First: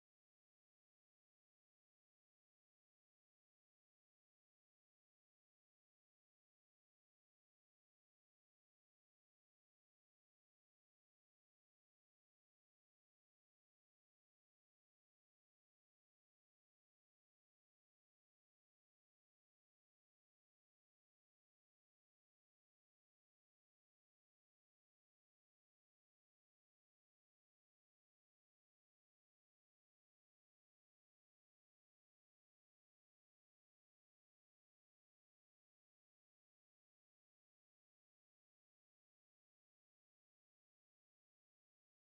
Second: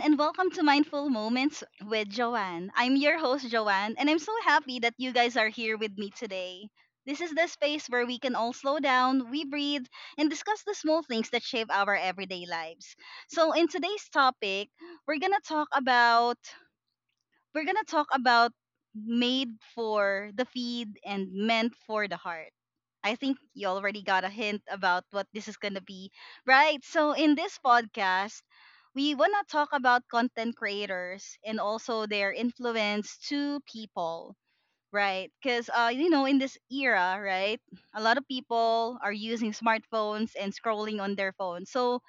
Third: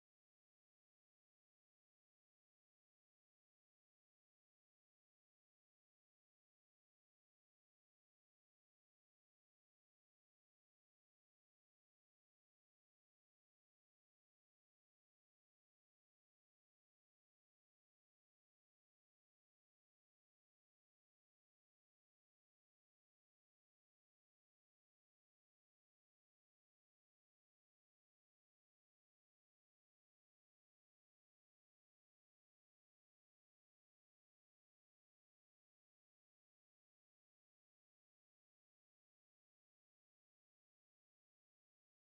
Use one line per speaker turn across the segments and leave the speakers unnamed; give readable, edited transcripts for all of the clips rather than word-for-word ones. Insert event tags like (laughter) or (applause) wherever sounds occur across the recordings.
and welcome to Mindful Moments with Joanne. I'm your host, Joanne, and I'm so happy that you guys are here with me today. This is the space where we can all slow down, we breathe, and discuss the small things that shape our everyday lives. So, in today's topic, we're gonna talk about we're gonna talk about made for the feed and meant for the heart. I think you already got a hint about what this is gonna be, right? So in this podcast, we wanna talk about content creators and also their influence to people, right? Because in this era, right, a lot of people are using smartphones and scrolling on their phones. So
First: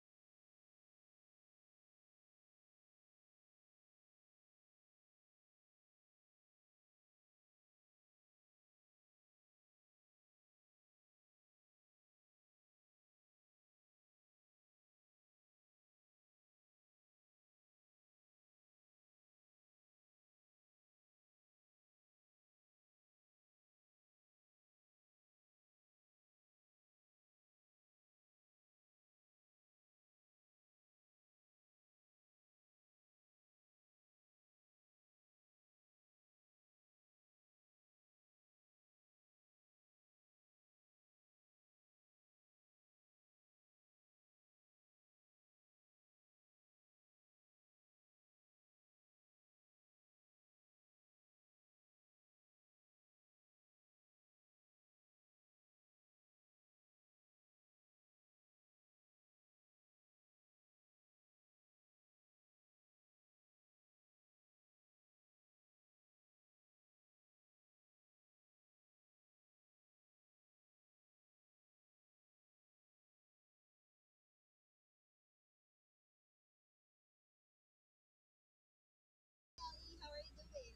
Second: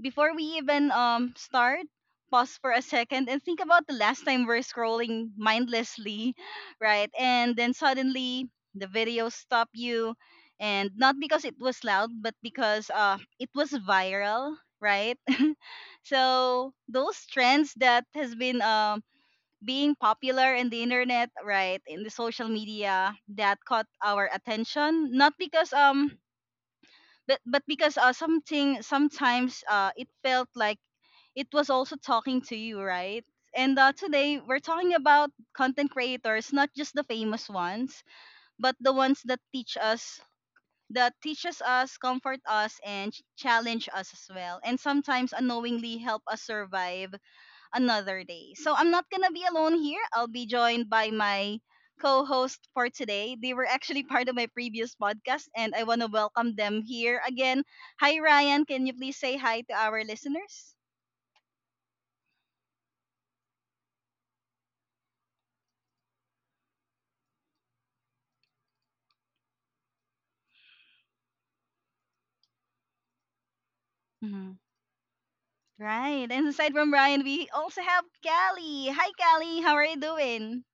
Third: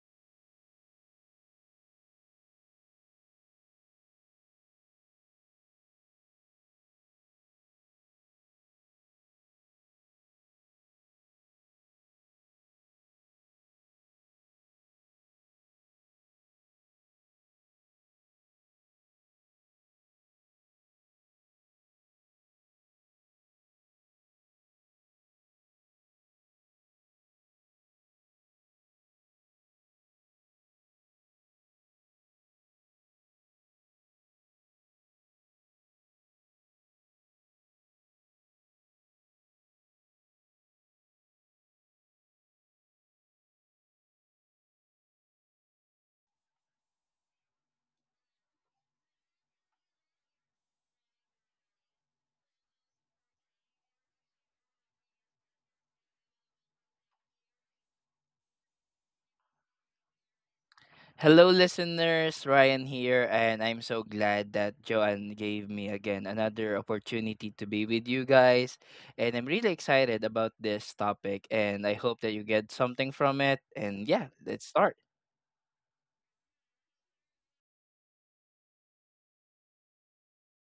before we even start, pause for a second and think about the last time we're scrolling mindlessly, (laughs) right? And then suddenly the video stopped you, and not because it was loud, but because it was viral, right? (laughs) So those trends that has been being popular in the internet, right, in the social media that caught our attention, not because but because something, sometimes it felt like it was also talking to you, right? And today we're talking about content creators, not just the famous ones, but the ones that teach us, that teaches us, comfort us, and challenge us as well, and sometimes unknowingly help us survive another day. So I'm not gonna be alone here. I'll be joined by my co-host for today. They were actually (laughs) part of my previous podcast, and I want to welcome them here again. Hi, Ryan. Can you please say hi to our listeners?
Hello, listeners. Ryan here, and I'm so glad that Joanne gave me again another opportunity to be with you guys. And I'm really excited about this topic, and I hope that you get something from it. And yeah, let's start.
Right. And aside from Brian, we also have Callie. Hi, Callie. How are you doing?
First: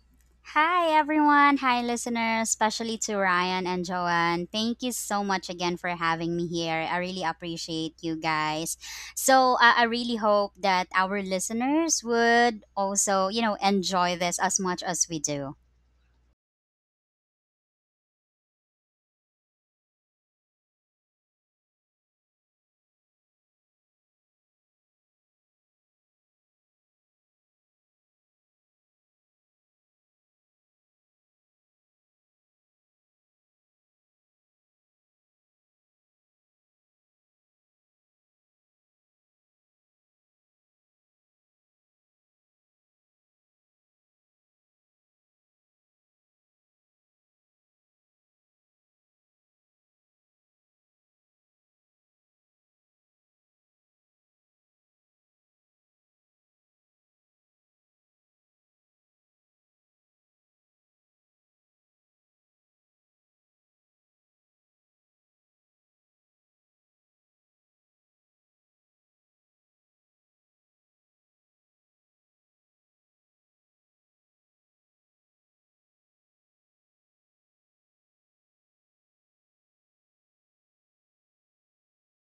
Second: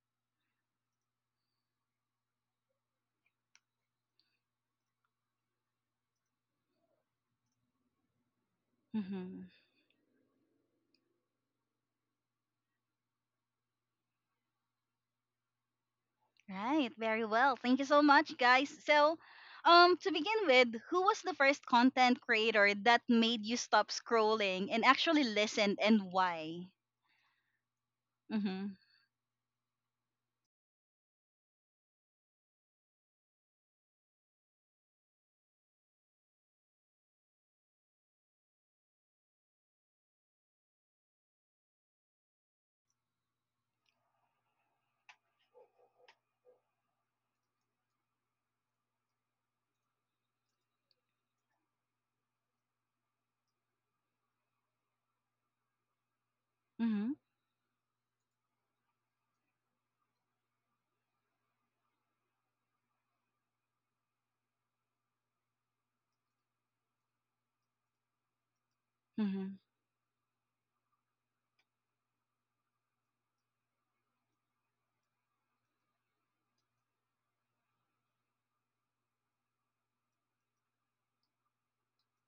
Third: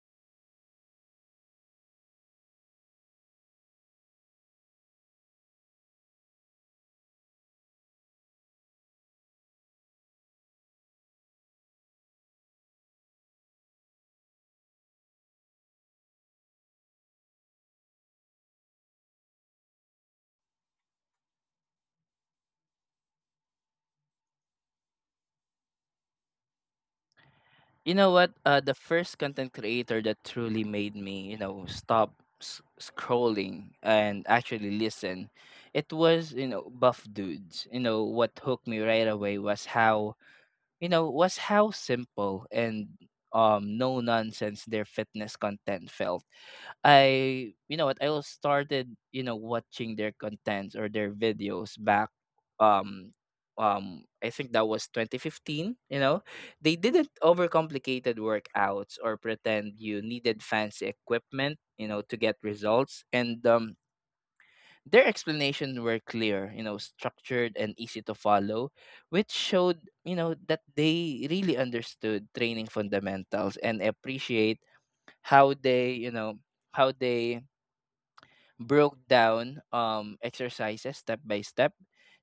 Hi, everyone. Hi, listeners, especially to Ryan and Joanne. Thank you so much again for having me here. I really appreciate you guys.
Hmm.
So, I really hope that our listeners would also, enjoy this as much as we do.
Right. Very well. Thank you so much, guys. So, to begin with, who was the first content creator that made you stop scrolling and actually listened, and why?
You know what? Uh,
Mm-hmm.
the first content creator that truly made me stop scrolling and actually listen, it was Buff Dudes. What hooked me right away was was how simple and no nonsense their fitness content felt. I was started watching their contents or their videos back um I think that was 2015. They
Mm-hmm.
didn't overcomplicated workouts or pretend you needed fancy equipment to get results, and their explanations were clear structured and easy to follow, which
Mm-hmm.
showed that they really understood training fundamentals, and appreciate how they, you know, how they broke down exercises step by step,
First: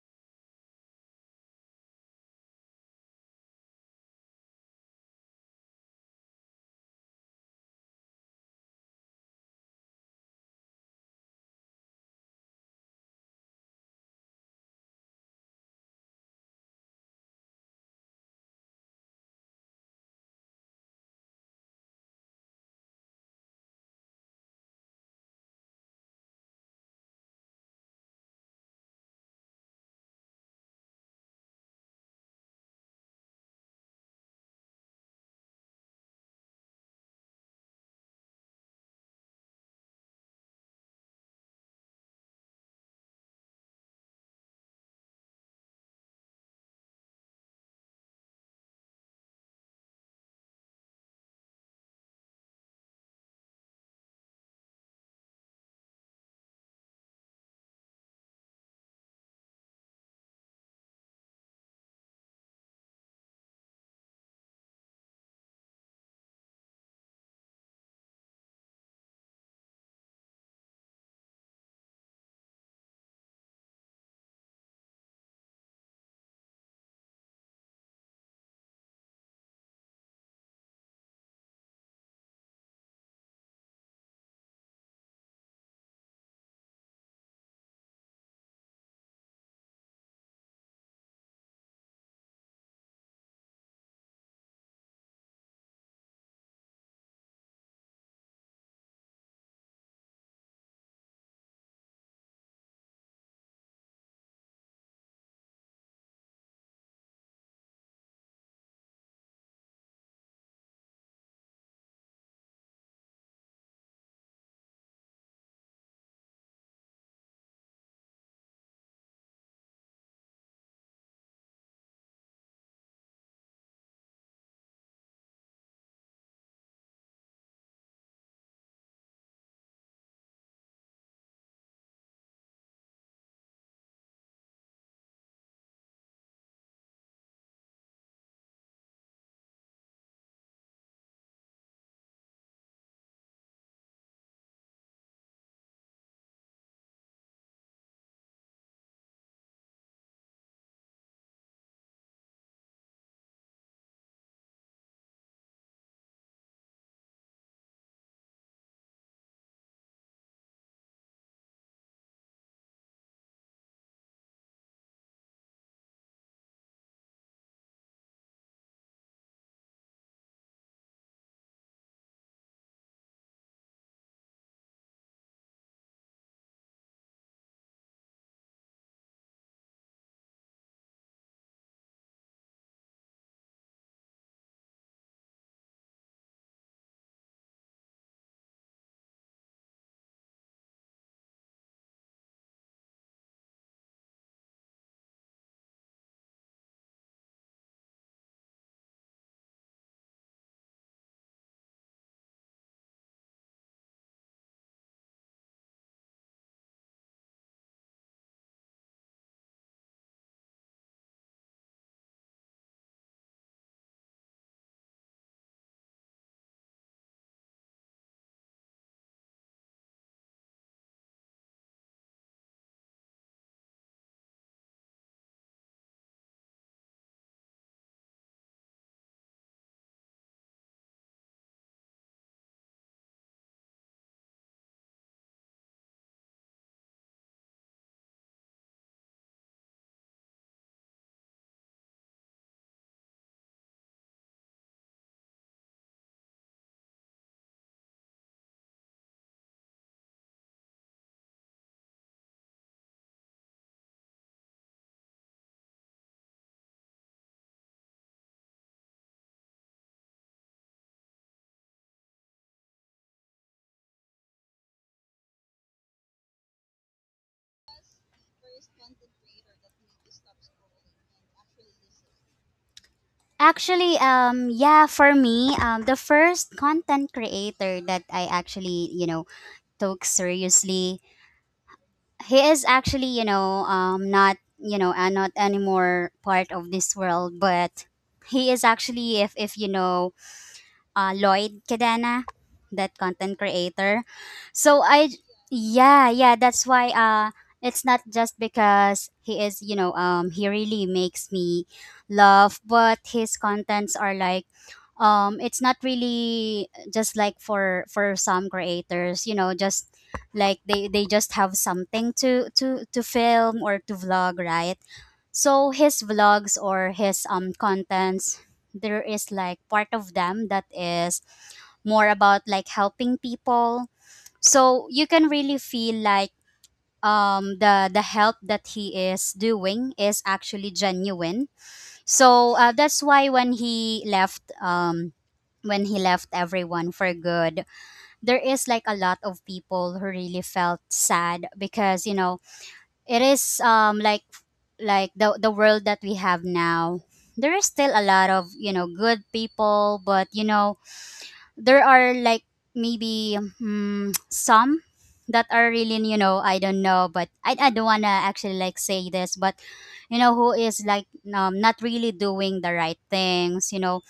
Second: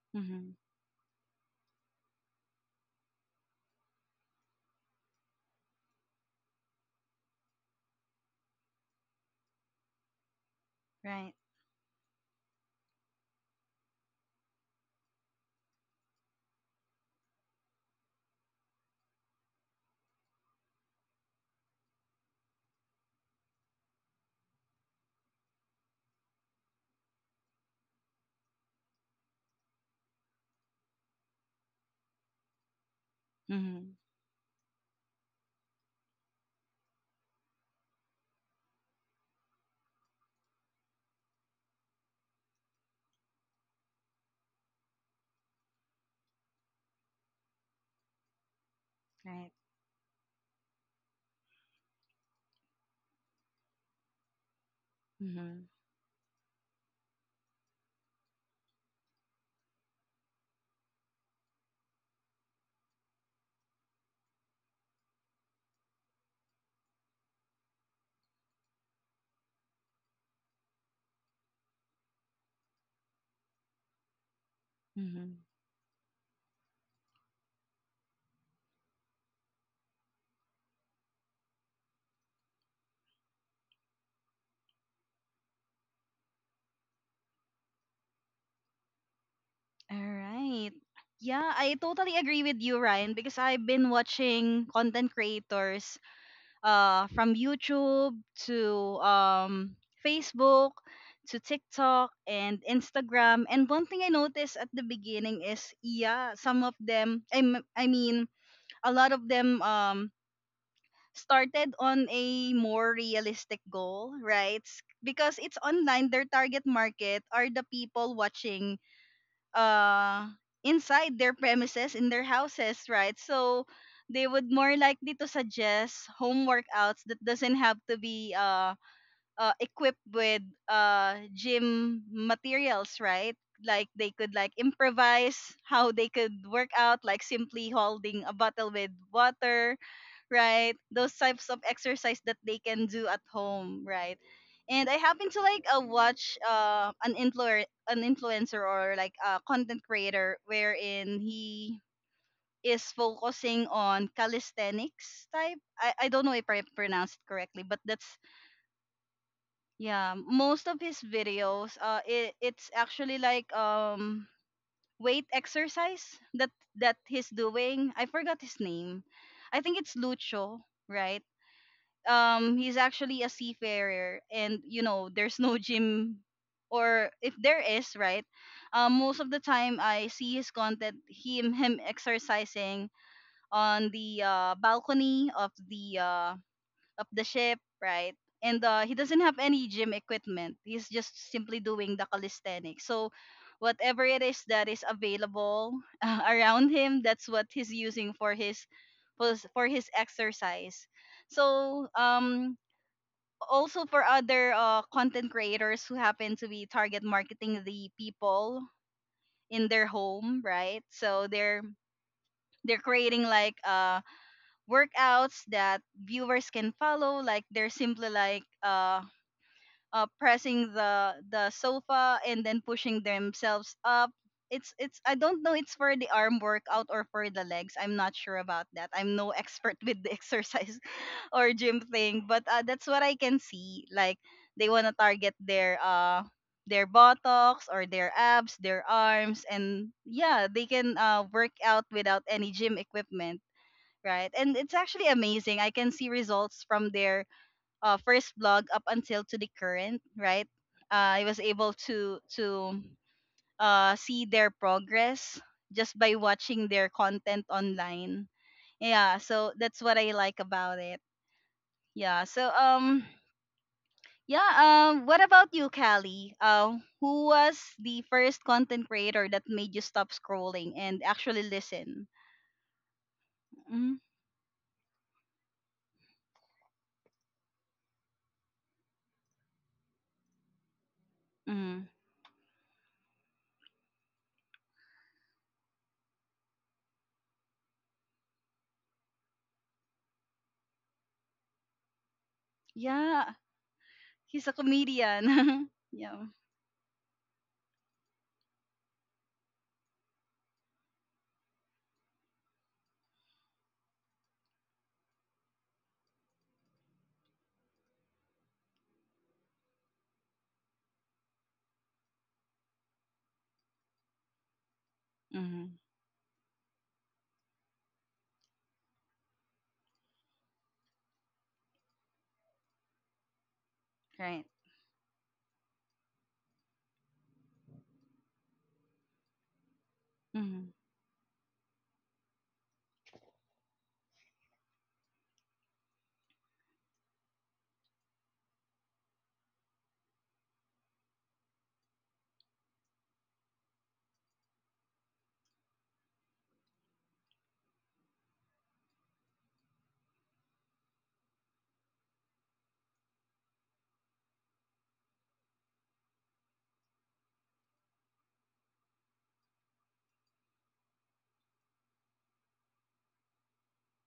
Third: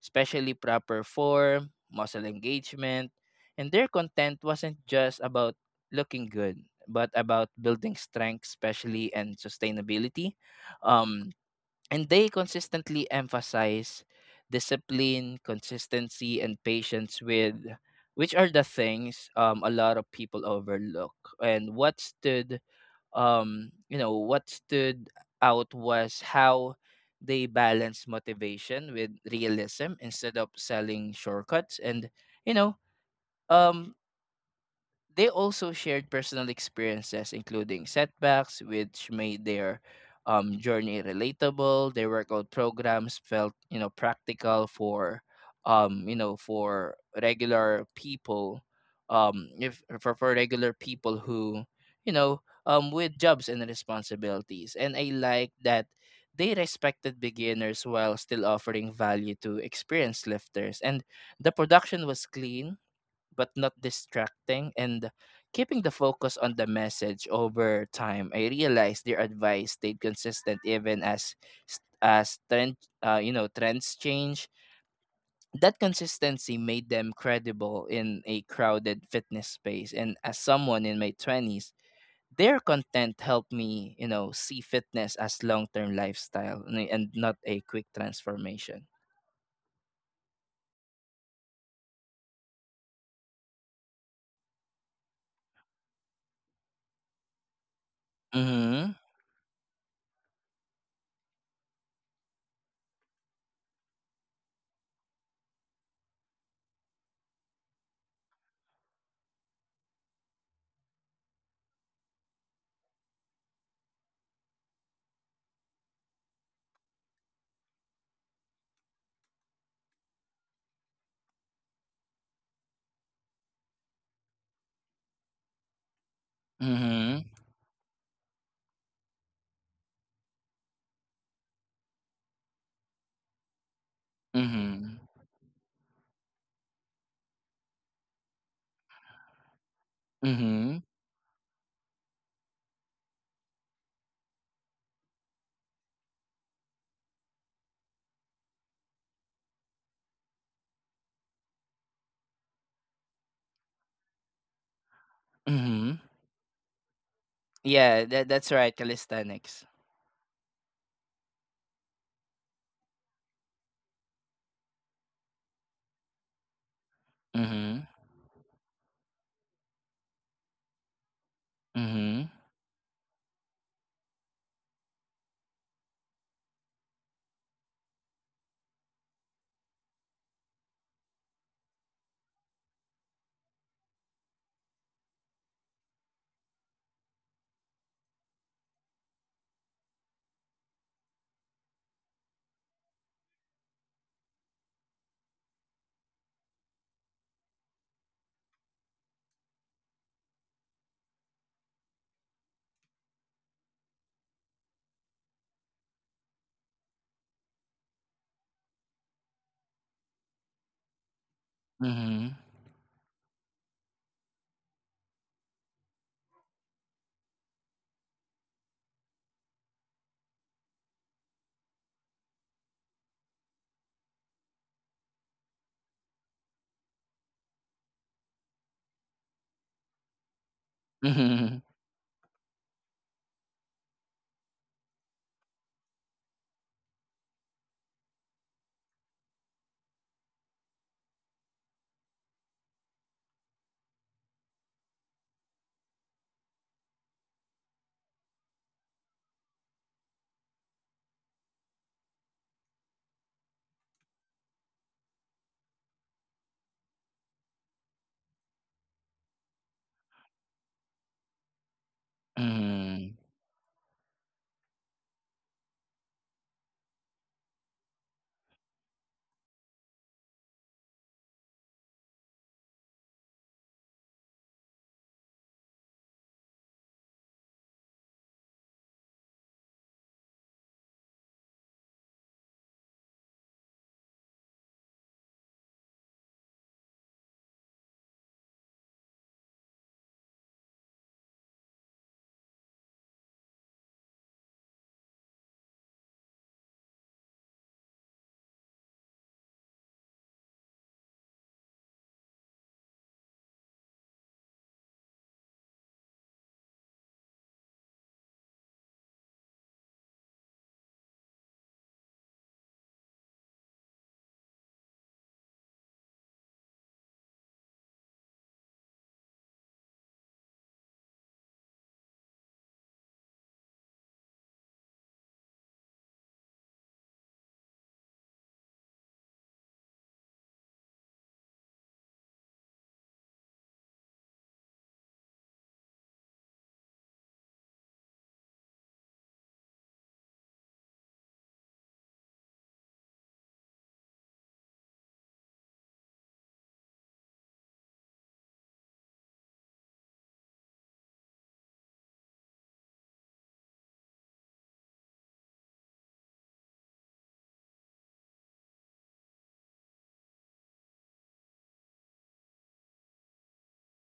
especially
Mm-hmm.
proper form, muscle engagement, and their content wasn't just about looking good, but about building strength, especially and sustainability. Um
Right.
and they consistently emphasize discipline, consistency, and patience with which are the things, a lot of people overlook. And what stood out was how they balance motivation with realism instead of selling shortcuts. You know,
Mm-hmm.
um they also shared personal experiences, including setbacks, which made their journey relatable. Their workout programs felt practical for regular people,
Right.
if for, for regular people who, with jobs and responsibilities. And I like
Mm-hmm.
that they respected beginners while still offering value to experienced lifters. And the production was clean but not distracting, and keeping the focus on the message. Over time, I realized their advice stayed consistent even as trends change.
Mm-hmm.
That consistency made them credible in a crowded fitness space, and as someone in my 20s, their content helped me see fitness as long-term lifestyle and not a quick transformation.
All right. Yeah, I totally agree with you, Ryan, because I've been watching content creators from YouTube to
Mhm.
um, Facebook to TikTok and Instagram. And one thing I noticed at the beginning is, yeah, some of them, I mean, a lot of them started on a more realistic goal, right? Because it's online, their target market are the people watching uh inside their premises in their houses, right? So they would more likely to suggest home workouts that
Mhm.
doesn't have to be equipped with gym materials, right? Like they could like
Mhm.
improvise how they could work out, like simply holding a bottle with water, right?
Mhm.
Those types of exercise that they can do at home, right? And I happen to like watch an influencer or like a content creator wherein he is focusing on calisthenics type.
Mhm.
I don't know if I pronounced it correctly, but
Yeah,
that's
that's right, calisthenics.
yeah. Most of his videos, it's actually like weight exercise that he's
Mhm.
doing. I forgot his name. I think it's Lucho, right?
Mhm.
Um, he's actually a seafarer, and you know there's no gym, or if there is, right, most of the time I see his content, him exercising on the balcony of the ship, right? And he doesn't have any gym equipment. He's just simply doing the calisthenics. So whatever it is that is available (laughs) around him, that's what he's using for his for his exercise. So also for other content creators who happen to be target marketing the people in their home, right? So
Mhm.
they're creating like workouts that viewers can follow, like they're simply like pressing the sofa and then pushing themselves up. It's I don't know, it's for the arm workout or for the legs. I'm not sure about that. I'm no (laughs) expert with the (laughs) exercise or
Mhm.
gym thing, but that's what I can see. Like they want to target their buttocks or their abs, their arms, and yeah, they can work out without any gym equipment, right? And it's actually amazing. I can see results from their first blog up until to the current, right? I was able to see their progress just by watching their content online, yeah. So that's what I like about it, yeah. So
Mhm.
yeah, what about you, Callie? Who was the first content creator that made you stop scrolling and actually listen?
Actually, yeah, for me, the first content creator that I actually, took seriously,
Mm-hmm.
he is actually, not, and not anymore part of this world, but he is actually, if you know, Lloyd Cadena, that content
Yeah,
creator.
he's a
So I
comedian. (laughs)
yeah,
Yeah.
that's why, it's not just because he is, he really makes me laugh, but his contents are like, it's not really just like, for some creators, you know, just like they just have something to to film or to vlog, right?
Mm-hmm.
So his vlogs or his contents, there is like part of them that is more about like helping people,
Right.
so you can really feel like the help that he is doing is actually
Mm-hmm.
genuine. So that's why when he left, everyone for good, there is like a lot of people who really felt sad, because you know it is like the world that we have now. There is still a lot of, you know, good people, but you know there are like maybe, (tsk) some that are really, you know, I don't know, but I don't want to actually like say this, but you know, who is like not really doing the right things, you know.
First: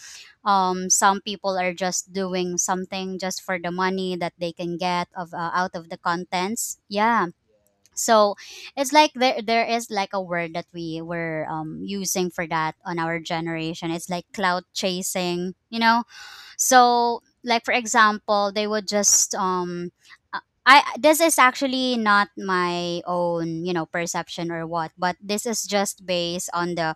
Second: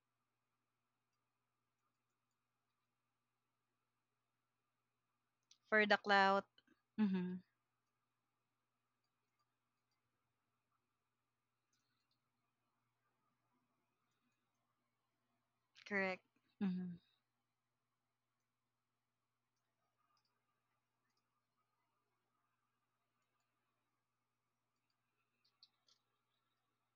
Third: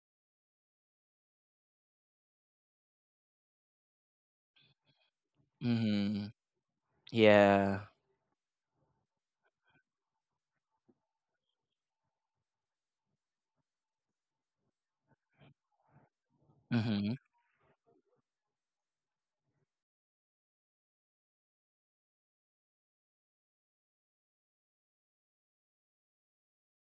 Some people are just doing something just for the money that they can get of, out
For
of
the
the
Mhm.
clout.
contents, yeah.
Mm-hmm.
Yeah.
So it's like, there is like a word that we were using for that on our generation, it's like cloud chasing, you know.
Correct. Mm-hmm.
Mhm.
So, like for example, they would just uh, I, this is actually not my own, you know, perception or what, but this is just based on the,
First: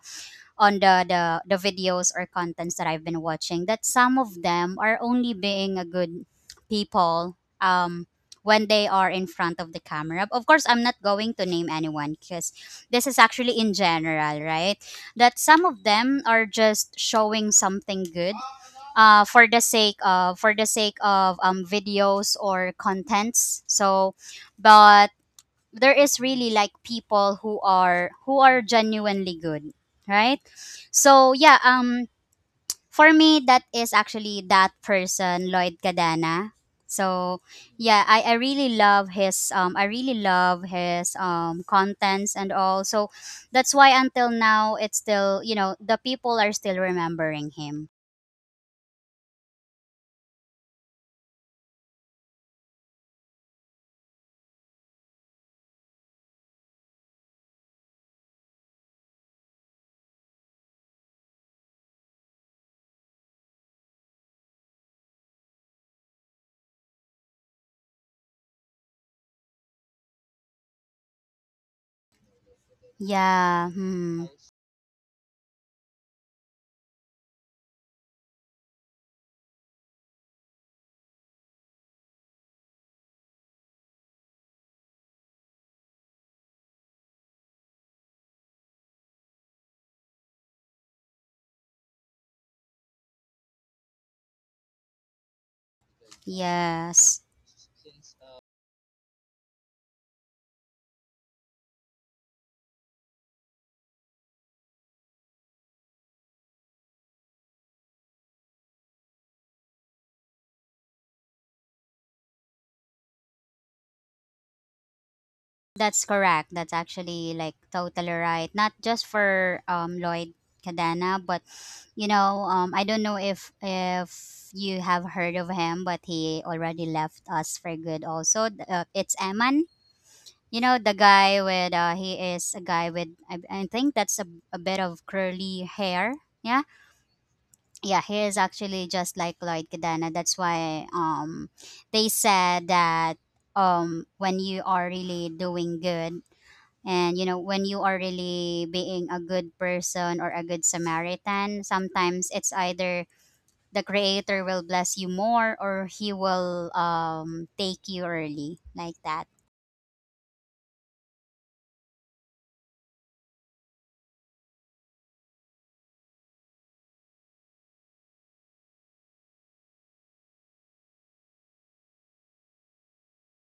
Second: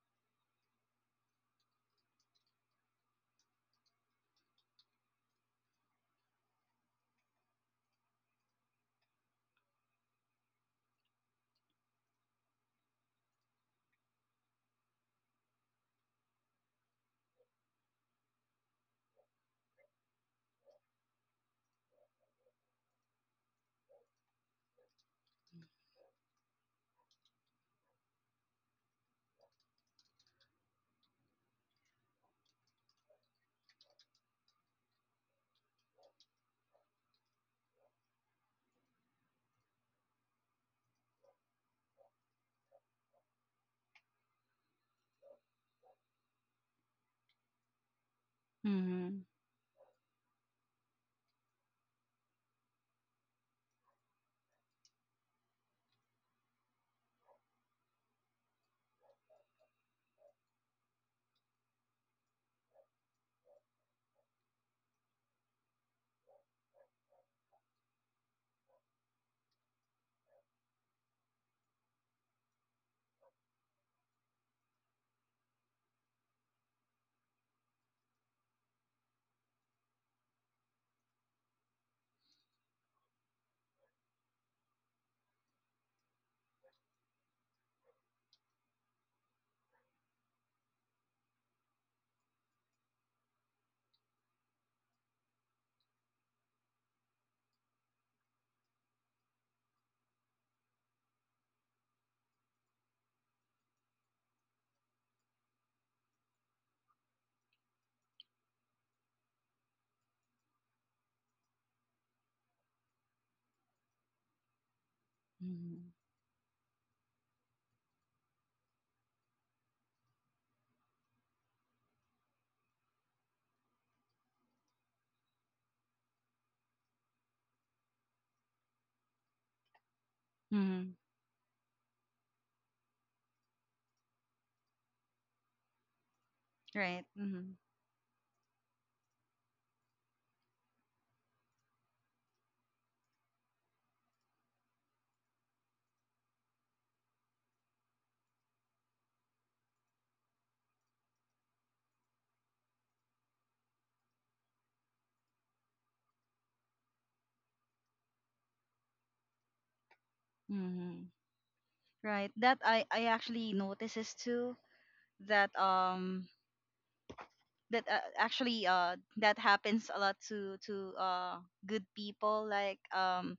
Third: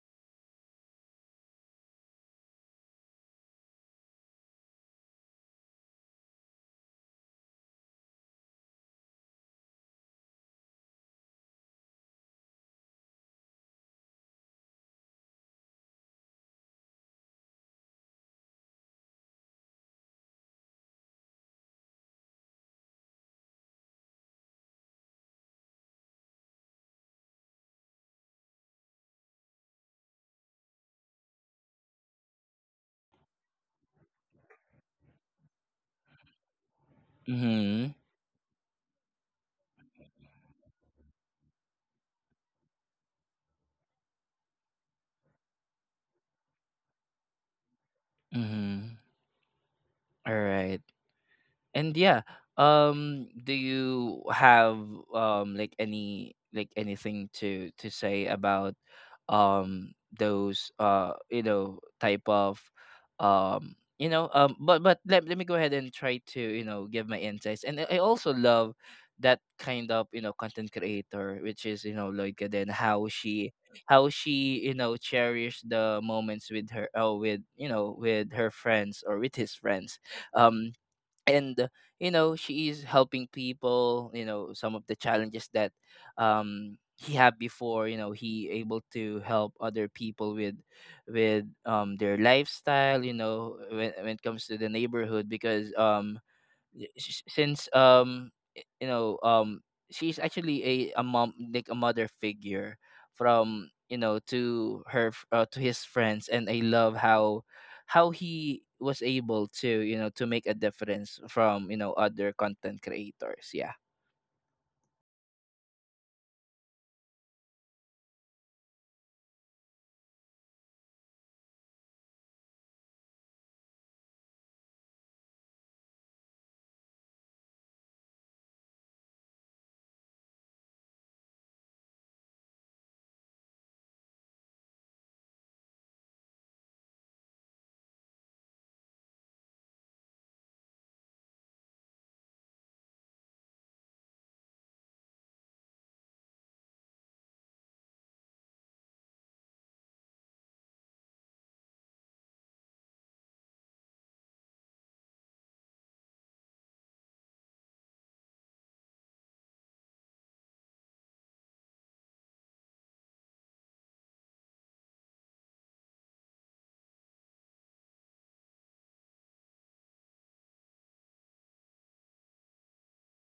the videos or contents that I've been watching, that some of them are only being a good people when they are in front of the camera. Of course, I'm not going to name anyone because this is actually in general, right? That some of them are just showing something good for the sake of videos or contents, so, but there is really like people who are, genuinely good, right? So yeah, for me, that is actually that person, Lloyd Cadana. So
Mhm.
yeah, I really love his I really love his contents and all. So that's why until now, it's still, you know, the people are still remembering him,
Mhm.
Mm-hmm.
All right. And yeah, do you have like anything to say about those, type of But let me go ahead and try to give my insights. And I also love that kind of content creator, which is Loika. Then
yeah.
how
Hmm.
she cherished the moments with her oh with you know with her friends, or with his friends. um and she is helping people, some of the challenges that he had before he able to help other people with their lifestyle, when it comes to the neighborhood, because y-
Yes,
s- since y- you know she's actually a mom, like a mother figure from you know to her to his friends. And I love how he was able to make a difference from other content creators. Yeah.
Mm-hmm.
that's correct. That's actually like totally right. Not just for Lloyd Cadena, but you know, I don't know if you have heard of him, but he already left us for good. Also, it's Eman. You know, the
Mm-hmm.
guy with I think that's a bit of curly hair. Yeah,
Right. Mm-hmm.
yeah, he is actually just like Lloyd Cadena. That's why they said that when you are really doing good, and you know when you are really being a good person or a good Samaritan, sometimes it's either the creator will bless you more, or he will take you early like that.
Mm-hmm. Right. That I actually notices too that actually that happens a lot to good people, like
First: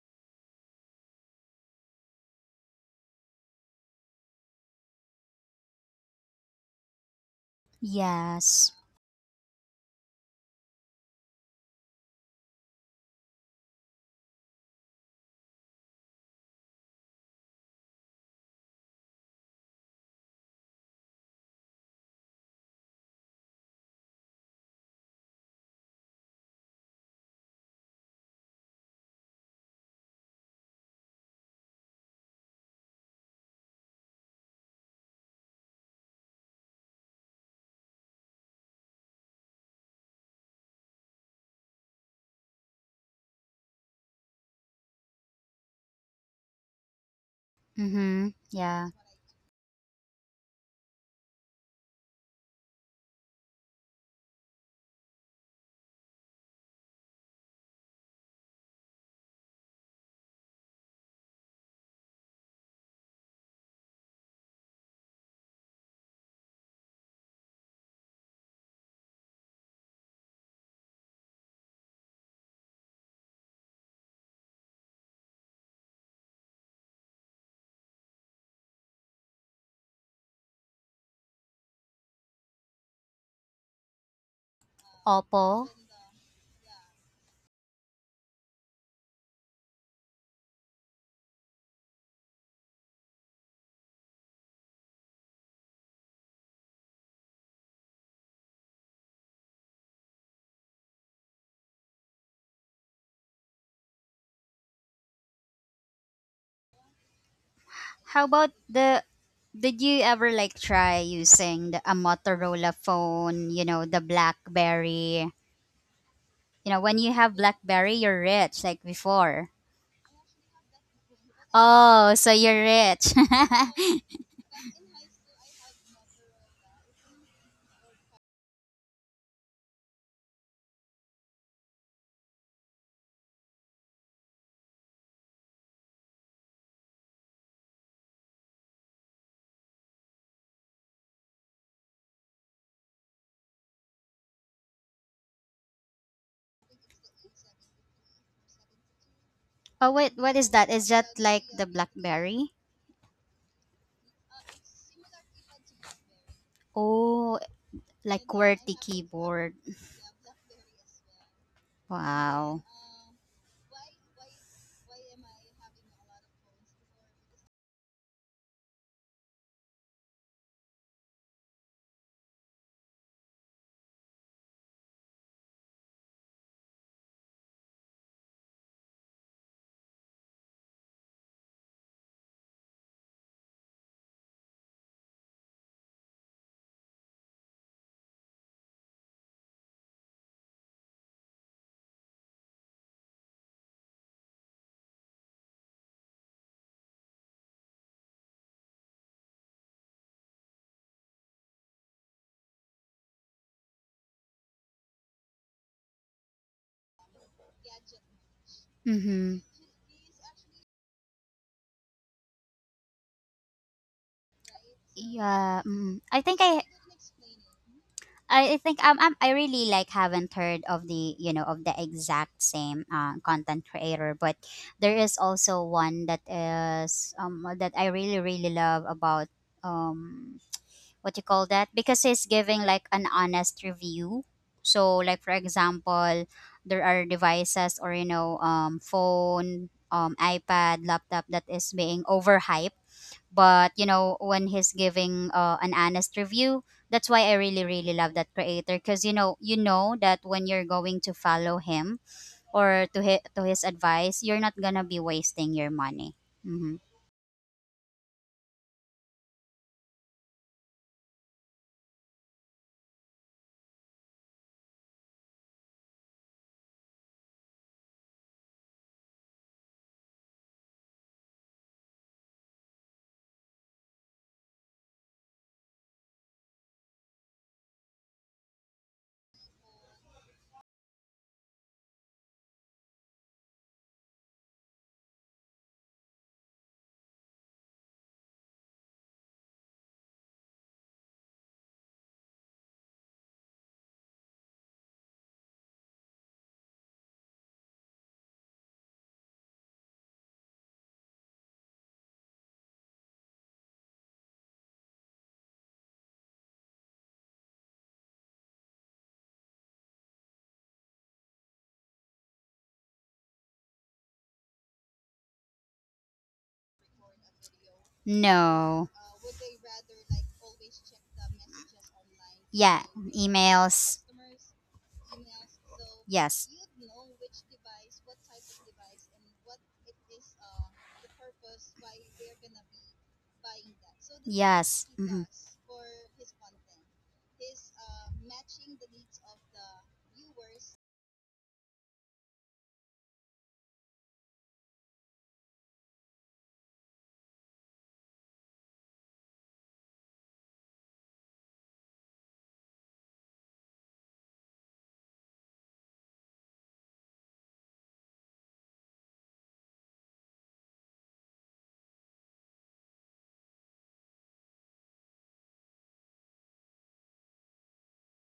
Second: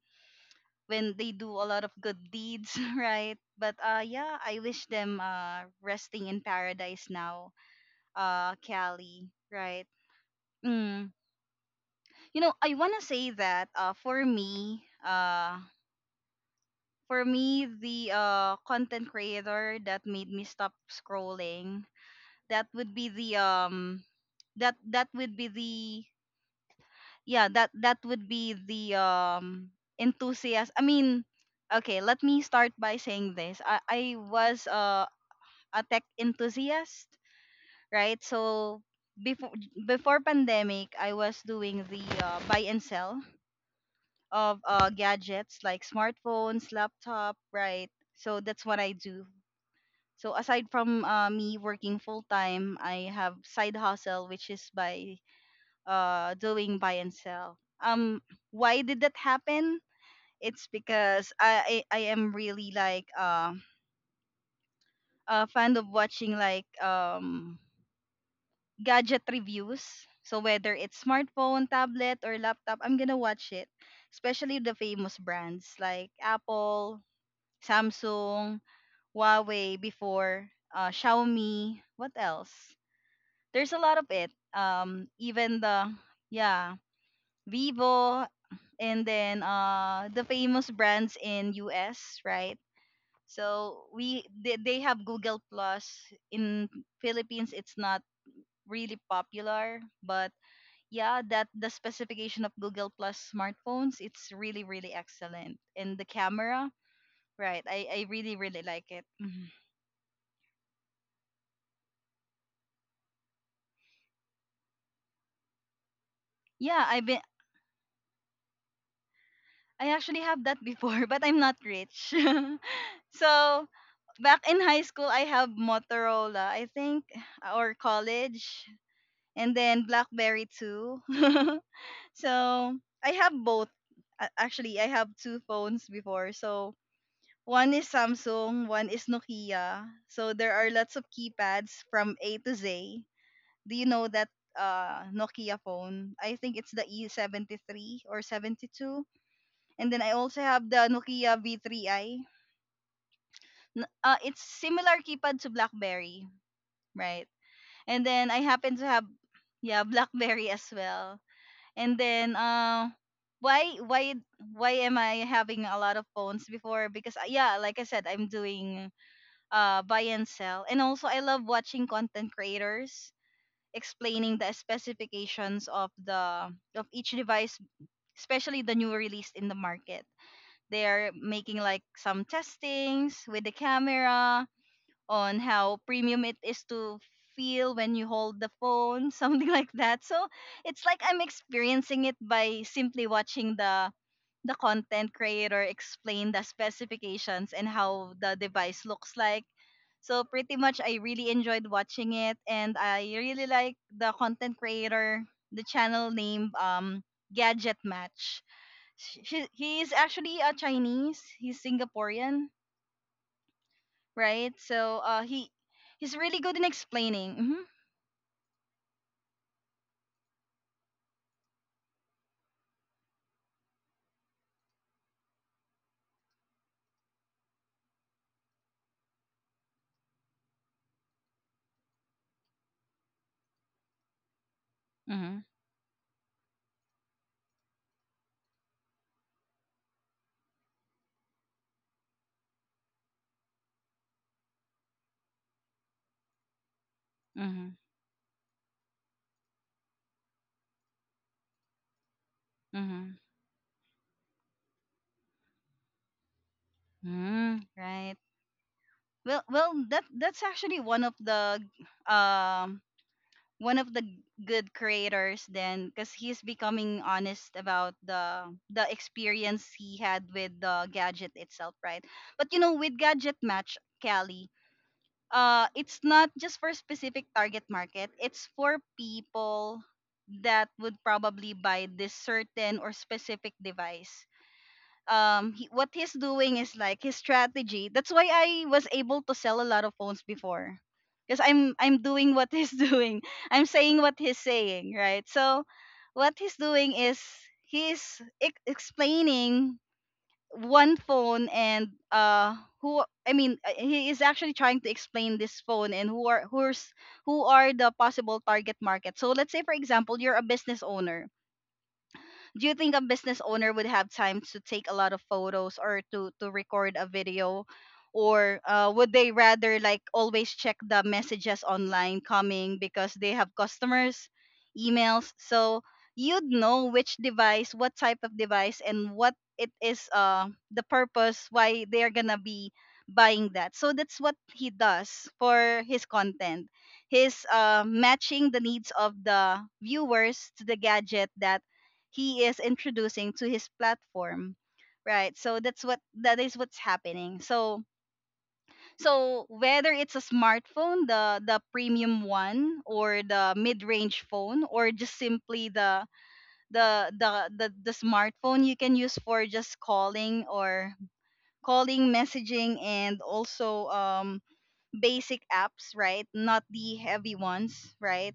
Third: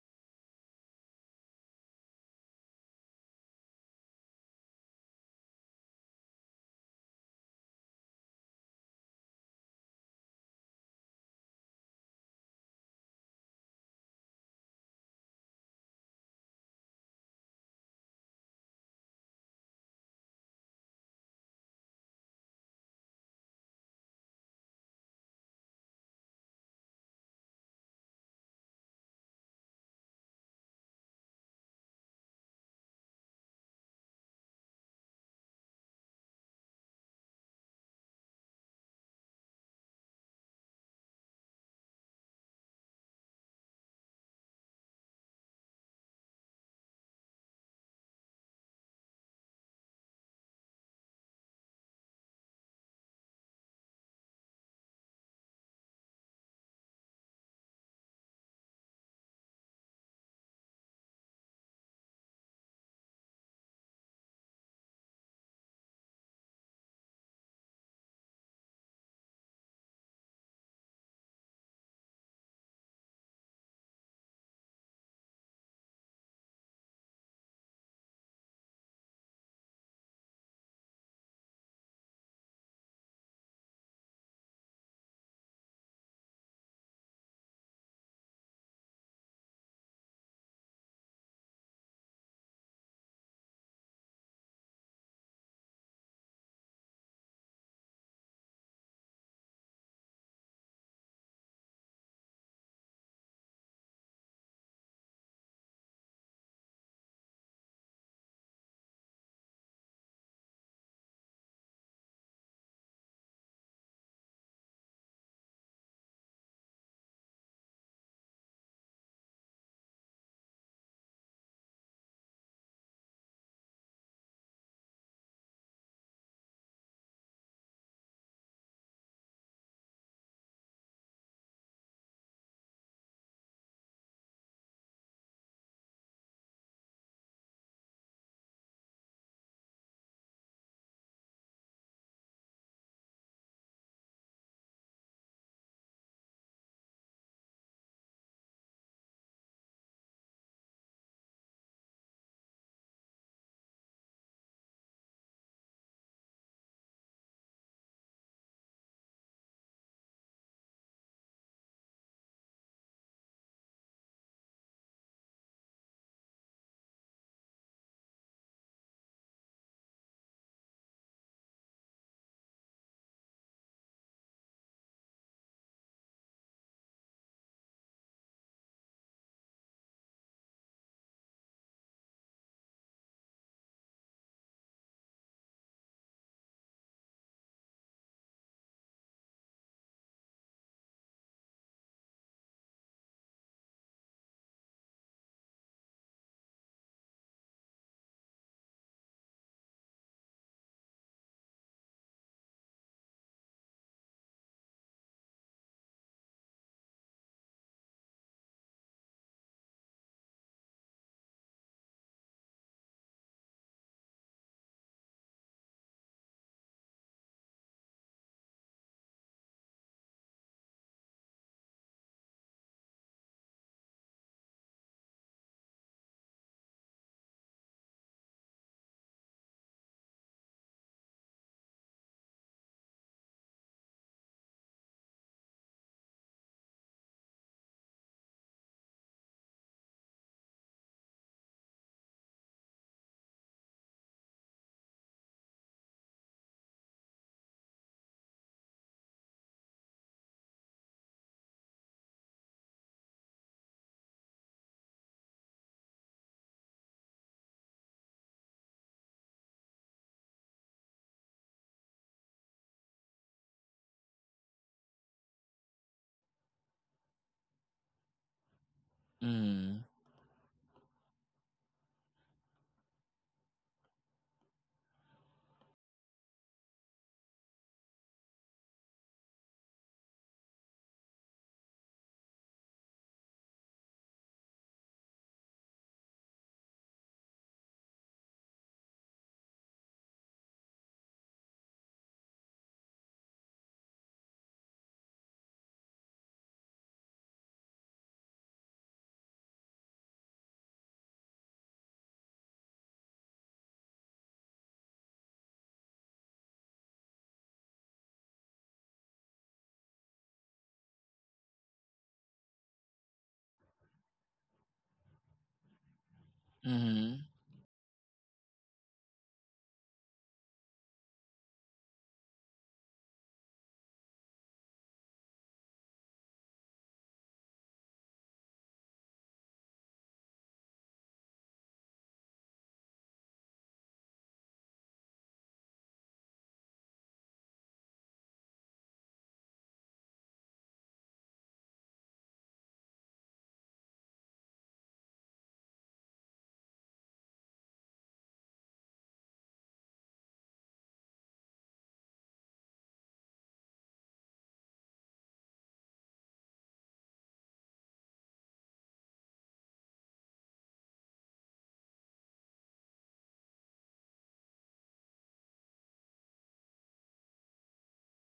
when they do a lot of good deeds, (laughs) right? But yeah, I wish them resting in paradise now,
Yes.
cali, right? Mm. You know, I want to say that for me the content creator that made me stop scrolling, that would be the that that would be the yeah that that would be the enthusiast. I mean, okay, let me start by saying this. I was a tech enthusiast, right? So before, before pandemic, I was doing the buy and sell of gadgets like smartphones, laptop, right?
Mhm.
So that's what
Yeah.
I do. So aside from me working full time, I have side hustle, which is by doing buy and sell. Um, why did that happen? It's because I am really like a fan of watching like gadget reviews. So whether it's smartphone, tablet, or laptop, I'm gonna watch it. Especially the famous brands like Apple, Samsung, Huawei before, Xiaomi. What else? There's a lot of it.
Opo.
Even the yeah Vivo, and then the famous brands in US, right? So we they have Google Plus in Philippines. It's not really popular, but yeah, that the specification of Google Plus smartphones, it's really really excellent. And the camera, right? I
How
really
about
really like
the,
it. Mhm.
did you ever like try using the, a Motorola phone, you know, the BlackBerry? You know,
Yeah,
when
I've
you
been
have BlackBerry, you're rich like before.
I actually have that before, (laughs) but I'm not rich.
Oh, so
(laughs)
you're rich.
So back in high school, I have Motorola, I think, or college, and then BlackBerry too. (laughs) So I have both. Actually, I have two phones before. So one is Samsung, one is Nokia. So there are lots of keypads from A to Z. Do you know that Nokia phone? I think it's the E73 or 72.
(laughs)
And
Oh,
then I
wait, what
also
is
have
that?
the
Is that
Nokia
like the
V3i.
BlackBerry?
It's similar keypad to BlackBerry, right?
Oh,
And
like
then I happen
QWERTY
to have
keyboard.
yeah, BlackBerry as well. And then
Wow.
why why why am I having a lot of phones before? Because yeah, like I said, I'm doing buy and sell. And also I love watching content creators explaining the specifications of the of each device, especially the new release in the market. They're making like some testings with the camera, on how premium it is to feel when you hold the phone, (laughs) something like that. So it's like I'm experiencing it by simply watching the content creator explain the specifications and how the device looks like. So pretty much I really enjoyed watching it, and I really like the content creator, the channel name, Gadget Match.
Mhm.
He is actually a Chinese. He's Singaporean, right? So
Yeah, mm.
he's
I think
really good
I,
in explaining.
think, am I really like haven't heard of the, you know, of the exact same content creator, but there is also one that is that I really really love about, um what you call that, because he's giving like an honest review. So like
Hmm.
for
Hmm.
example, there are devices, or you know, phone, iPad, laptop, that is being overhyped, but you know when he's giving an honest review, that's why I really
Hmm.
really love that creator, because you know, you know that when you're going to follow him, or
Hmm.
to his advice, you're not gonna be wasting your money. Hmm.
Mm. Right. Well, well, that that's actually um one of the good creators then, because he's becoming honest about the experience
Mm.
he had with the gadget itself, right? But you know, with Gadget Match, Callie, it's not just for specific target market, it's for people that would probably buy this certain or specific device. Um, he, what he's doing is like his strategy. That's why I was able to sell a lot of phones before, because I'm doing what he's (laughs) doing, I'm saying what he's saying, right? So what he's doing is he's explaining one phone, and who I mean, he is actually trying to explain this phone and who are who are the possible target market. So let's say for example you're a business owner. Do you think a business owner would have time to take a lot of photos or to record a
Mhm.
video? Or
No.
would they rather like always check the messages online coming
Yeah.
because they have
Emails.
customers, emails. So you'd
Yes.
know which device, what type of device and what it is, the purpose why they're gonna be buying that. So that's what he
Yes.
does
Mhm.
for his content. He's matching the needs of the viewers to the gadget that he is introducing to his platform, right? So that's what, that is what's happening. So so whether it's a smartphone, the premium one or the mid-range phone, or just simply the the smartphone you can use for just calling, or calling, messaging, and also basic apps, right? Not the heavy ones, right?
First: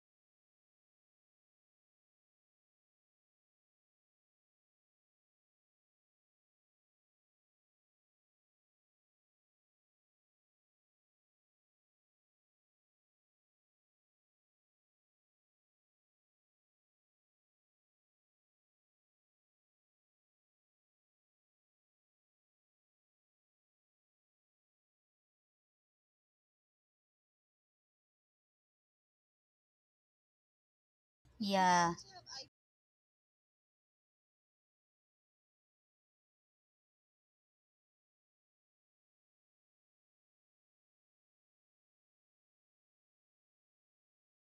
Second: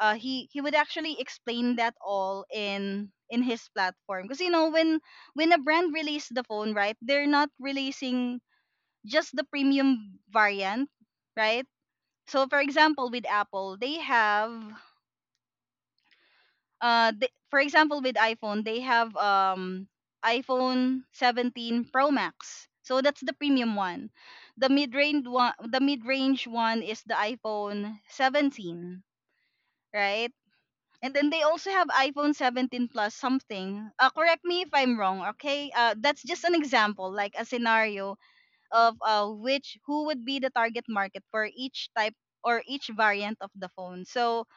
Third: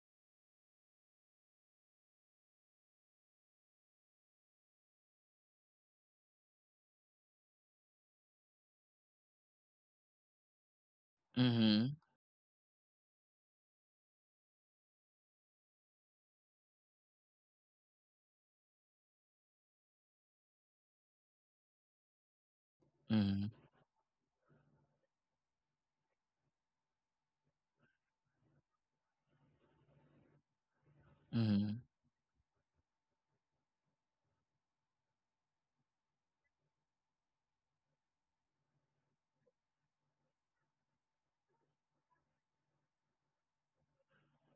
He would actually explain that all in his platform, because you know when a brand release the phone, right, they're not releasing just the premium variant, right?
Mhm.
So for example with Apple they have, for example with iPhone they have, iPhone 17 Pro Max, so that's the premium one. The mid-range one, the mid-range one is the iPhone 17, right? And then they also
Mhm.
have
Yeah.
iPhone 17 plus something. Correct me if I'm wrong, okay? That's just an example, like a scenario of which, who would be the target market for each type or each variant of the phone. So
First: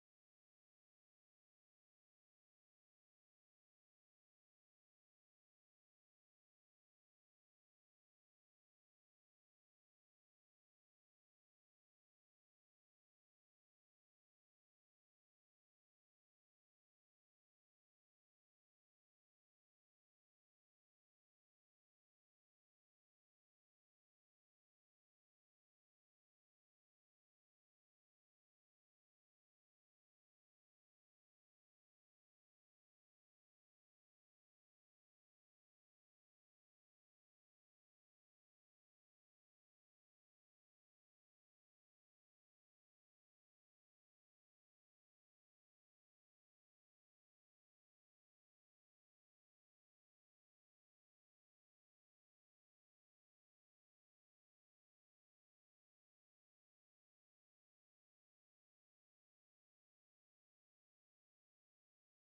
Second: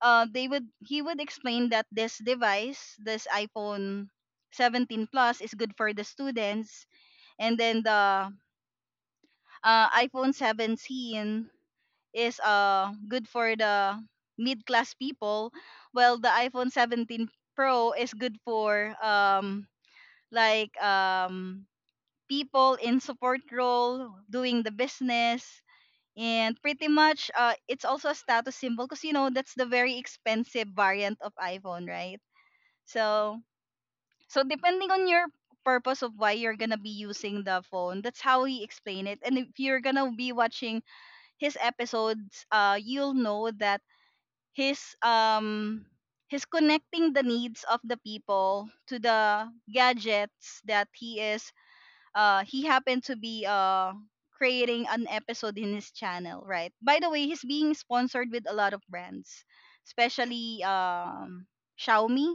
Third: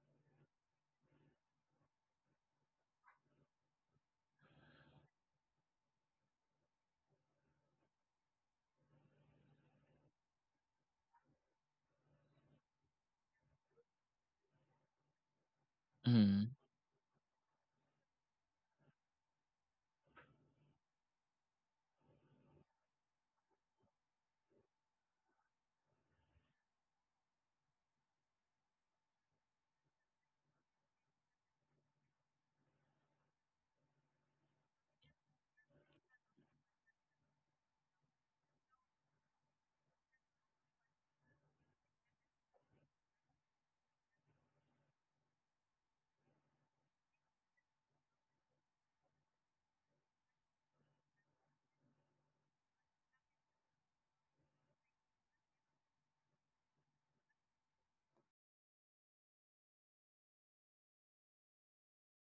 they would he would explain that this device, this iPhone 17 plus, is good for the students, and then the iPhone 17 is good for the mid-class people, while the
Mhm.
iPhone 17 Pro is good for like people in support role doing the business. And pretty much it's also a status symbol, because you know that's the very expensive variant of iPhone, right? So so depending on your purpose of why you're gonna be using the phone, that's how he explained it. And if you're gonna be watching his episodes, you'll know that he's um he's connecting the needs of the people to the gadgets that he is he happened to be creating an episode in his channel, right? By the way, he's being sponsored with a lot of brands, especially Xiaomi,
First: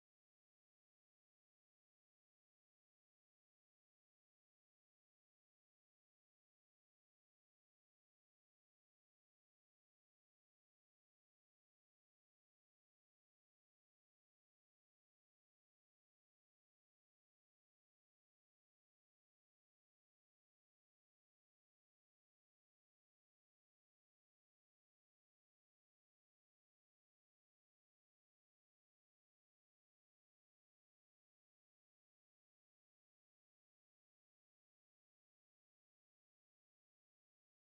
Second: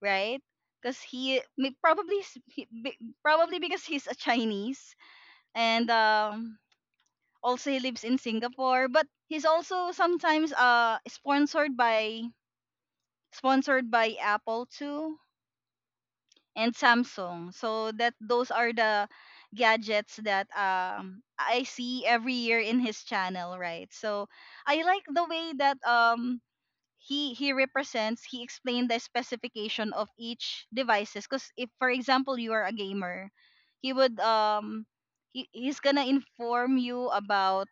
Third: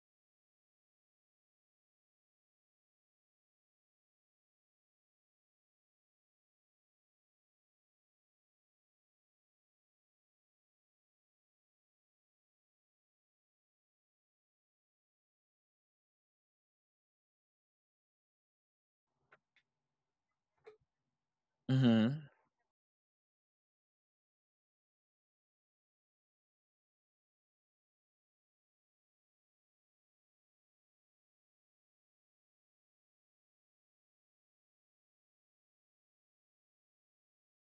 right? Because he may- probably s- he- be- probably because he's a Chinese, and also he lives in Singapore. But he's also sometimes sponsored by sponsored by Apple too, and Samsung. So that, those are the gadgets that I see
Mhm.
every year in his channel, right? So I like the way that he represents, he explained the specification of each devices, cuz if for example you are a gamer, he would he's gonna inform you about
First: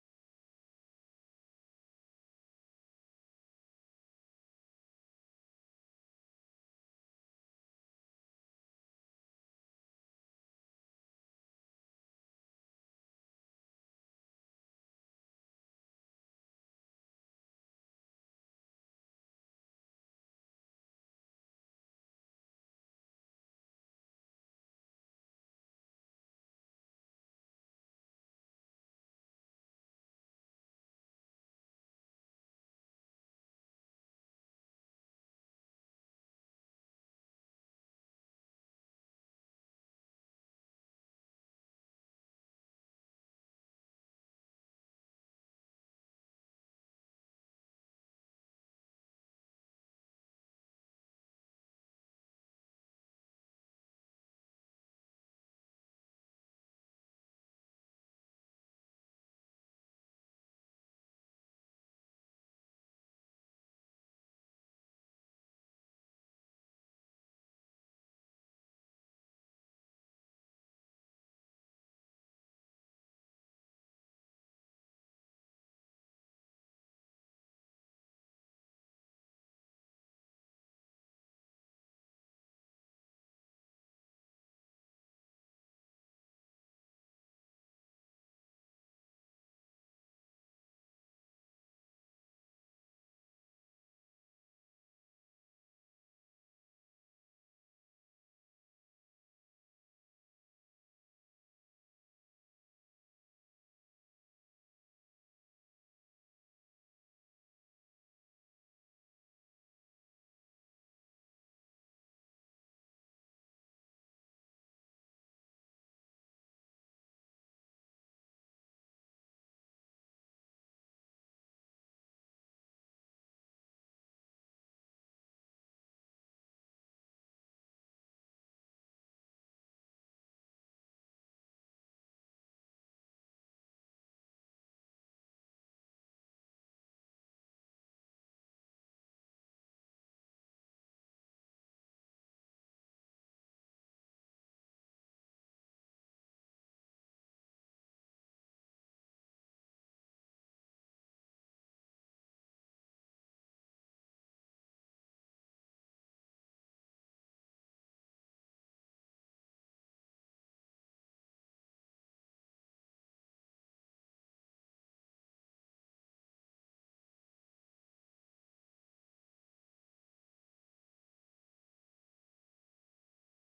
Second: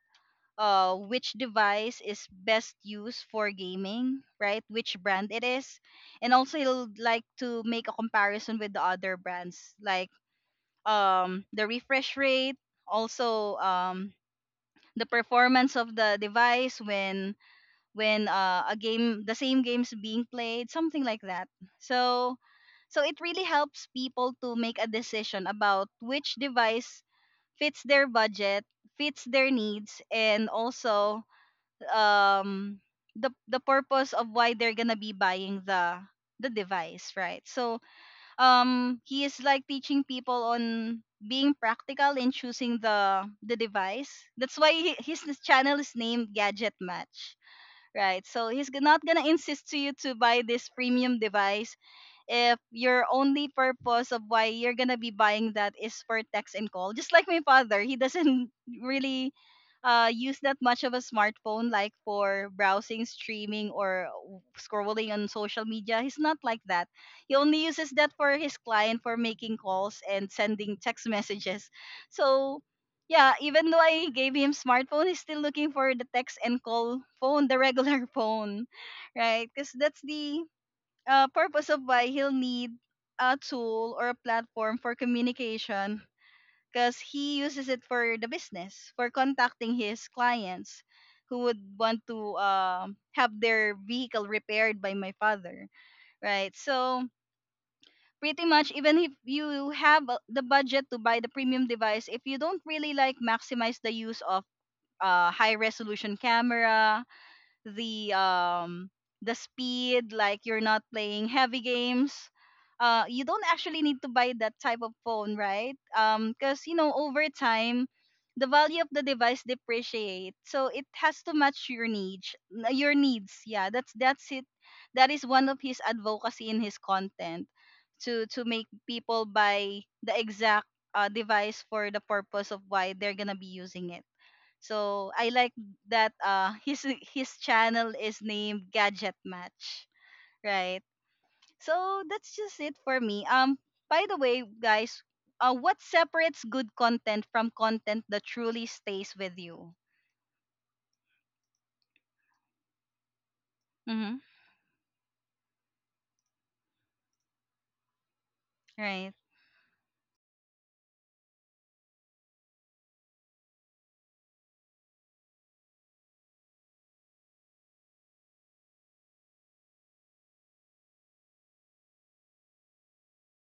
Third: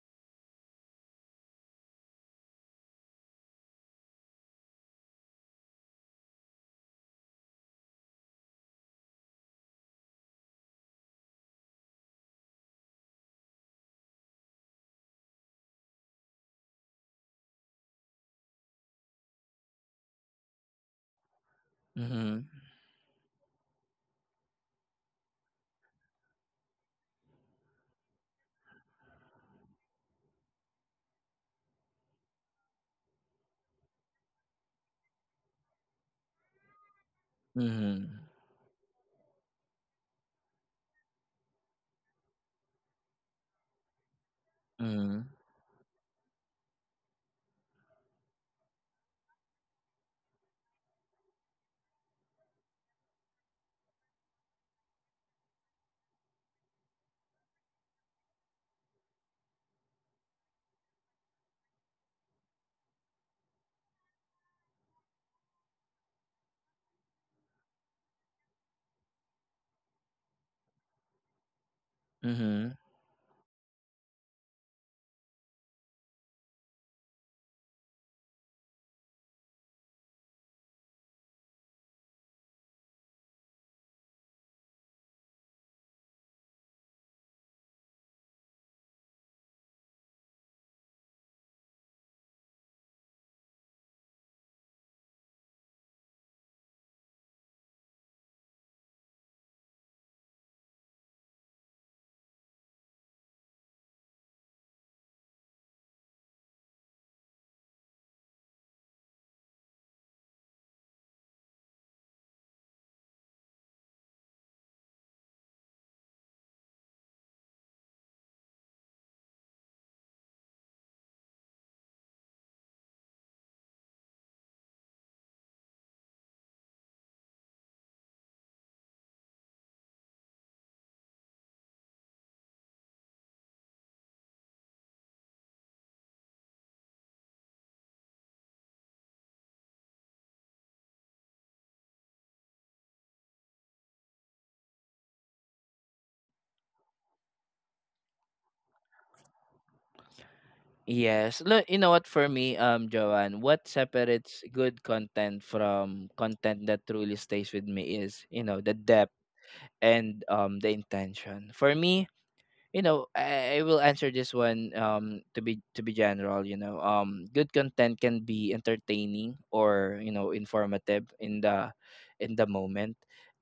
which device is best used for gaming, right? Which brand it is, and also he'll like to make a comparison with the other brands, like the refresh rate, also the performance of the device when a game, the same game's being played, something like that. So
Mhm.
so it really helps people to make a decision about which device fits their budget, fits their needs, and also um the purpose of why they're gonna be buying the device, right? So
Mhm.
he is like teaching people on being practical in choosing the device. That's why
Mhm.
his
Mhm.
channel is named Gadget Match, right? So not gonna insist to you to buy this premium device if your only purpose of why you're gonna be buying that is for text and call, just like my father. He doesn't (laughs) really use that much of a smartphone, like for browsing, streaming, or scrolling on social media. He's not like that. He only uses that for his client, for making calls and sending text (laughs) messages. So
Mhm.
yeah, even though I gave him smartphone, he's still looking for the text and call phone, the regular (laughs) phone, right? Because that's the purpose of why he'll need a tool or a platform for communication, because he uses it for the business, for contacting his clients who would want to have their vehicle repaired by my father, right? So pretty much, even if you have the budget to buy the premium device, if you don't really like maximize the use of high resolution camera, the um the speed, like you're not playing heavy games, you don't actually need to buy that type of phone, right? Because you know over time the value of the device depreciate, so it has to match your needs. Your needs, yeah, that's it. That is one of his advocacy in his content, to make people buy the exact device for the purpose of why they're gonna be using it. So I like that (laughs) his channel is named Gadget Match, right? So that's just it for me. By the way, guys, what separates good content from content that truly stays with you?
Yes. Look, you know what, for me, Joanne, what
Mhm.
separates good content from content that truly stays with me is the depth
Right.
and the intention. For me, I will answer this one to be general. Good content can be entertaining or informative in the moment.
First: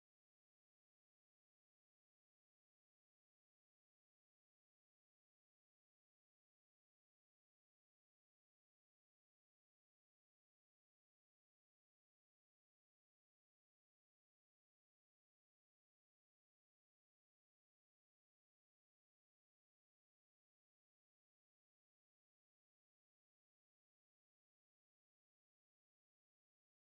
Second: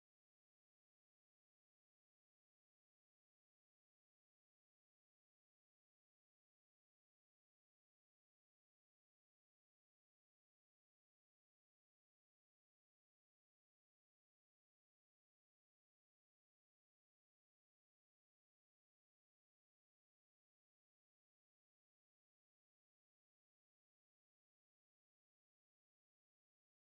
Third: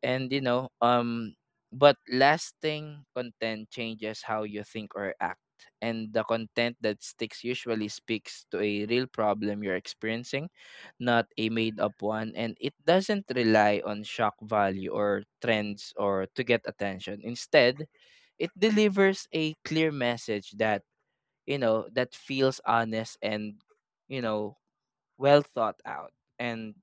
And you know um but lasting content changes how you think or act, and the content that sticks usually speaks to a real problem you're experiencing, not a made up one. And it doesn't rely on shock value or trends or to get attention. Instead, it delivers a clear message that feels honest and you know well thought out, and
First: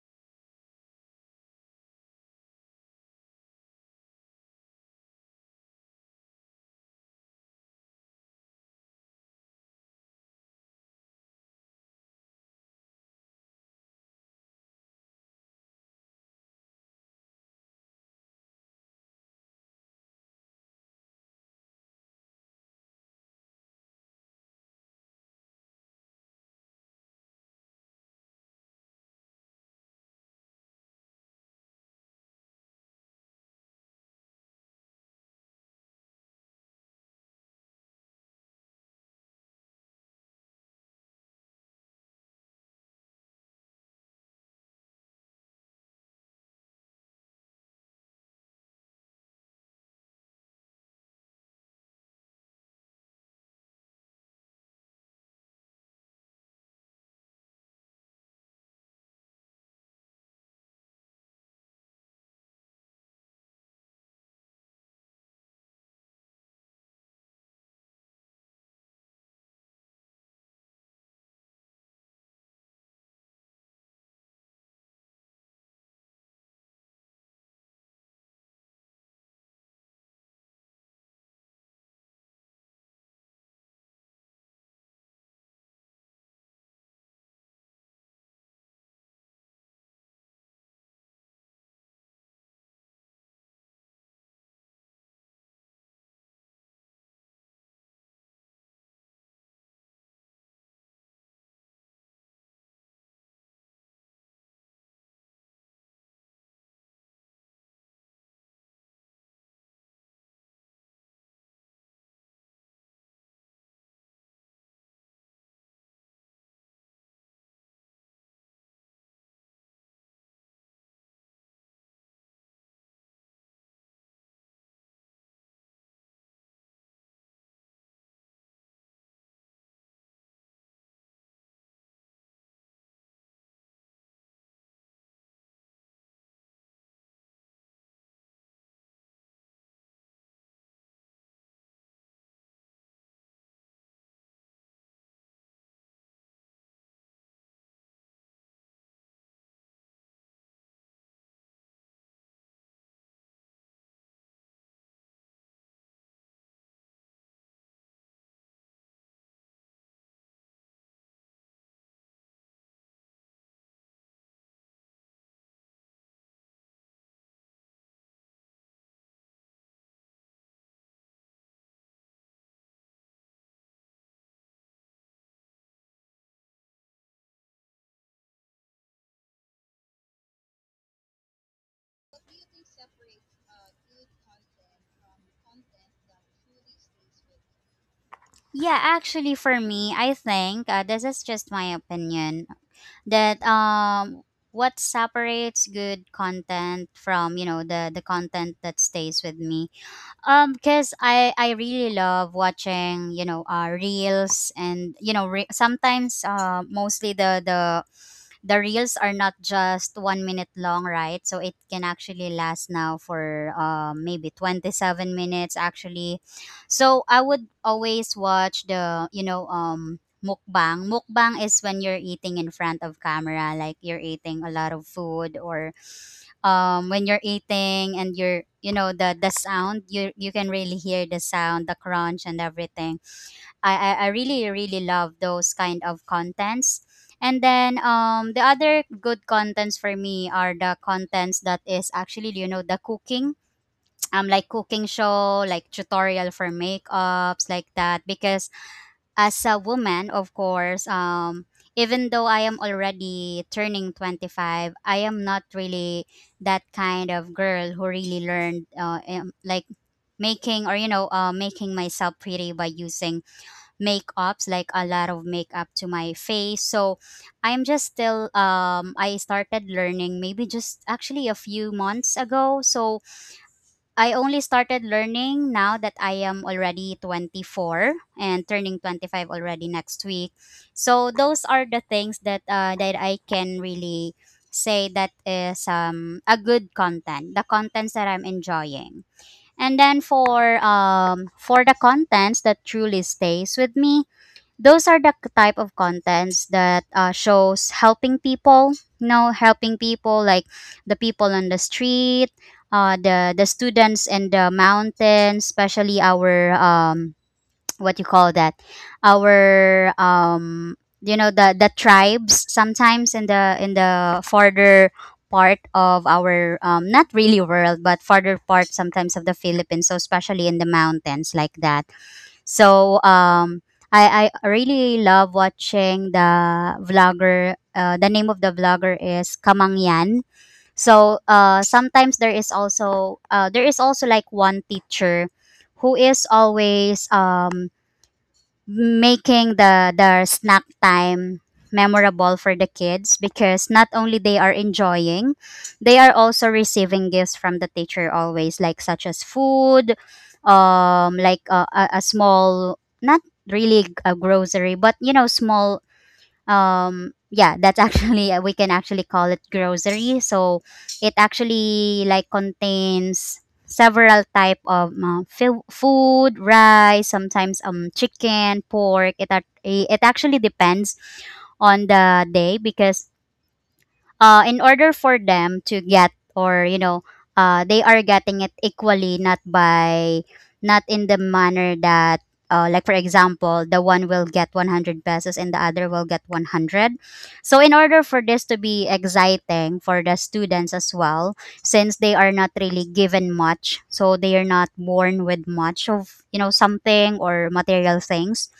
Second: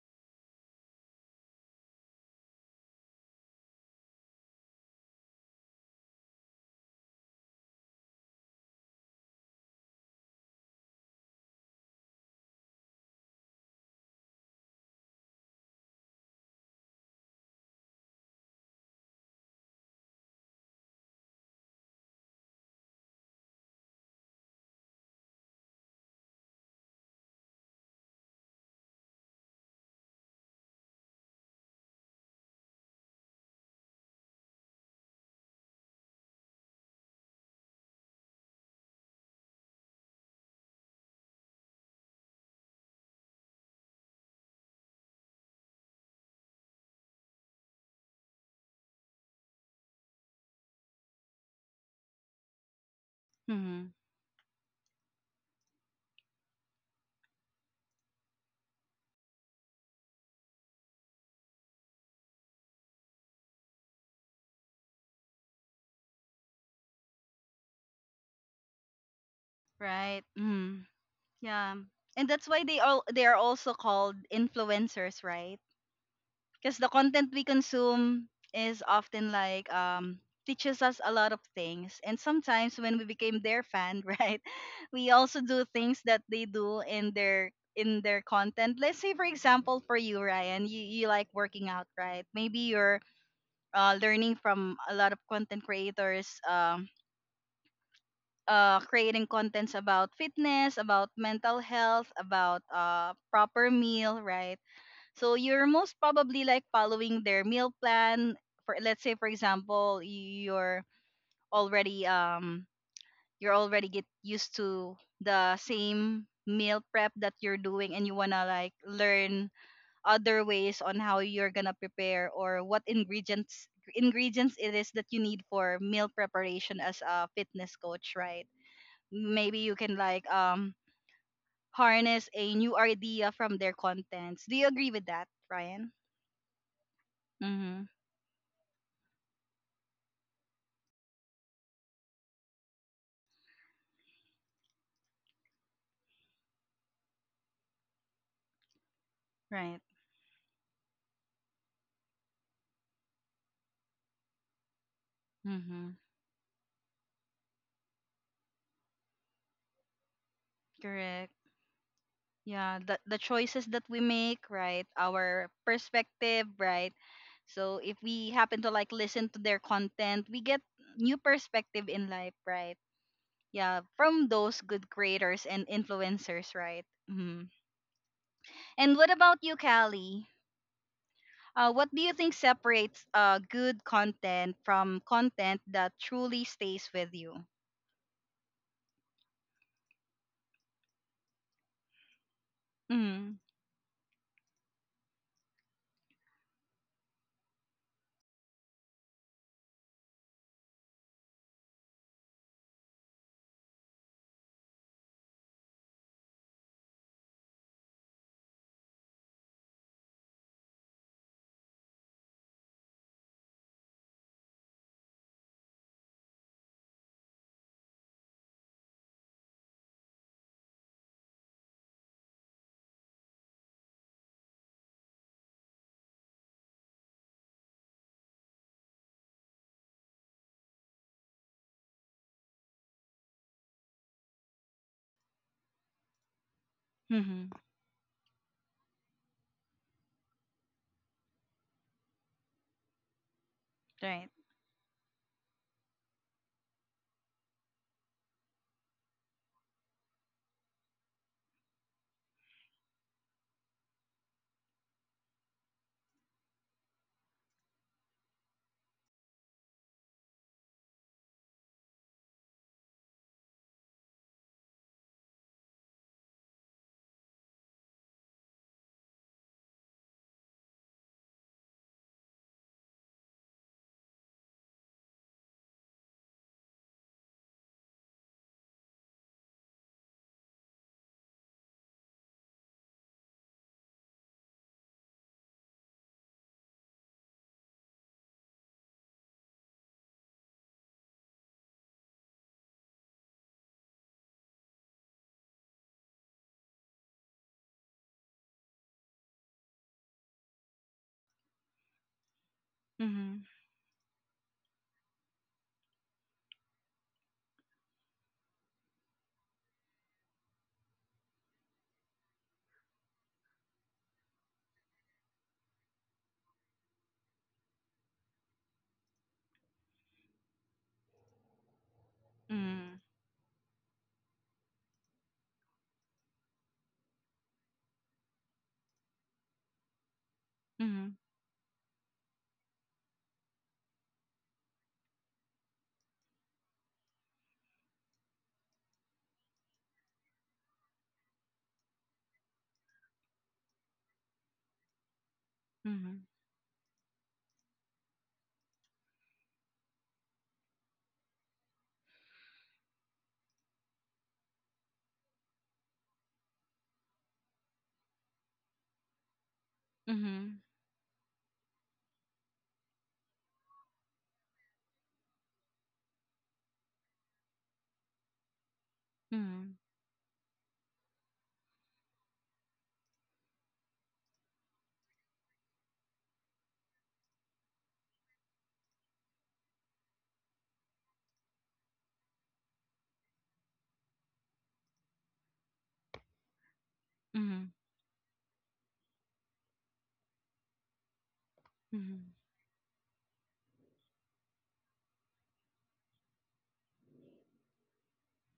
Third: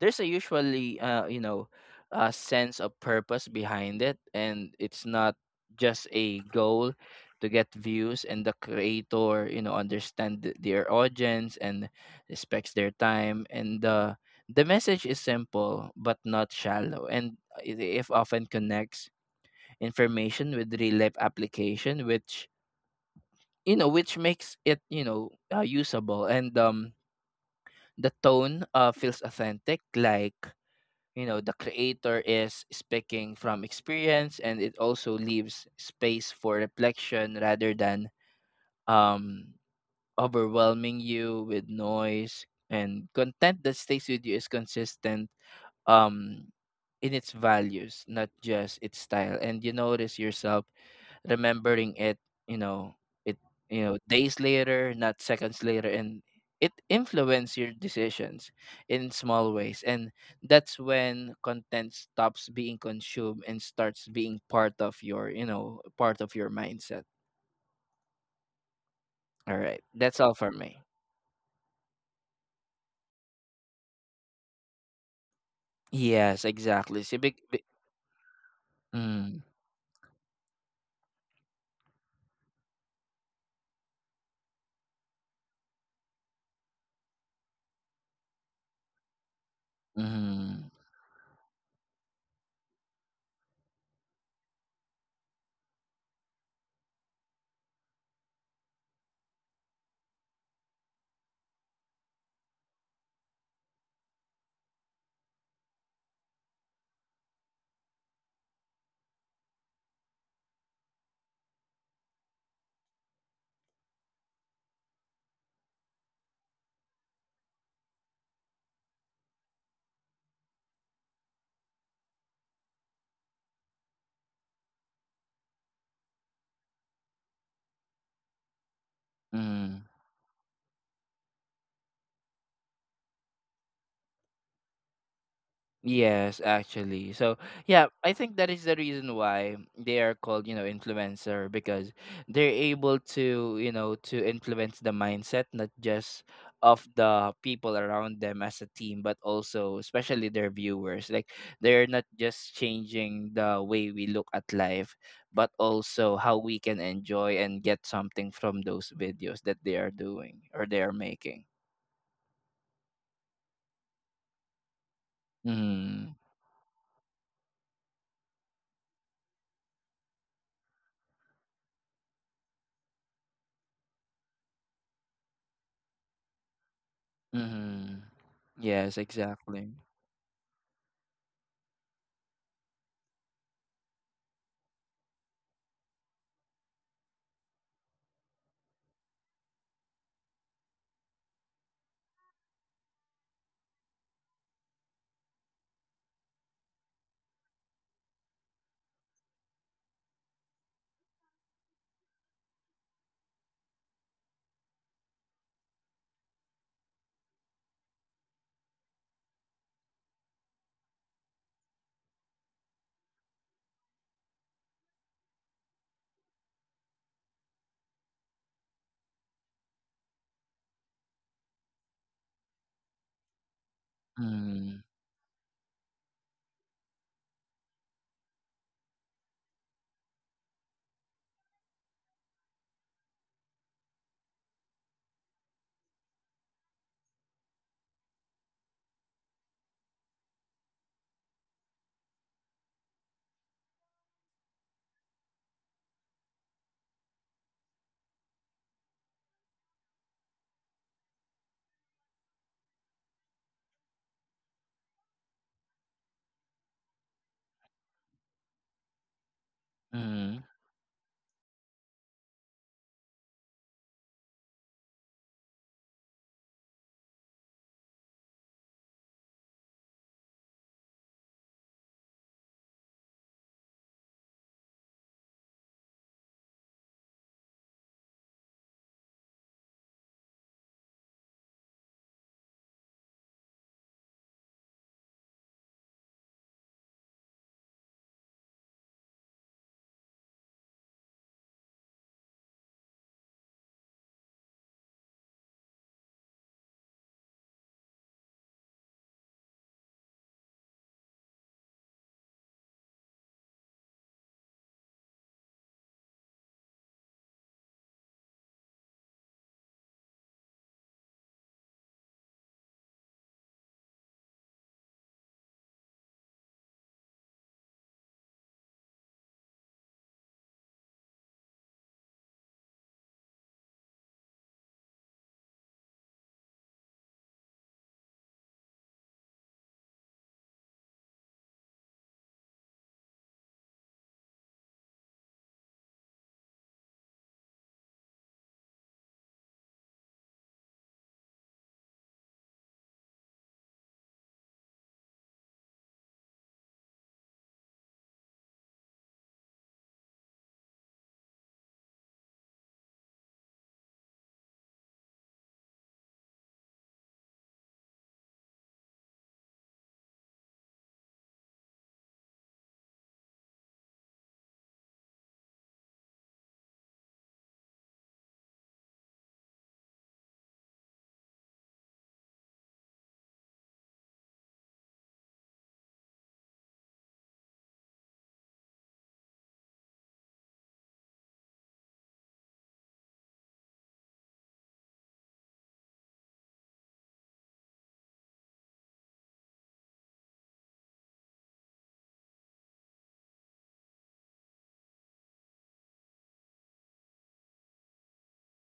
there's a usually a sense of purpose behind it, and it's not just a goal to get views. And the creator understand their audience and respects their time, and the message is simple but not shallow, and if often connects information with real life application, which makes it usable. And the tone feels authentic, like the creator is speaking from experience, and it also leaves space for reflection rather than um overwhelming you with noise. And content that stays with you is consistent um in its values, not just its style, and you notice yourself remembering it, you know, it
Mhm.
days later, not seconds later, and it influences your decisions in small ways. And that's when content stops being consumed and starts being part of your mindset. All right. That's
Right.
all for me.
Mhm. Yeah. And that's why they all they are also called influencers, right?
Yes,
Because the
exactly. So, big,
content we
big,
consume is often
mm,
like teaches us a lot of things, and sometimes when we became their fan (laughs) right, we also do things that they do in their content. Let's say, for example, for you, Ryan,
mm,
you like working out, right? Maybe you're learning from a lot of content creators, creating contents about fitness, about mental health, about proper meal, right? So you're most probably like following their meal plan. For let's say, for example, already um you're already get used to the same meal prep that you're doing, and you wanna like learn other ways on how you're gonna prepare, or what ingredients, ingredients it is that you need for meal preparation as a fitness coach, right? Maybe
mm.
you can like harness a new idea from their contents. Do you agree with that, Ryan?
Yes, actually. So, yeah,
Mm-hmm.
I think that is the reason why they are called influencer, because they're able to, influence the mindset not just of the people around them as a team, but also
Right.
especially their viewers. Like, they're not just changing the way we look at life, but
Mm-hmm.
also how we can enjoy and get something from those videos that they are doing or they are
Correct.
making.
Yeah, the choices that we make, right? Our
Mm-hmm.
perspective, right? So if we happen to like listen to their content, we get new perspective in life, right? Yeah, from those good creators and influencers, right? Hmm.
Mm-hmm. Yes,
And what about you,
exactly.
Callie? What do you think separates good content from content that truly stays with you?
Yeah, actually, for me, I think, this is just my opinion
Mm-hmm.
that, what separates good content from, you know, the content that stays with me, because I really love watching, you know, reels, and you know, sometimes, mostly the, reels are not just 1 minute long, right? So it can actually last now for, maybe 27 minutes, actually. So I would always watch the, you know, mukbang. Mukbang is when you're eating in front of camera, like you're eating a lot
Mm,
of food, or when you're eating, and you're, you know, the sound, you can really hear the sound, the crunch and everything. I really really love those kind of contents. And
Mm-hmm.
then the other good contents for me are the contents that is actually, you know, the cooking. (tsk)
Right.
Like cooking show, like tutorial for makeups, like that, because as a woman, of course, even though I am already turning 25, I am not really that kind of girl who really learned, like
mhm,
making, or you know, making myself pretty by using makeups, like a lot of makeup to my face. So I'm just still I started learning, maybe just actually a few months ago. So I only started learning now that I am already 24 and turning 25 already next week. So those are the things that, that I can really say that is a good content, the contents that I'm enjoying. And then for, for the contents that truly stays with me, those are the, type of contents that, shows helping people, you know, helping people like the people on the street,
Mm-hmm.
the students in the mountains, especially our (tsk) what you call that, our you know, the tribes, sometimes in the, in the farther part of our, not really world, but farther part sometimes of the Philippines, so especially in the mountains like that. So
Mm-hmm.
I really love watching the vlogger. The name of the vlogger is Kamangyan.
Mm-hmm.
So sometimes there is also, like one teacher who is always, making the snack time memorable for the kids, because not only they are enjoying, they are
Mm-hmm.
also receiving gifts from the teacher always, like such as food, a small, not really a grocery, but you know, small, yeah, that's actually (laughs) we can actually call it grocery.
Mm-hmm.
So it actually like contains several type of, food, rice, sometimes, chicken, pork.
Mm-hmm.
It actually depends on the day, because, in order for them to get, or you know, they are getting it equally, not by, not in the manner that, like for example, the one will get 100 pesos, and the other will get 100. So in
Mhm.
order for this to be exciting for the students as well, since they are
Mhm.
not really given much, so they are not born with much of, you know, something or material things,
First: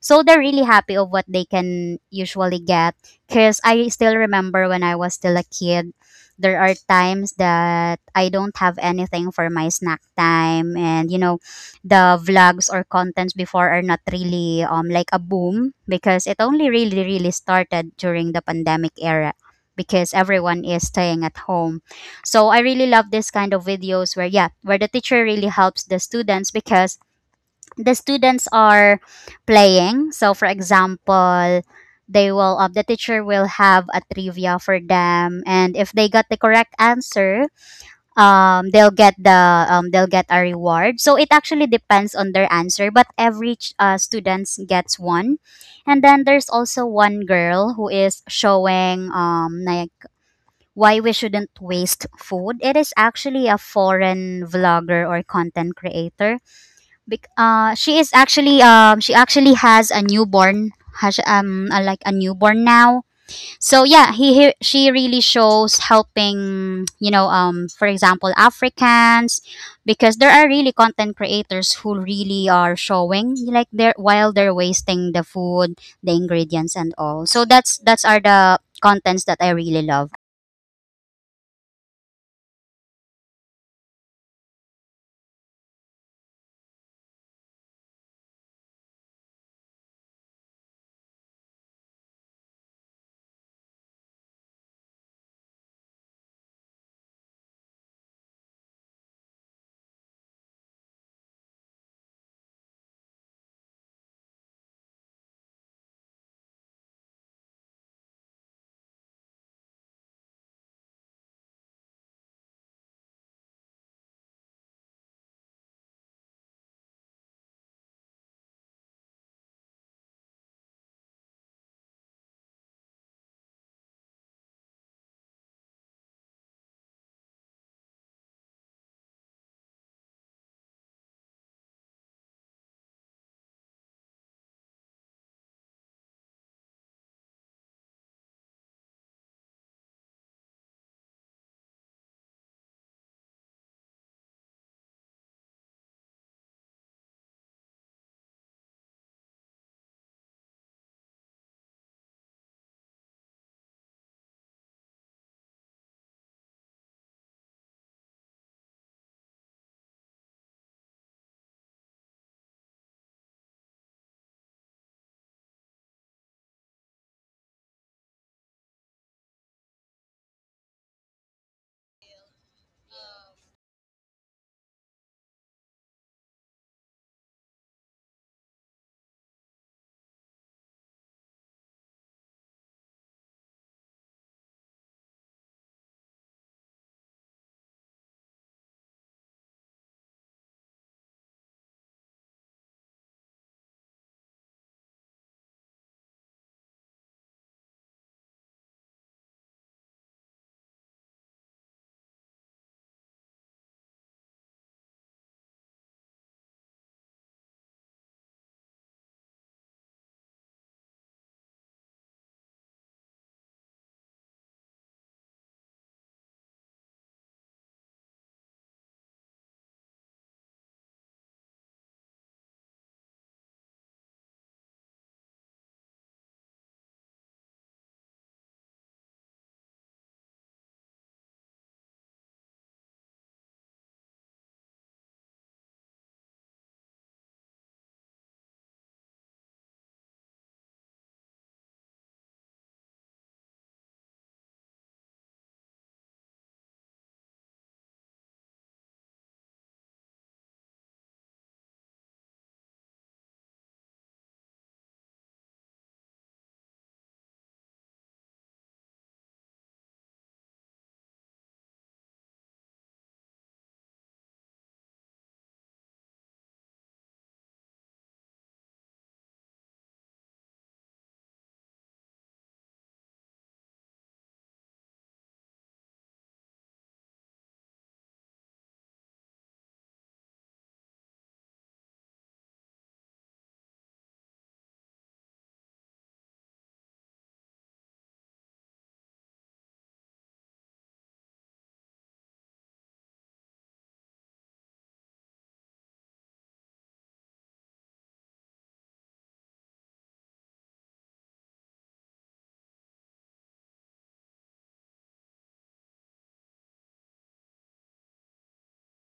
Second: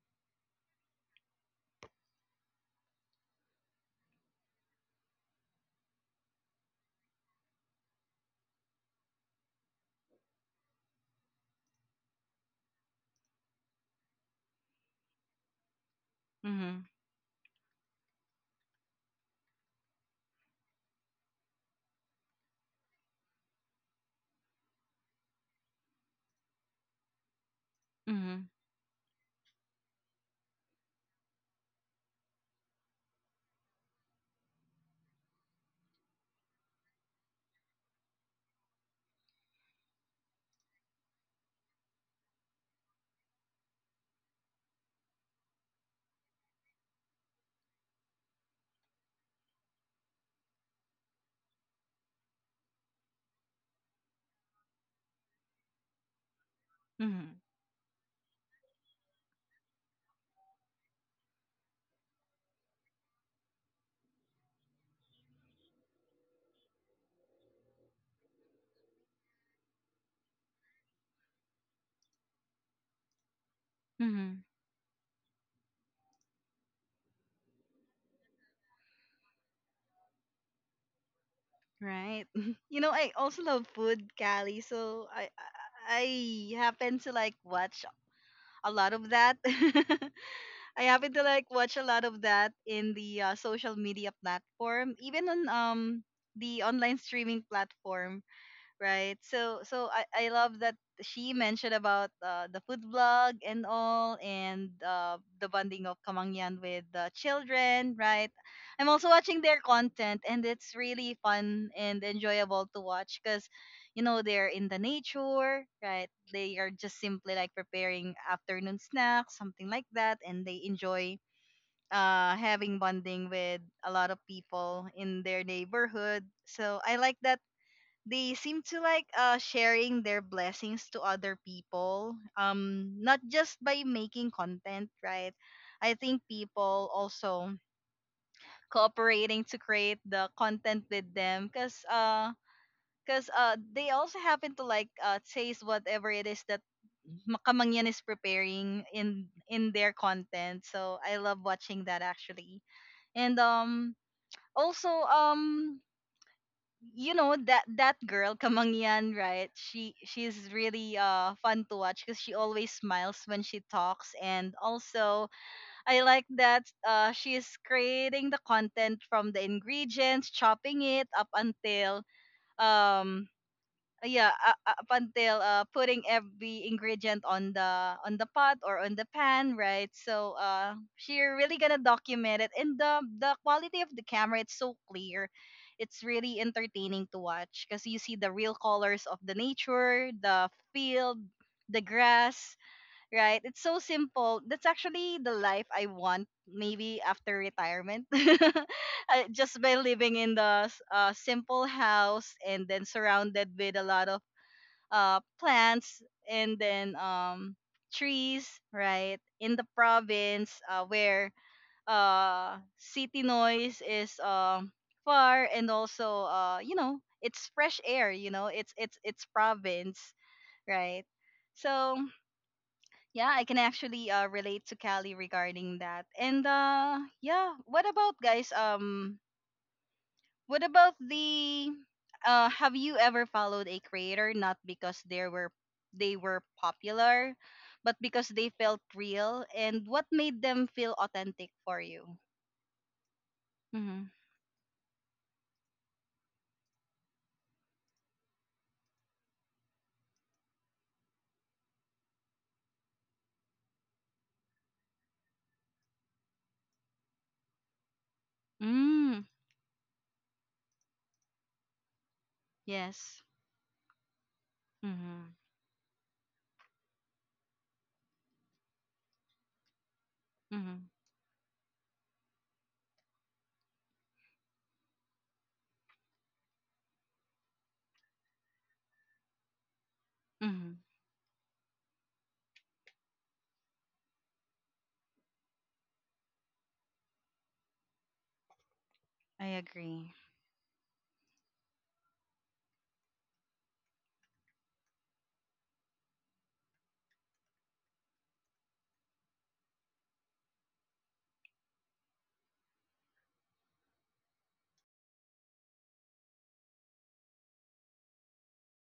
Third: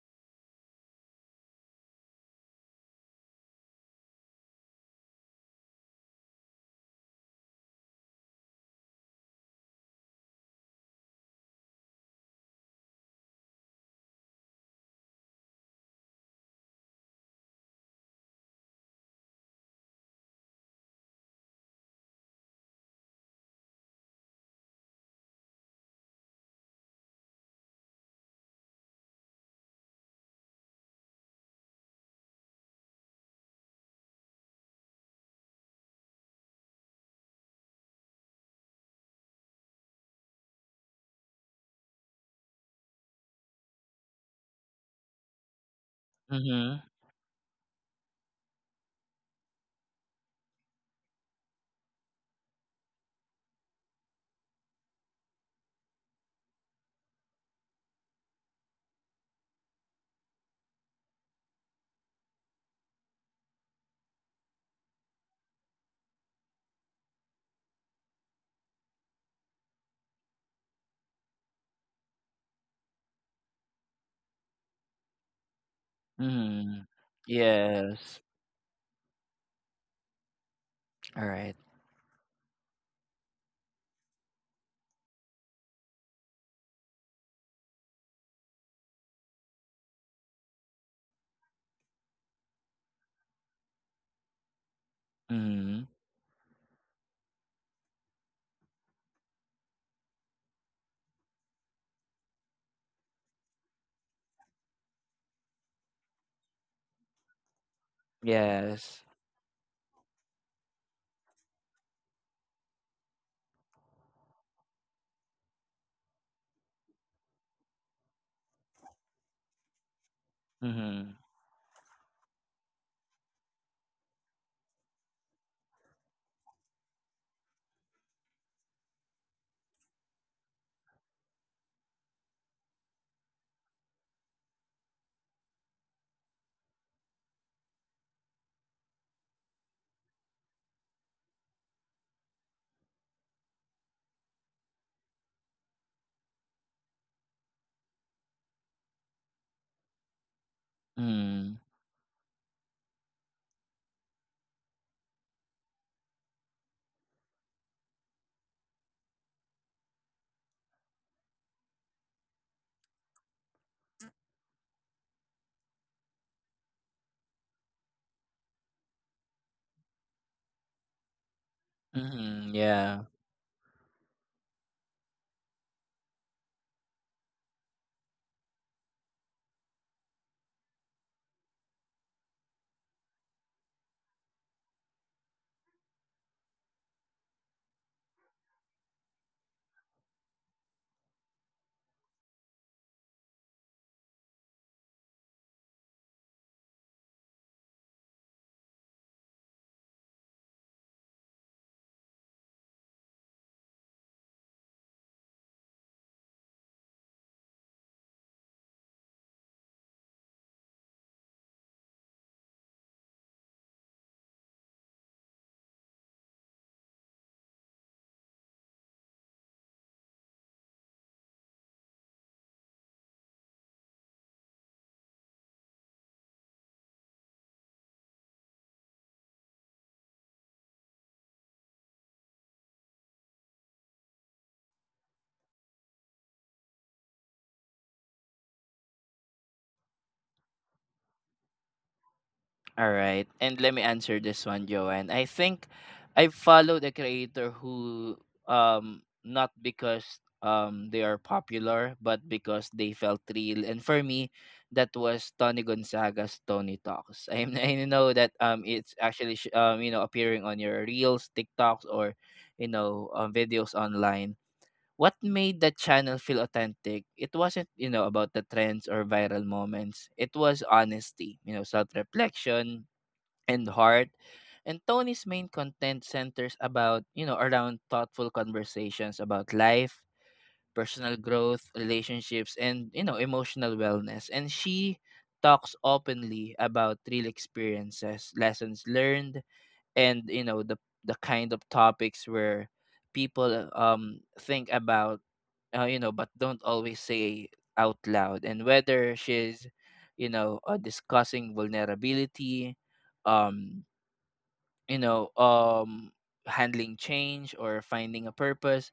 so they're really happy of what they can usually get. Cause I still remember when I was still a kid, there are times that I don't have anything for my snack time, and you know, the vlogs or contents before are not really, like a boom, because it only
Mhm.
really really started during the pandemic era, because everyone is staying at home. So I really love this kind of videos where, yeah, where the teacher really helps the students, because the students
Mhm.
are playing. So, for example, they will, the teacher will have a trivia for them, and if they got the correct answer, they'll get a reward. So it actually depends on their answer, but every, students gets one. And then there's
mhm,
also one girl who is showing like why we shouldn't waste food. It is actually a foreign vlogger or content creator.
Mhm.
She is actually she actually has a newborn, has a, like, a newborn now. So yeah, he she really shows helping, for example, Africans, because there are really content creators who really are showing like they're, while
Mhm.
they're wasting the food, the ingredients
mhm.
and all. So that's are
Yes.
the contents that I really love.
Alright.
Right. (laughs) You know, I also love food, Callie. So I happen to like watch a lot of that. (laughs) I happen to like watch a lot of that in the social media platform, even on
Mhm.
the online streaming platform. Right, so so I love that she mentioned about the food blog and all, and the bonding of Kamangyan with the children, right? I'm
Yes.
also watching their content and it's really fun and enjoyable to watch because you know they're in the nature, right? They are just simply like preparing afternoon snacks, something like that, and they
Mhm.
enjoy having bonding with a lot of people in their neighborhood. So I like that they seem to like sharing their blessings to other people, not just by making content, right? I think people also cooperating to create the content with them, because they also happen to like taste whatever it is that Makamangyan is preparing in their content. So I love
Mm.
watching that actually. And also you know that girl Kamangyan, right? She's really fun to watch because she always smiles when she talks, and also I like that she's creating the content from the ingredients, chopping it up until
Mhm, yeah.
um yeah up until putting every ingredient on the pot or on the pan, right? So she really gonna document it, and the quality of the camera, it's so clear. It's really entertaining to watch because you see the real colors of the nature, the field, the grass, right? It's so simple. That's actually the life I want, maybe after retirement. (laughs) Just by living in the simple house, and then surrounded with a lot of plants, and then trees, right? In the province, where city noise is far, and also you know it's fresh air, you know it's province, right? So yeah, I can actually relate to cali regarding that. And yeah, what about guys, what about the have you ever followed a creator not because they were, they were popular, but because they felt real, and what made them feel authentic for you?
All right. And let me
Mhm.
answer this one, Joanne. I think I follow the creator who, not because they are popular, but because they felt real. And for me, that was Tony Gonzaga's Tony Talks. I (laughs) I know that it's
Mm,
actually appearing on your reels, TikToks, or
yes.
videos online. What
Mhm.
made that channel feel authentic? It wasn't about the trends or viral moments. It was
Mhm.
honesty, self reflection, and heart. And Tony's main content centers about, around thoughtful conversations about life,
Mhm.
personal growth, relationships, and, emotional wellness. And she talks openly about real experiences, lessons learned,
I agree.
and, the kind of topics where people think about, but don't always say out loud. And whether she's, discussing vulnerability, um, you know, um, handling change or finding a purpose,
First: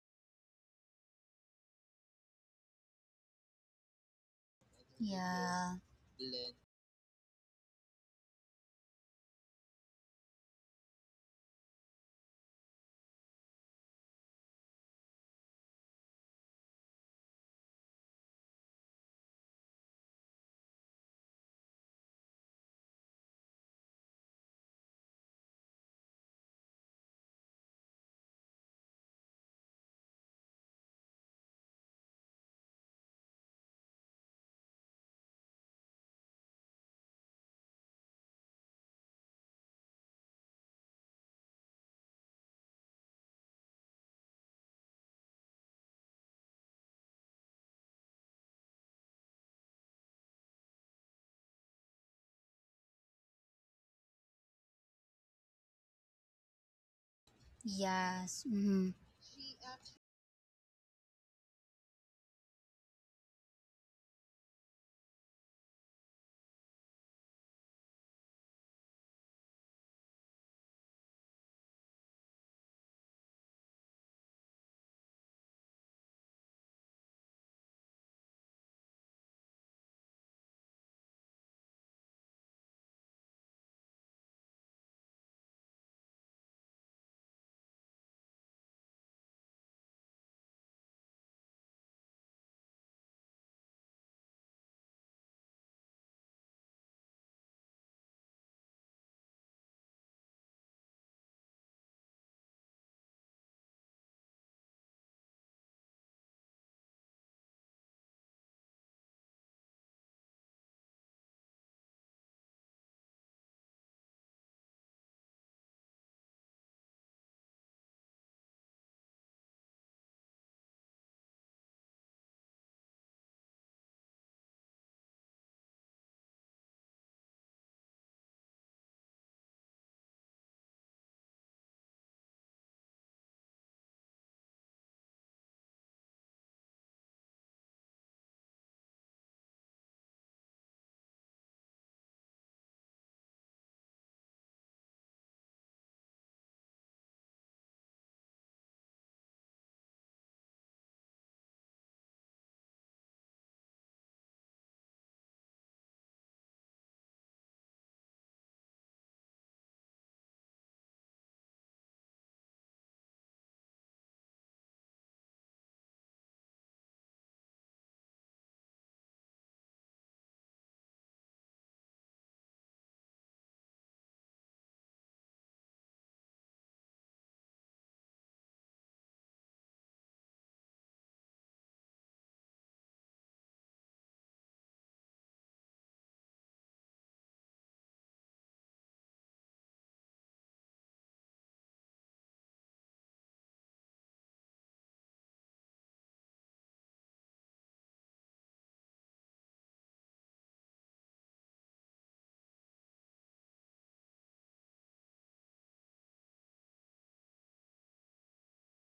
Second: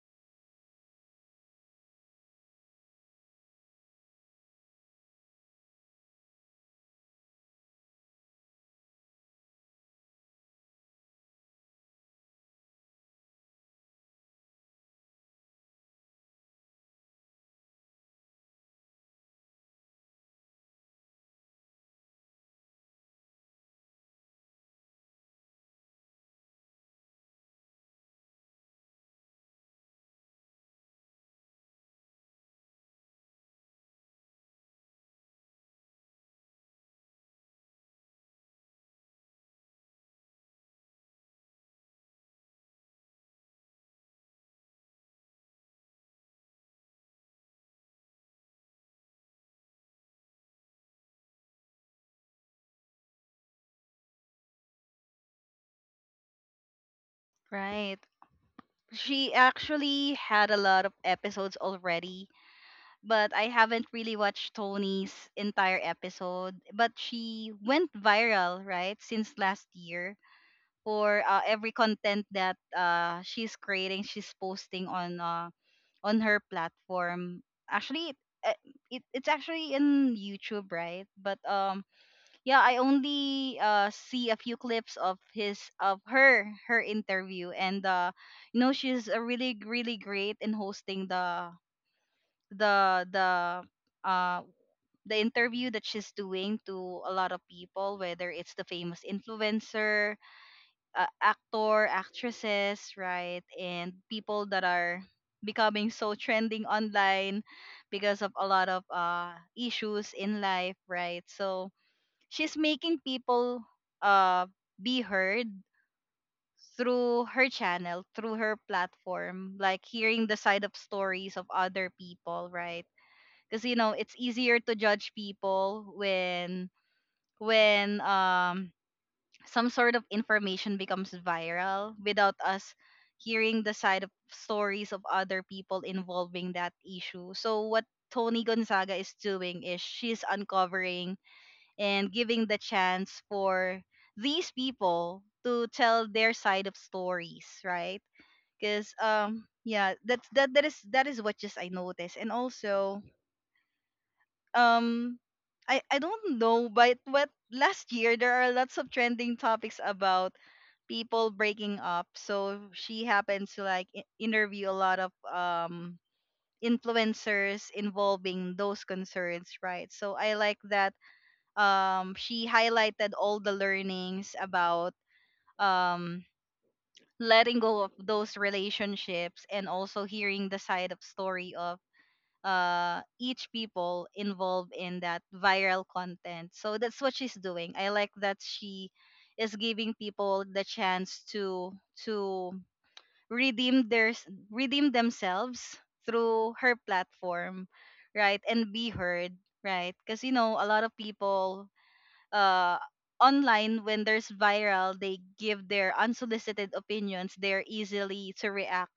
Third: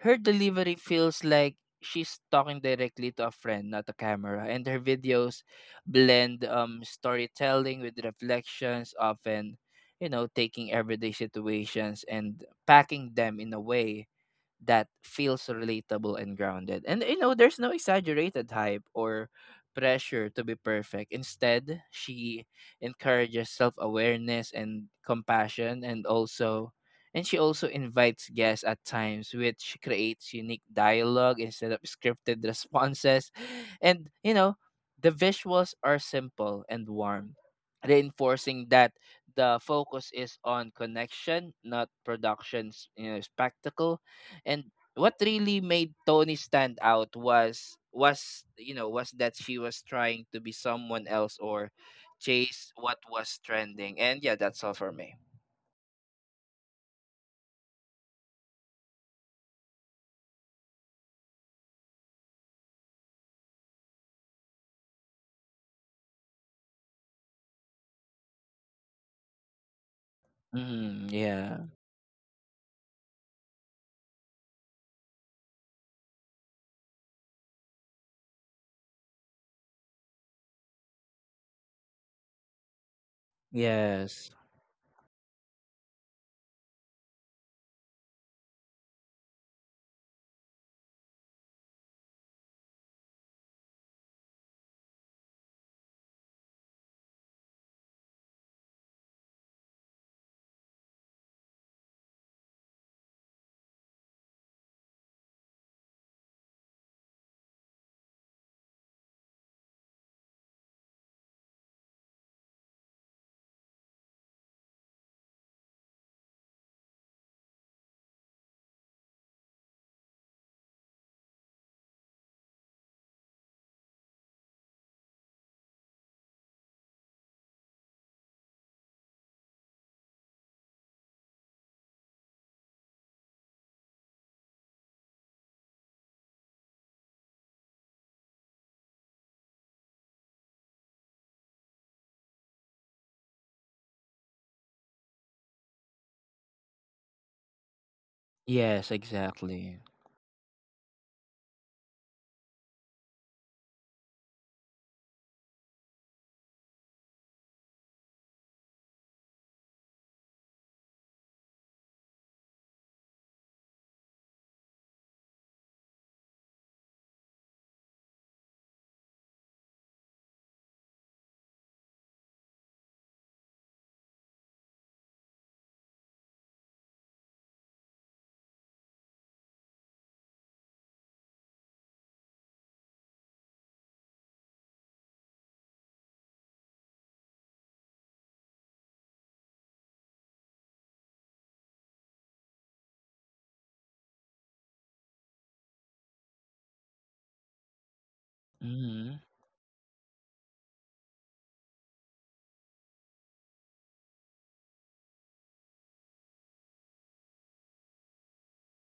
her delivery feels like she's talking directly to a friend, not a camera. And her videos
Yeah.
blend storytelling with reflections, often, taking everyday situations and packing them in a way that feels relatable and grounded. And there's no exaggerated hype or pressure to be perfect. Instead, she encourages self-awareness and compassion, and also and she also invites guests at times, which creates unique dialogue instead of scripted (laughs) responses. (sighs) And the visuals are simple and warm, reinforcing that the focus is on connection, not production's spectacle. And what really made Tony stand out was you know was that she was trying to be someone else or chase what was trending. And yeah, that's all for me.
Right.
Yes.
She actually had a lot of episodes already, but I haven't really watched Tony's entire episode, but she went viral, right, since last year
Mm,
for
yeah.
every content that she's creating, she's posting on her platform. Actually, uh, it it's actually in YouTube, right? But Yeah, I only see
Yes.
a few clips of his of her her interview, and she's a really great in hosting the uh the interview that she's doing to a lot of people, whether it's the famous influencer, actor, actresses, right? And people that are becoming so trending online because of a lot of issues in life, right? So she's making people uh, be heard through her channel, through her platform, like hearing the side of stories of other people, right? Because you know it's easier to judge people when when some sort of information becomes viral without us hearing the side of stories of other people involving that issue. So what Tony Gonzaga is doing is she's uncovering and giving the chance for these people to tell their side of stories, right?
Yes,
Because
exactly.
yeah, that's that that is what just I noticed. And also um I don't know, but what last year there are lots of trending topics about people breaking up. So she happens to like interview a lot of influencers involving those concerns, right? So I like that she highlighted all the learnings about um letting go of those relationships, and also hearing the side of story of each people involved in that viral content. So that's what she's doing. I like that she is giving people the chance to redeem themselves through her platform, right? And be
Mm-hmm.
heard, right? Because you know a lot of people uh online, when there's viral, they give their unsolicited opinions. They're easily to react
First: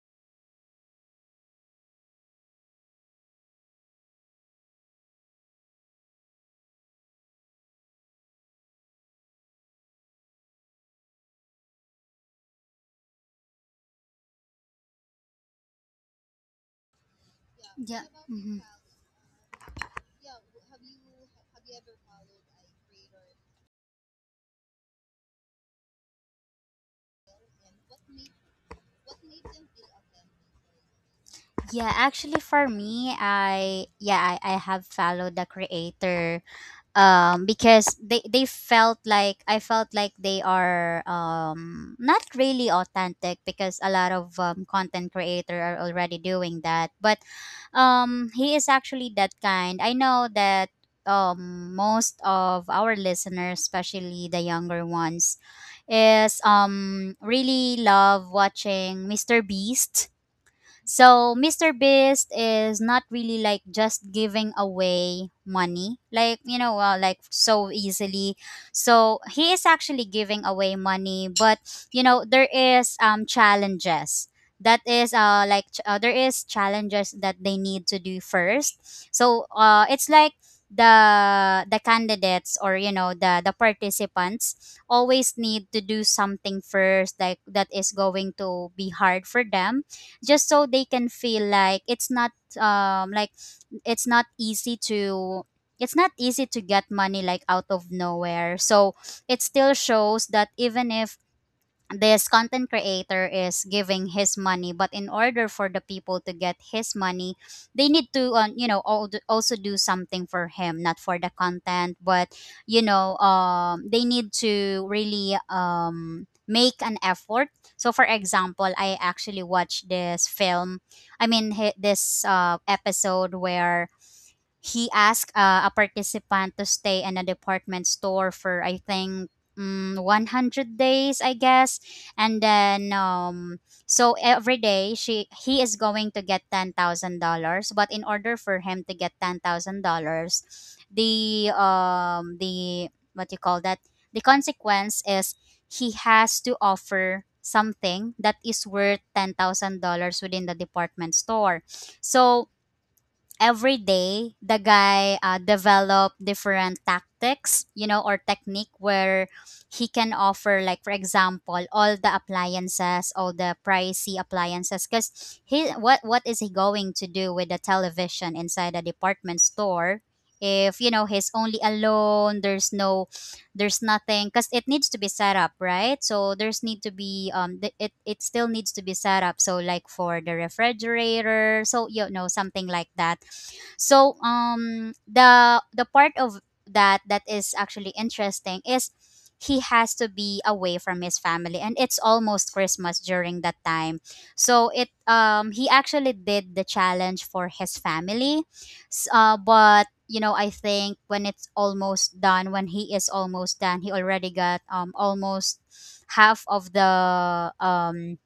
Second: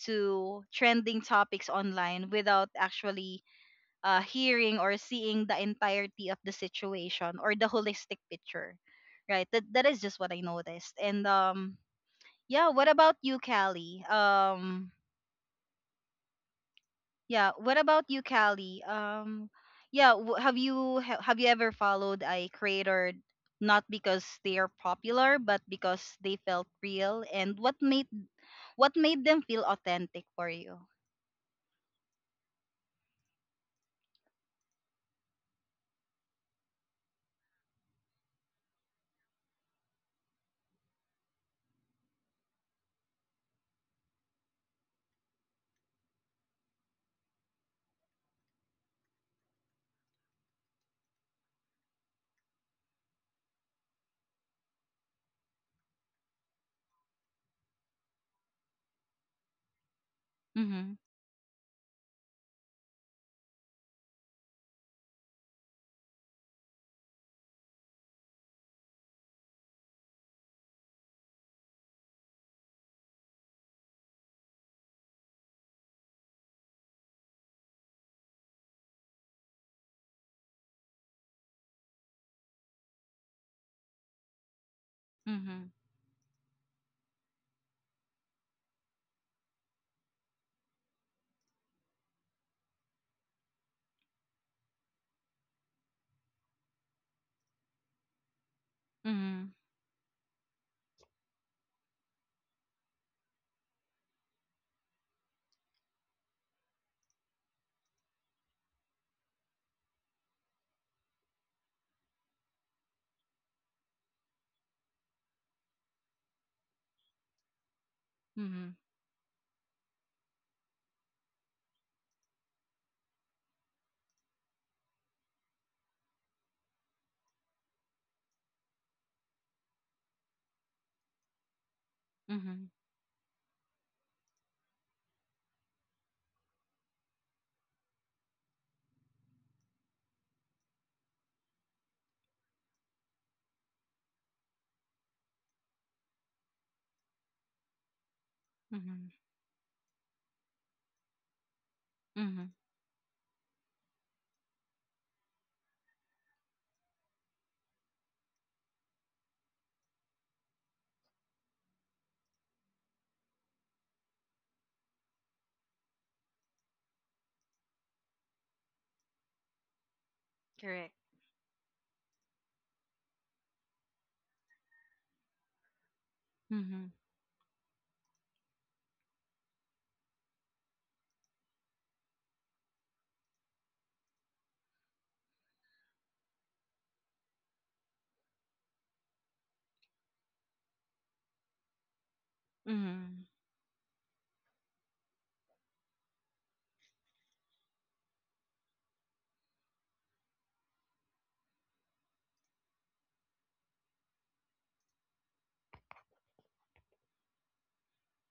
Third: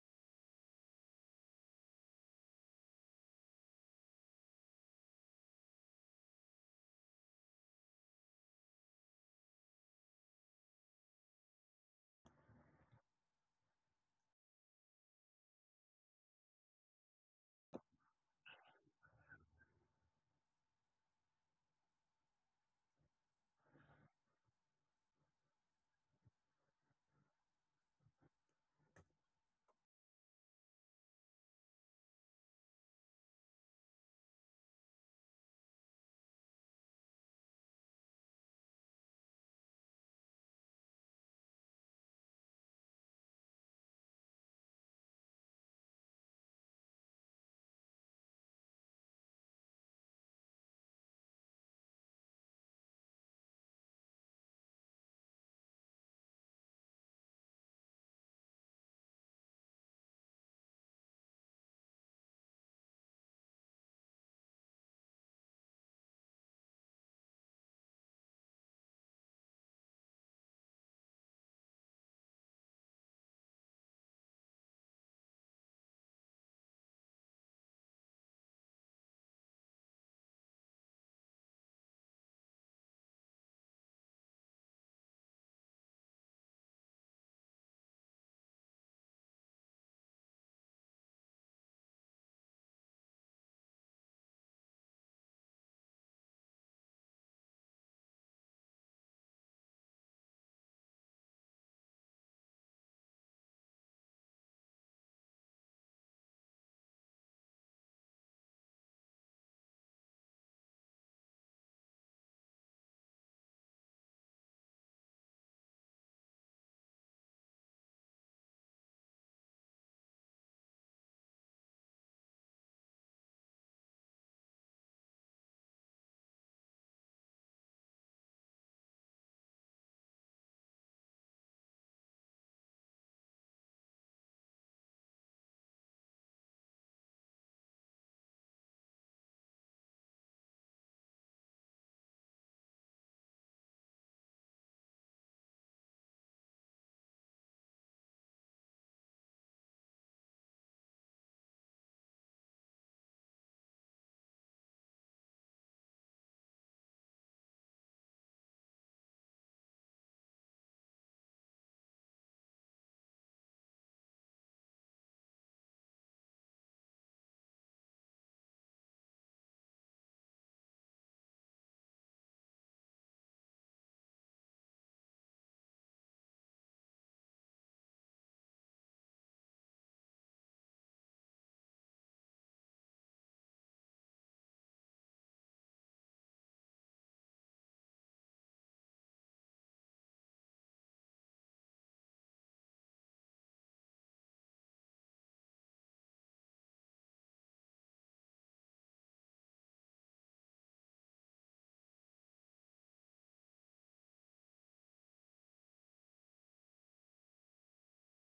to trending topics online without actually hearing or seeing the entirety of the situation or the holistic picture, right? That is just what I noticed. And um yeah what about you, Callie? Um yeah what
yeah.
about you
Mhm.
callie yeah w- have you ha- Have you ever followed a creator not because they are popular, but because they felt real? And what made them feel authentic for you?
Yeah, actually for me, I have followed the creator because they felt like, I felt like they are not really authentic, because a lot of content creator are already doing that. But he is actually that kind. I know that most of our listeners, especially the younger ones, is really love watching Mr. Beast.
Mhm.
So Mr. Beast is not really like just giving away money, like, you know, like, so easily. So he is actually giving away money, but you know there is challenges. That is there is challenges that they need to do first. So uh, it's like the candidates, or you know, the participants always
Mhm.
need to do something first, like that is going to be hard for them, just so they can feel like um like it's not easy to, it's not easy to get money like out of nowhere. So it
Mhm.
still shows that even if this content creator is giving his money, but in order for the people to get his money, they need to you know, also do something for him, not for the content, but you know, they need to really make an effort. So for
Mhm.
example, I actually watched this film I mean hi- this uh, episode where he asked a participant to stay in a department store for I think 100 days, I guess. And
Mhm.
then um, so every day she he is going to get $10,000. But in order for him to get $10,000, the, what you call that, the consequence is he has to offer something that is worth
Mhm.
$10,000 within the department store.
Mhm.
So every day the guy develop different tactics, you know, or technique, where he can offer, like for example, all the appliances, all the pricey appliances, because he what is he going to do with the television inside a department store if,
Correct.
you know, he's only alone. There's no, there's nothing, because it needs to be set up, right? So there's need to be it, it still needs to be set up, so like for the refrigerator, so you know, something like that. So the part of that, that is actually interesting is he has to be away from his family, and it's almost Christmas
Mm-hmm.
during that time. So it um, he actually did the challenge for his family. But you know, I think when it's almost done, when he is almost done, he already got almost half of the, um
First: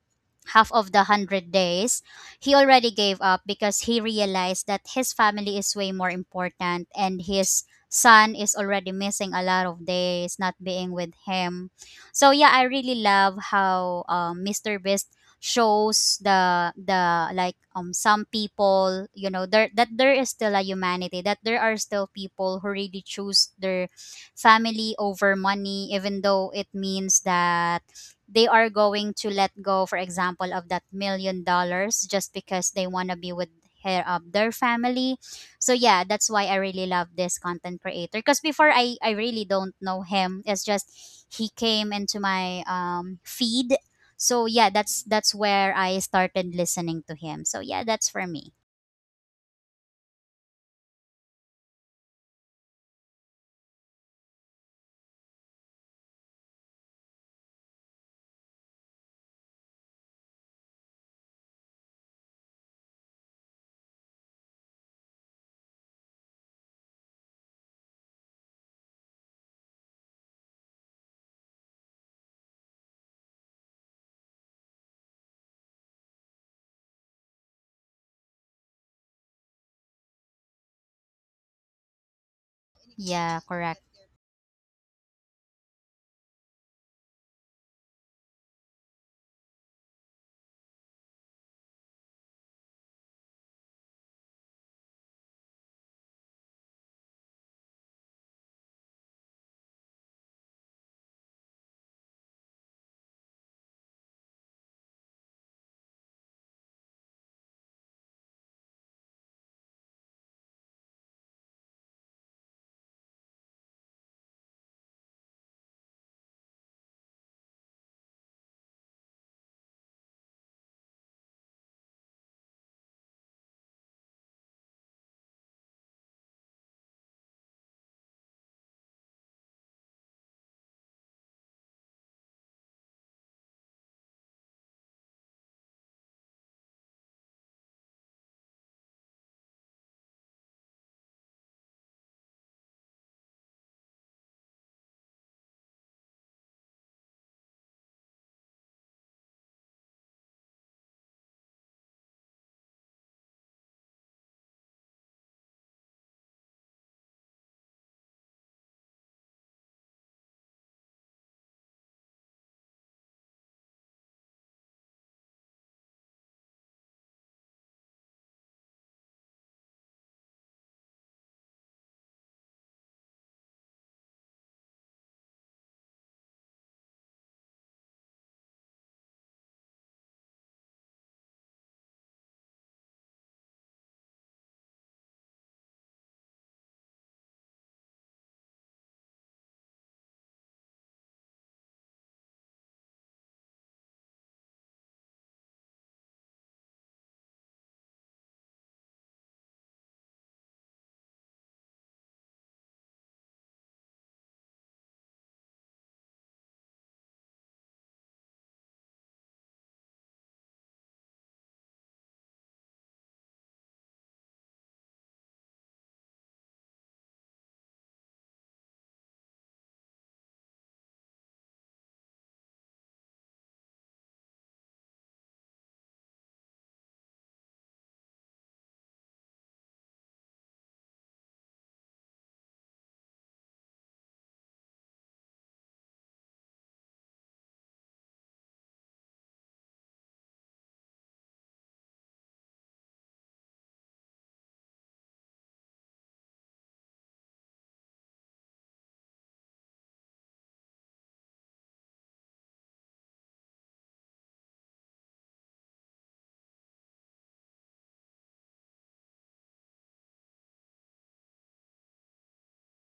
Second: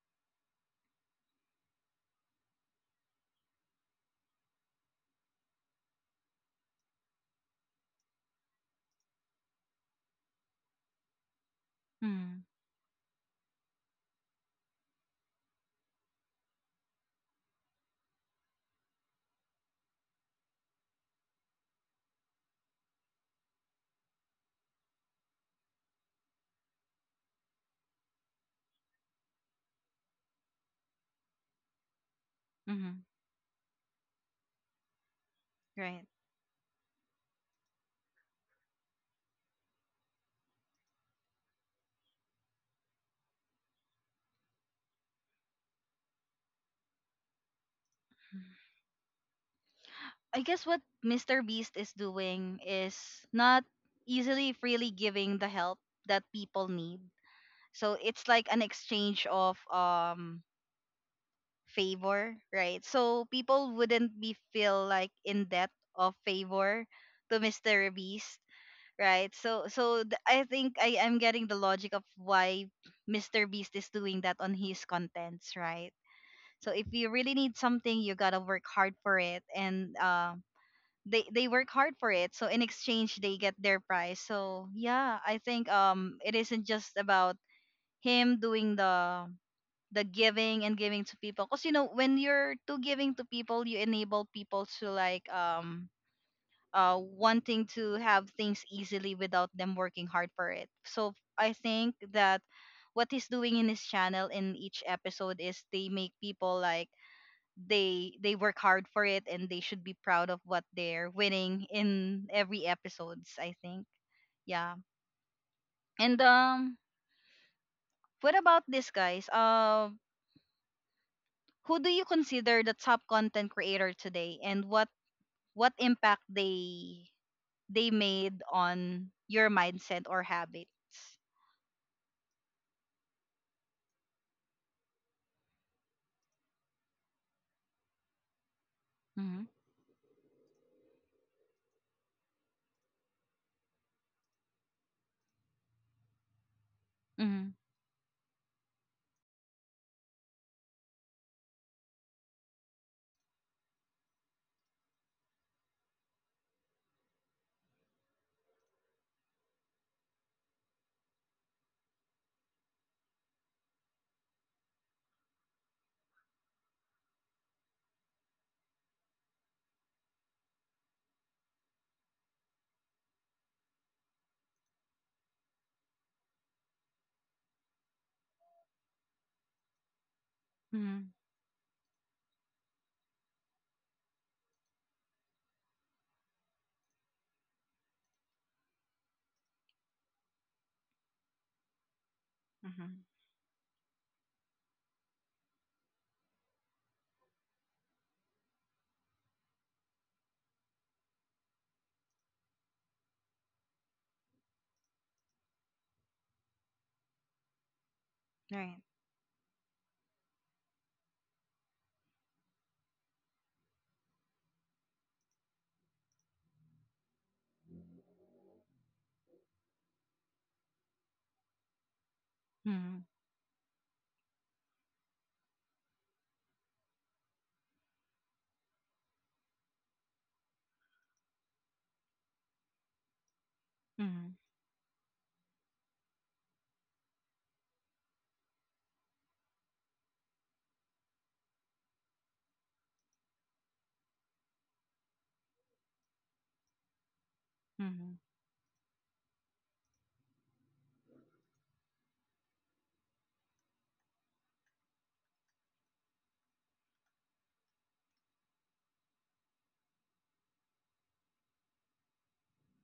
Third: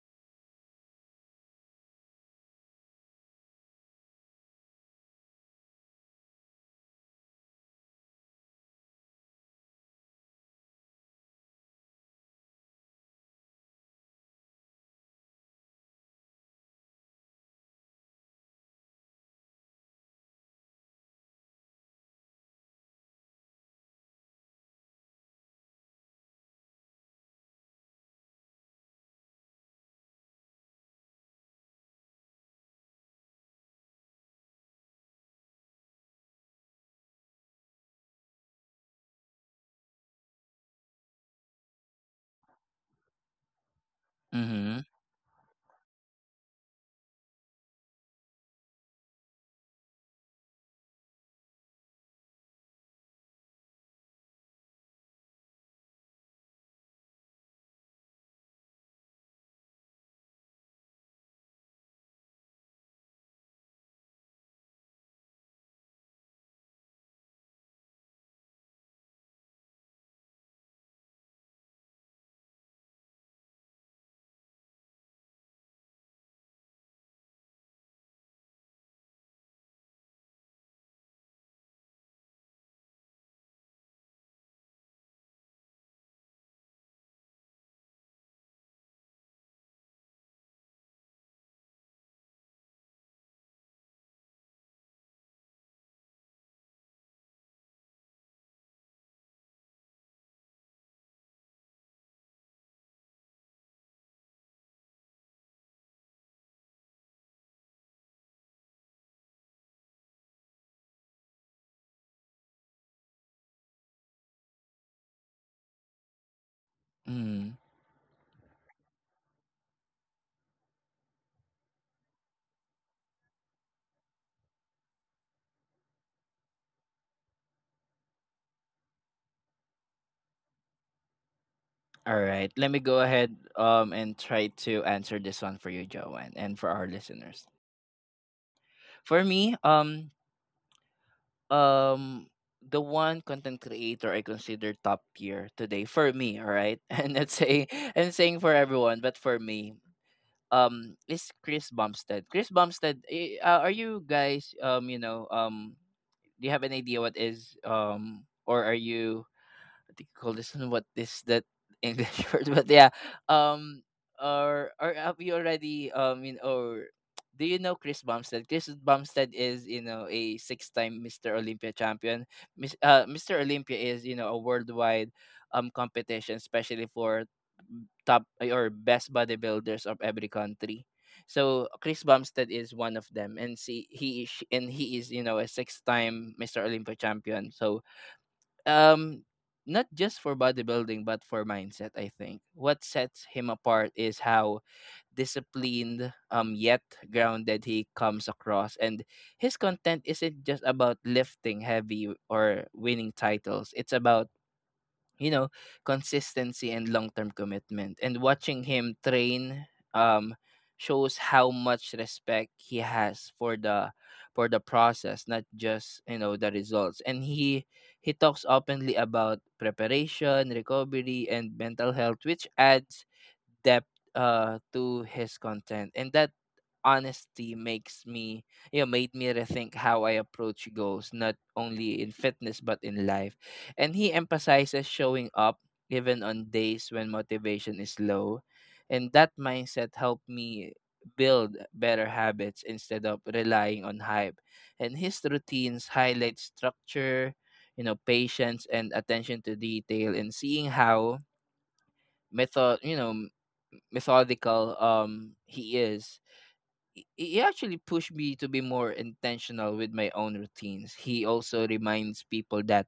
half of the 100 days, he already gave up because he realized that his family is way more important, and his son is already missing a lot of days not being with him. So
Mm-hmm.
yeah, I really love how Mr. Beast shows the like some people, you know, there, that there is still a humanity, that there are still people who really choose their family over money, even though it means that they are going to let go, for example, of that million dollars, just because they
Mm-hmm.
want to be with their family. So yeah,
Right.
that's why I really love this content creator, because before, I really don't know him. It's just he came into my feed. So yeah,
Mm-hmm.
that's where I started listening to him. So yeah, that's for me.
I guess what Mr. Beast is doing is not easily freely giving the help that people need. So it's like an exchange of favor, right? So people wouldn't be feel like in debt of favor to Mr. Beast, right? So I think I am getting the logic of why Mr. Beast is doing that on his contents, right? So if you really need something, you gotta work hard for it, and they work hard for it. So in exchange,
Yeah,
they get
correct.
their prize. So yeah, I think it isn't just about him doing the giving and giving to people, because you know when you're too giving to people, you enable people to like wanting to have things easily without them working hard for it. So I think that what he's doing in his channel in each episode is they make people like they work hard for it, and they should be proud of what they're winning in every episodes, I think. Yeah. And
Mm.
what about this, guys? Who do you consider the top content creator today, and what impact they made on your mindset or habits?
All right. Let me go ahead and try to answer this one for you, Joanne, and for our listeners. For
Hmm.
me, um the one content creator I consider top tier today for me, all right? (laughs) And let's
Hmm.
say and saying for everyone, but for me, is Chris Bumstead. Chris Bumstead, are you guys do you have an idea what is or are you, they call this one, what is that English (laughs) word? But yeah, um, or have you already in or do you know Chris Bumstead? Chris Bumstead is a six-time Mr. Olympia champion. Mr. Olympia is a worldwide competition, especially for top or best bodybuilders of every
Hmm.
country. So Chris Bumstead is one of them, and he is a six-time Mr. Olympia champion. So, um not just for bodybuilding but for mindset, I think
Hmm.
what sets him apart is how disciplined yet grounded he comes across, and his content isn't just about lifting heavy or winning titles. It's about you know, consistency and long-term commitment. And watching
Right.
him train um shows how much respect he has for the process, not just, the results. And he talks openly about preparation, recovery, and mental health, which
Mm-hmm.
adds depth to his content. And that honesty makes me you know made me rethink how I approach goals, not only in fitness but in life. And he
Hmm.
emphasizes showing up even on days when motivation is low. And that mindset helped me build better habits instead of relying on hype. And his routines highlight structure,
Hmm.
patience and attention to detail, and seeing how method, you know, methodical he is, he actually pushed me to be more intentional with my own routines. He also reminds people that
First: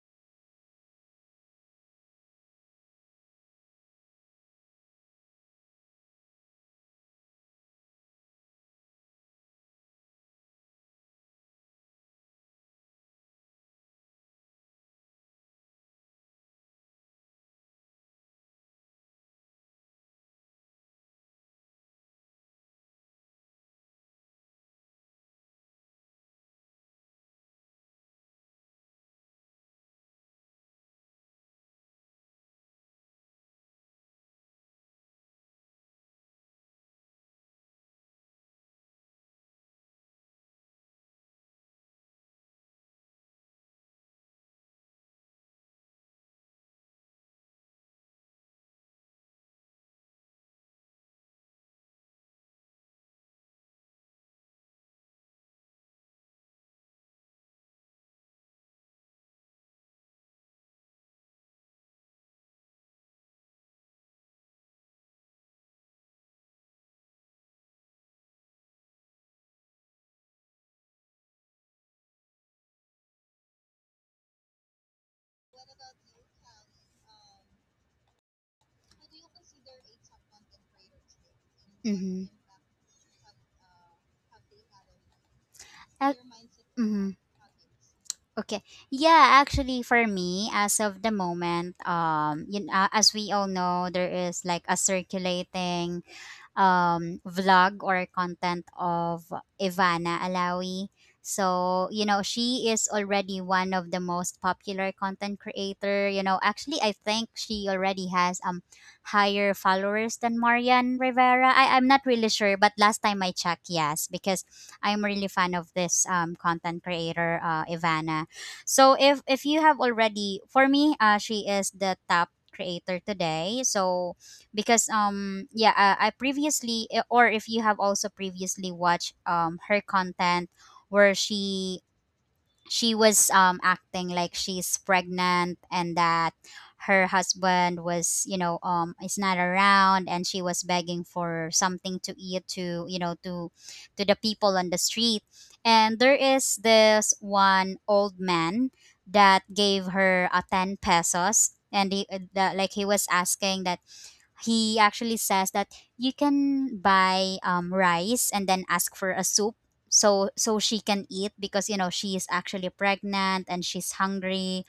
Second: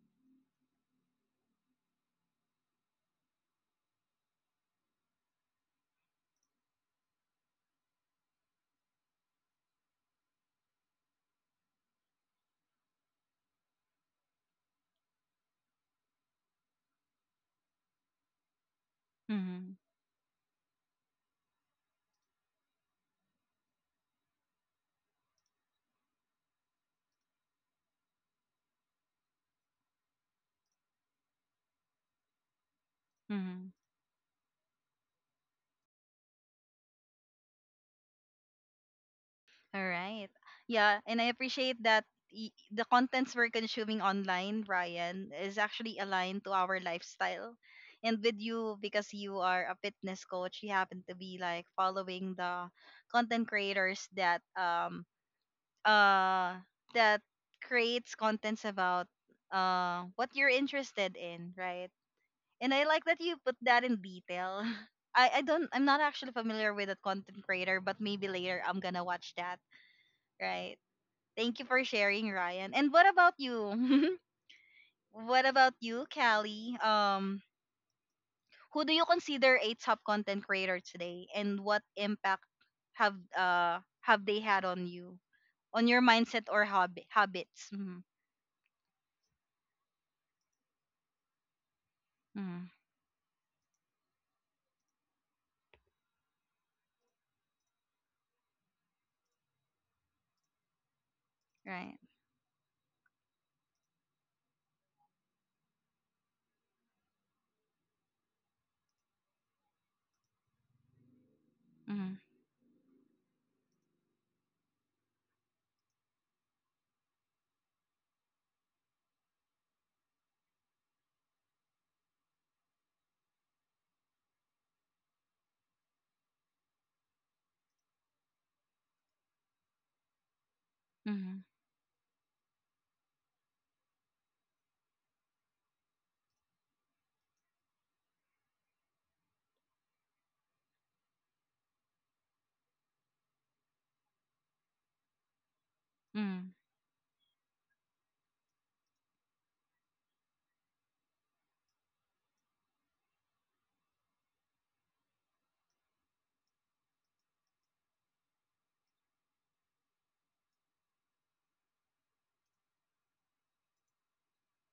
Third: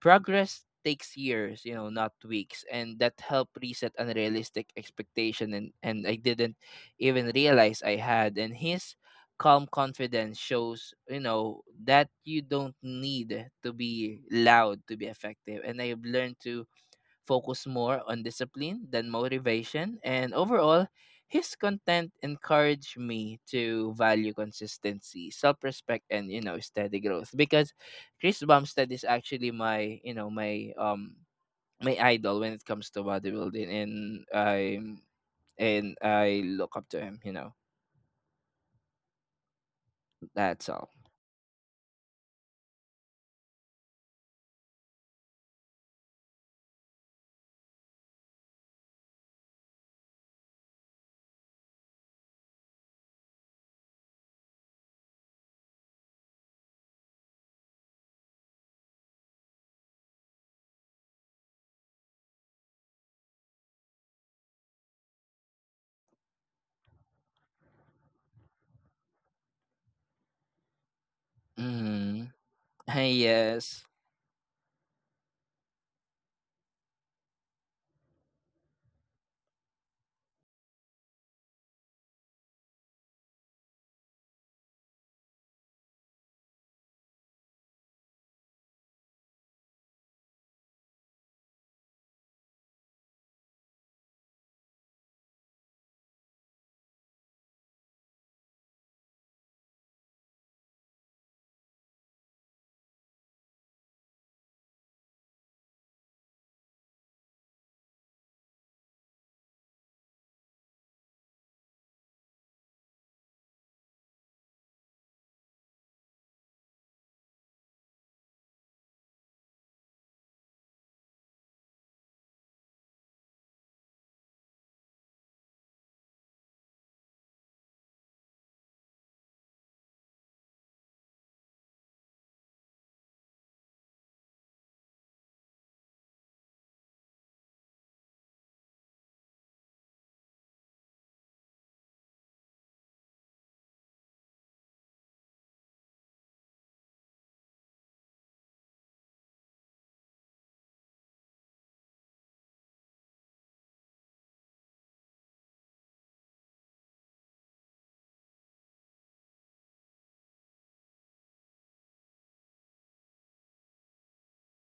progress takes years, not weeks, and that helped reset unrealistic expectation and I didn't even realize I had. And his calm confidence shows, that you don't need to be loud to be effective. And I've learned to focus more on discipline than motivation. And overall, his content encouraged me to value consistency, self-respect, and steady growth. Because Chris Bumstead is actually my you know my my idol when it comes to bodybuilding,
Hmm.
and I look up to him.
All right.
That's all.
Yeah, and I appreciate that the contents we're consuming online, Brian, is actually aligned to our lifestyle. And with you, because you are a fitness coach, you happen to be like following the content creators that uh that creates contents about what you're interested in, right? And I like that you put that in detail. (laughs) I'm not actually familiar with that content creator, but maybe later I'm gonna watch that, right? Thank you for
Mm-hmm.
sharing, Ryan. And what about
Yes.
you? (laughs) What about you, Callie? Who do you consider a top content creator today, and what
Mm-hmm.
impact have they had on you, on your
Uh,
mindset or hobby
mhm.
habits? Mm-hmm.
Okay. Yeah, actually for me, as of the moment, you
Mm-hmm.
know, as we all know, there is like a circulating vlog or content of Ivana Alawi. So,
Right.
you know, she is already one of the most popular content creator. You know, actually, I think she already has higher followers than Marian Rivera. I'm not
Mm-hmm.
really sure, but last time I checked, yes, because I'm really fan of this content creator, Ivana. So if you have already, for me, she is the top creator today. So because yeah, I previously or if you have also previously watched her content where
Mm-hmm.
she was acting like she's pregnant, and that her husband was, you know, is not around, and she was begging for something to eat, to you know, to the people on the street. And there
Mm-hmm.
is this one old man that gave her a 10 pesos, and he, the, like he was asking that, he actually says that you can buy rice and then ask for a soup, so so she can eat, because you know, she is actually pregnant and she's hungry.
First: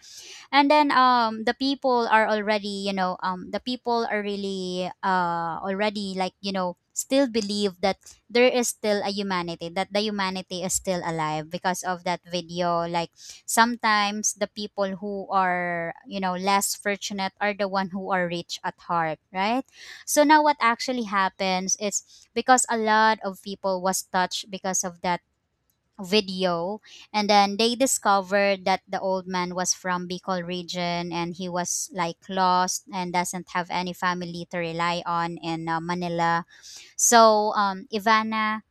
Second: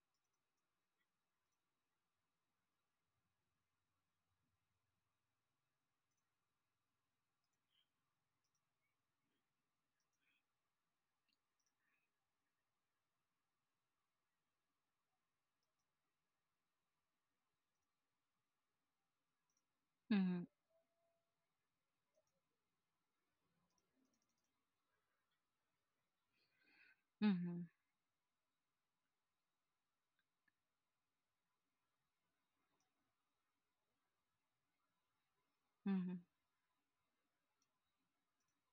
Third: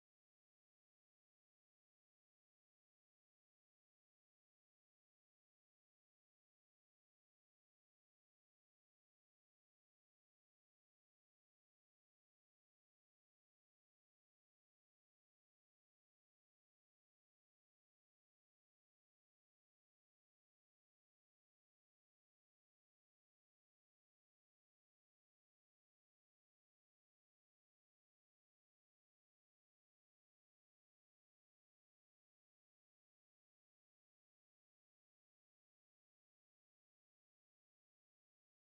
And then the people are already, you know, the people are really already like, you know, still believe that there is still a humanity, that the humanity is still alive because of that video. Like sometimes the people who are, you know, less fortunate, are the one who are rich at heart, right? So now what actually happens is, because a lot of people was touched because of that video, and
Mm-hmm.
then
Mm-hmm.
they discovered that the old man was from Bicol region, and he was like lost and doesn't have any family to rely on in
Mm-hmm.
Manila. So um, Ivana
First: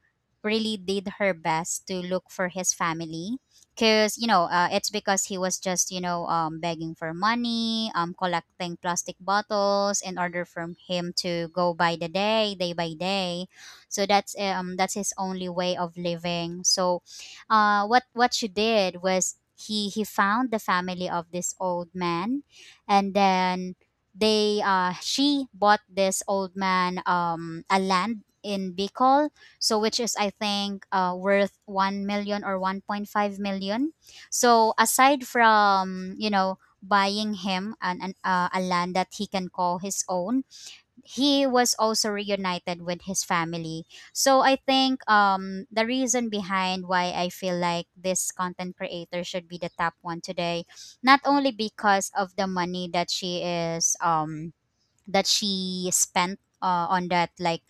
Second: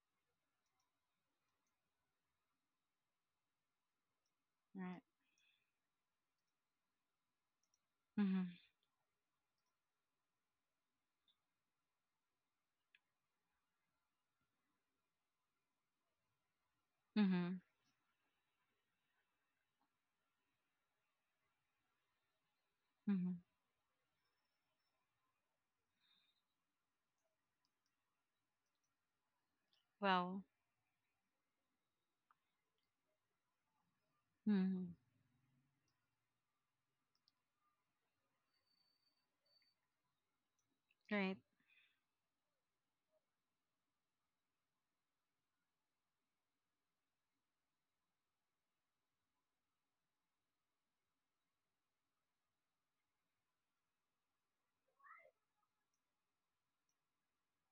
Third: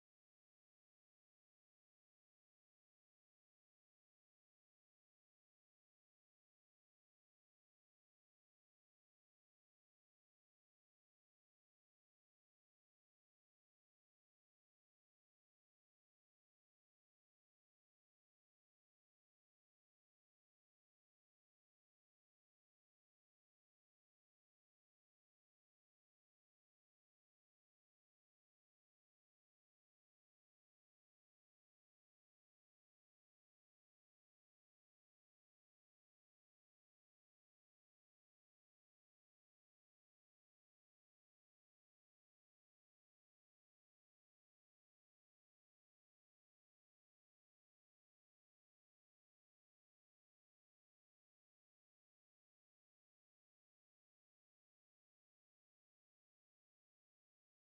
really did her best to look for his family, because you know, it's
Right.
because he was just, you know, begging for money,
Mm-hmm.
collecting plastic bottles in order for him to go by the day, day by day. So that's um, that's his only way of living. So
Mm-hmm.
what she did was, he found the family of this old man, and
Mm-hmm.
then they, she bought this old man a land in Bicol, so which is I
Wow.
think worth 1 million or 1.5 million. So
Mm-hmm.
aside from, you know, buying him an a land that he can call his own,
Right.
he was also reunited with his family. So I think um, the reason behind why I feel like this content creator should be the top one today, not only because of the money that she is um, that she spent on that, like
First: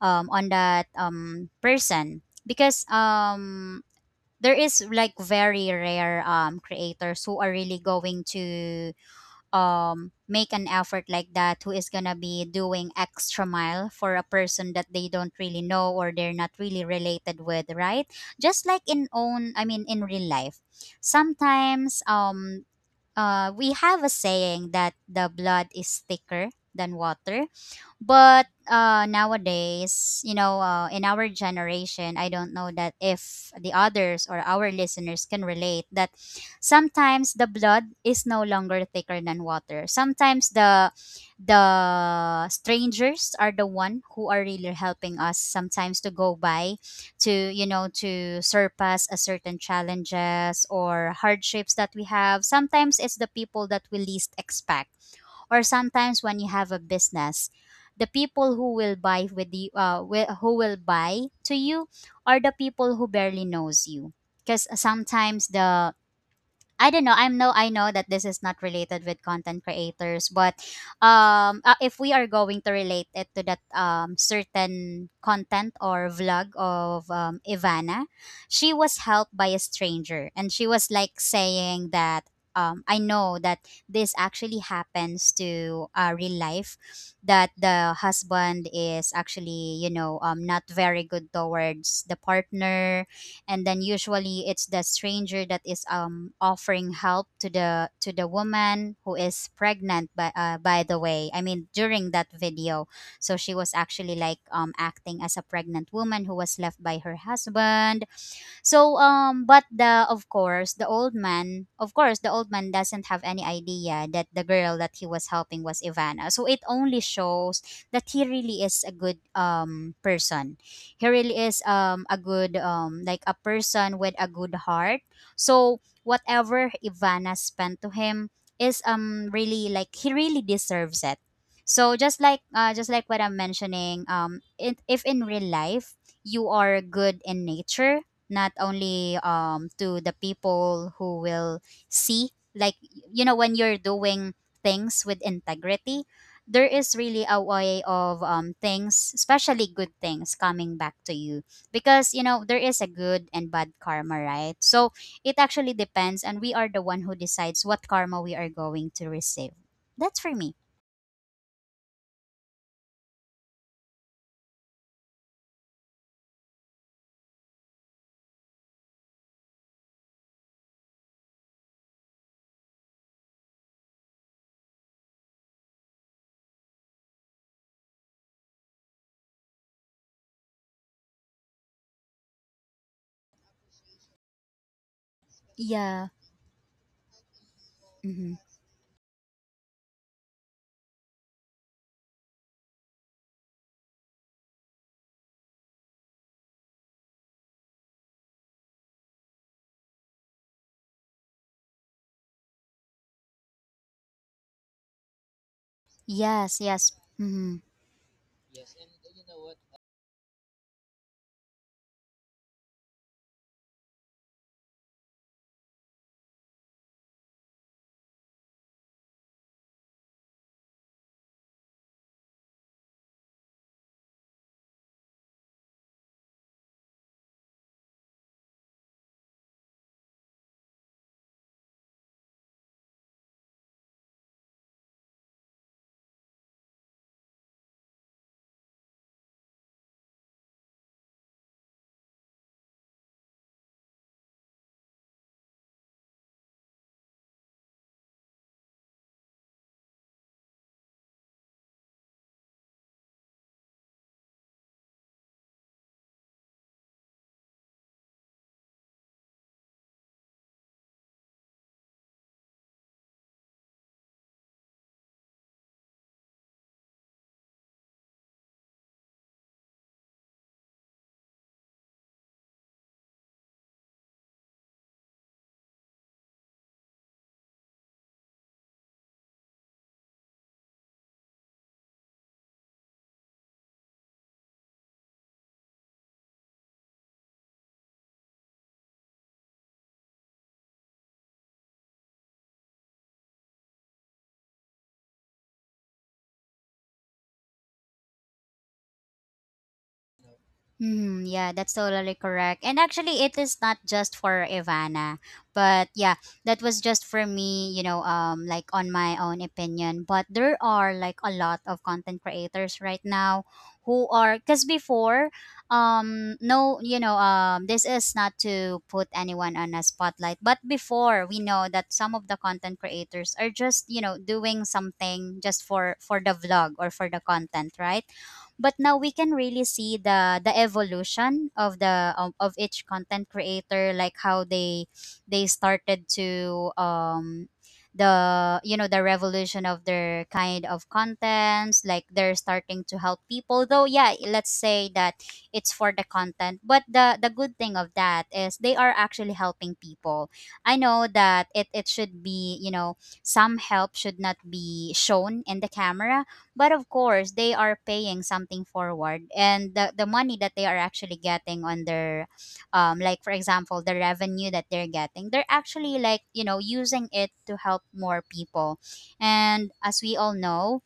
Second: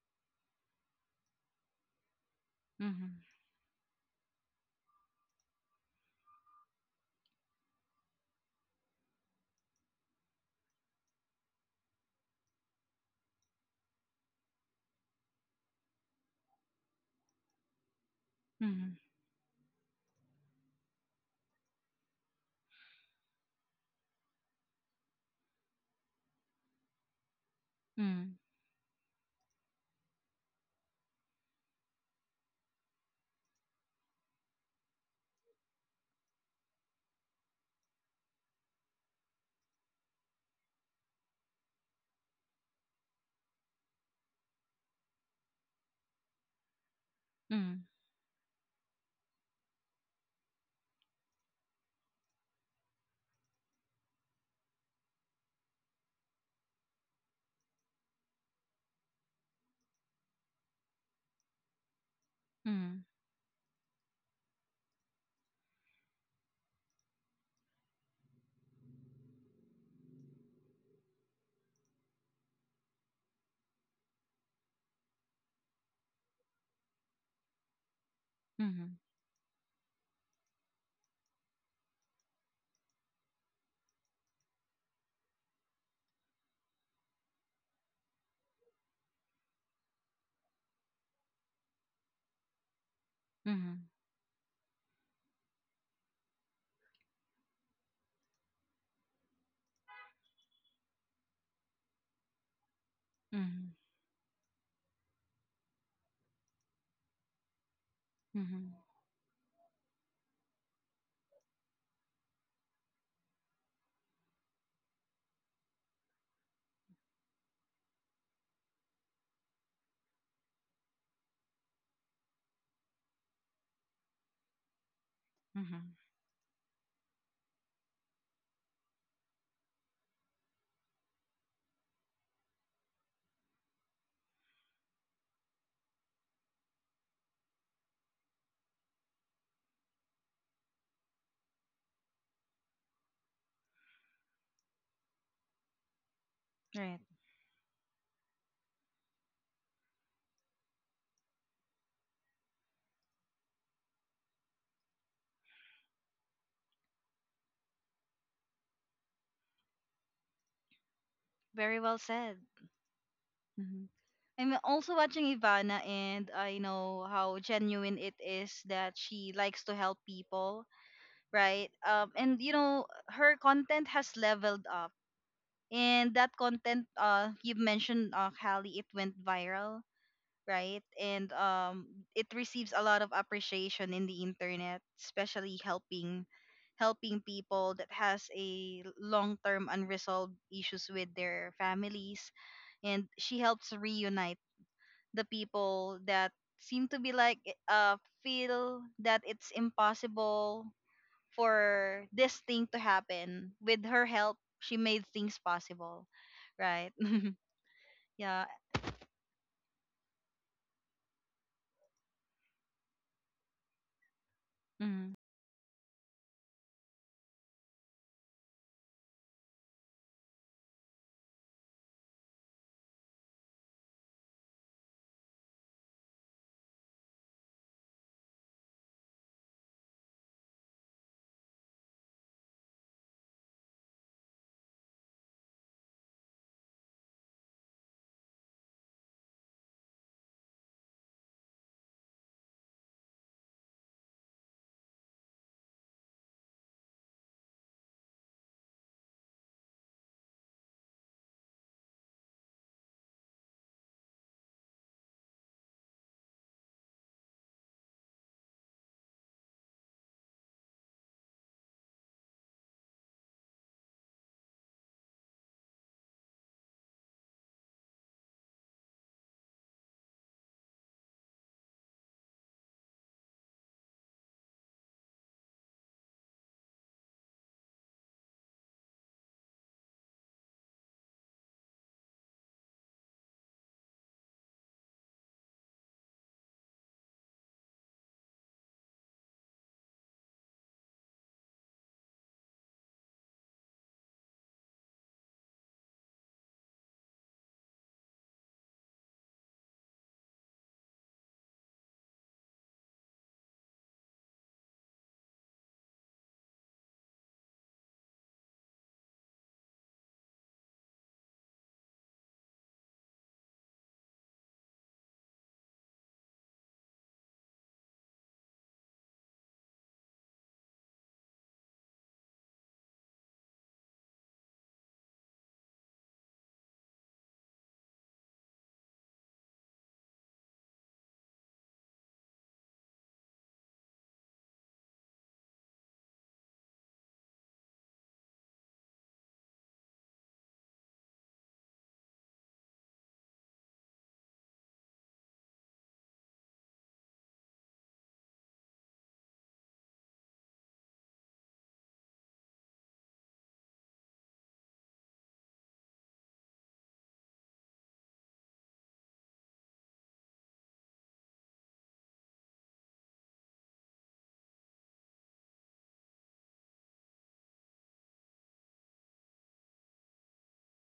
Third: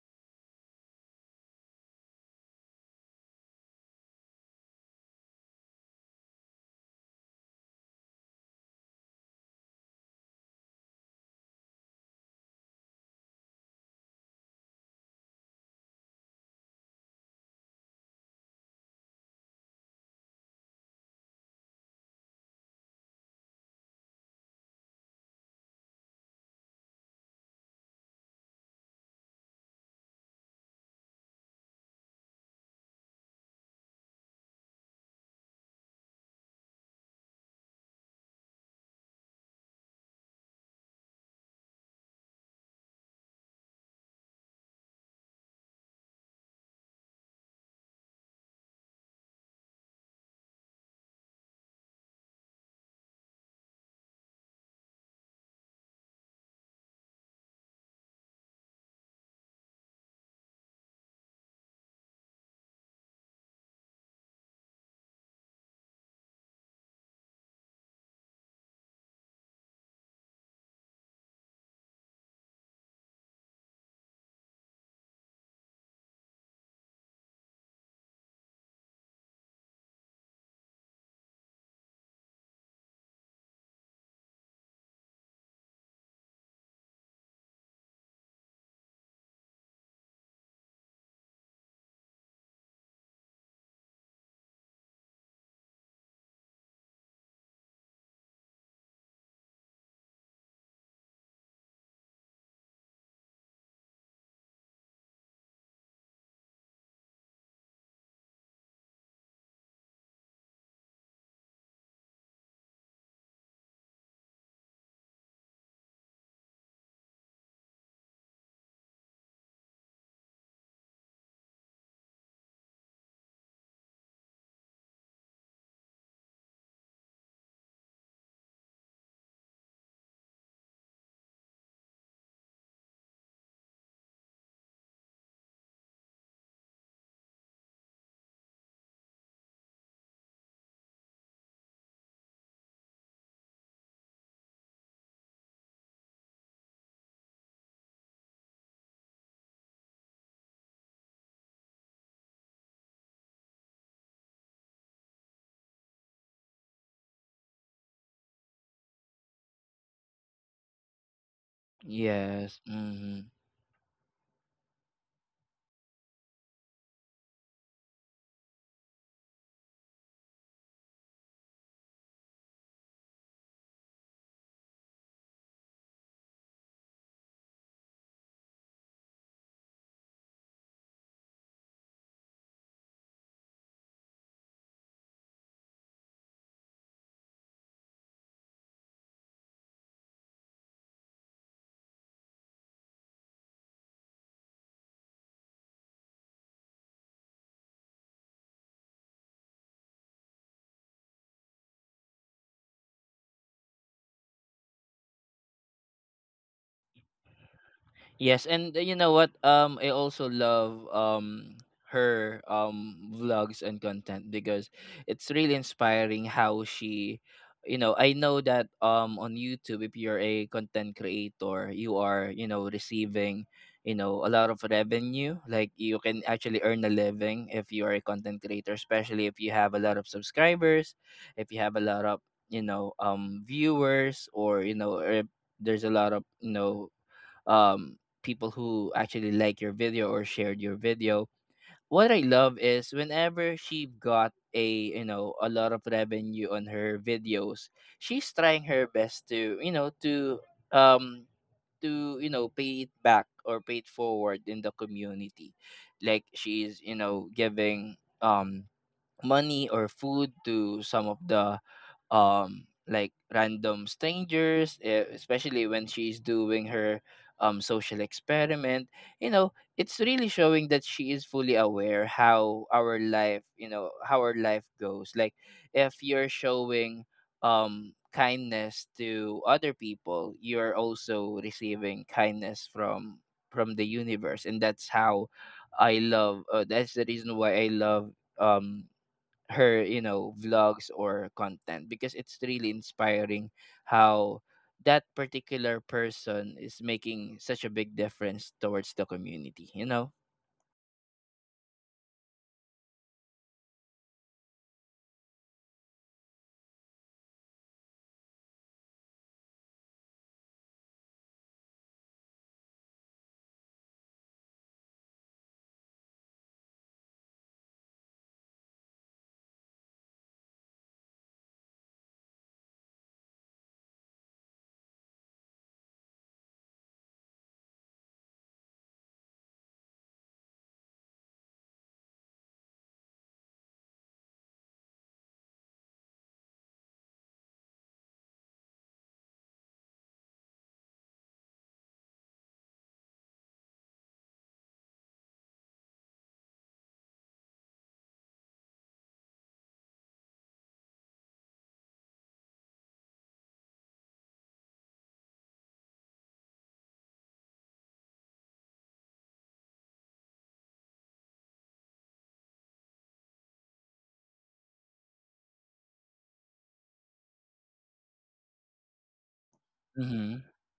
on that person, because
Mm-hmm.
there is like very rare creators who are really going to make an effort like that, who is gonna be doing extra mile for a person that they don't really know or they're not really related with, right? Just like
Mm-hmm.
in own I mean in real life, sometimes we have a saying that the blood is thicker than water.
Mm-hmm.
But nowadays, you know, in our generation, I don't know that if the others or our listeners can relate that, sometimes the blood is no longer thicker than water. Sometimes the strangers are the one who are really helping us sometimes to go by, to you
Mm-hmm.
know, to surpass a certain challenges or hardships that we have. Sometimes it's the people that we least expect. Or sometimes when you have a business, the people who will buy with you, who will buy to you, are the
Mm-hmm.
people who barely knows you. Because sometimes the, I don't know. I know, that this is not related with content creators, but if we are going to relate it to that certain content or vlog of Ivana, she
Mm-hmm.
was helped by a stranger, and she was like saying that I know that this actually happens to real life, that the husband is actually, you know, not very good towards the partner, and then usually it's the stranger that is offering help to the, to the woman who is pregnant, by the way, I mean, during that video. So she was
Mm-hmm.
actually like acting as a pregnant woman who was left by her husband.
Mm-hmm.
So um, but the, of course, the old man doesn't have any idea that the girl that he was helping was Ivana. So it only shows that he really is a good person. He really is a good like a person with a good heart. So
Hmm.
whatever Ivana spent to him is really like, he really deserves it. So just like just like what I'm mentioning, it, if in real life you are good in nature, not only to the people who will see, like, you know, when you're doing things with integrity, there is
Right.
really a way of things, especially good things coming back to you, because you know, there is a good and bad karma, right? So it actually depends, and we are the one who decides what karma we are going to receive. That's for me.
Very well said.
Yes. Mm-hmm.
Hmm. I'm also watching Ivana, and I know how genuine it is that she likes to help people, right? And you know her content has leveled up, and that content, you mentioned, Hallie, it went viral, right? And it receives a lot of appreciation in the internet, especially
Yeah.
helping people that has
hmm
a long-term unresolved issues with their families, and she helps reunite the people that seem to be like uh feel that it's impossible for this thing to happen. With her help, she made things possible,
yes.
right?
Yes.
(laughs)
hmm
Yeah.
Yes. And you know what? I also love her vlogs and content, because
Mm-hmm.
it's really inspiring how she, I know that on YouTube, if you're a content creator, you are receiving a lot of revenue. Like, you can actually earn a living if you are a content creator, especially if you have a lot of subscribers, if you have a lot of viewers, or if there's a lot of um, people who actually like your video or shared your video. What I love is whenever she got a you know a lot of revenue on her videos, she's trying her best to um pay it back or pay it forward in the community, like she's giving money or food to some of the like random strangers, especially when she's doing her social experiment. It's really showing that she is fully aware how our life goes, like, if you're showing kindness to other people, you're also receiving kindness from the universe, and that's how I love that's the reason why I love um her vlogs or content, because it's really inspiring how that particular person is making such a big difference towards the community
Mhm, yeah, that's totally correct. And actually, it is not just for Ivana, but yeah, that was just for me, you know, like on my own opinion. But there are like a lot of content creators right now who are, because before, no, you know, this is not to put anyone on a spotlight, but before we know that some of the content creators are just, you know, doing something just for the vlog or for the content, right? But now we can really see the evolution of the of each content creator, like how they started to the you know, the revolution of their kind of contents, like they're starting to help people, though yeah, let's say that it's for the content, but the good thing of that is they are actually helping people. I know that it should be, you know, some help should not be shown in the camera, but of course, they are paying something forward, and the money that they are actually getting on their, like for example, the revenue that they're getting, they're actually like, you know, using it to help more people. And as we all
hmm.
know,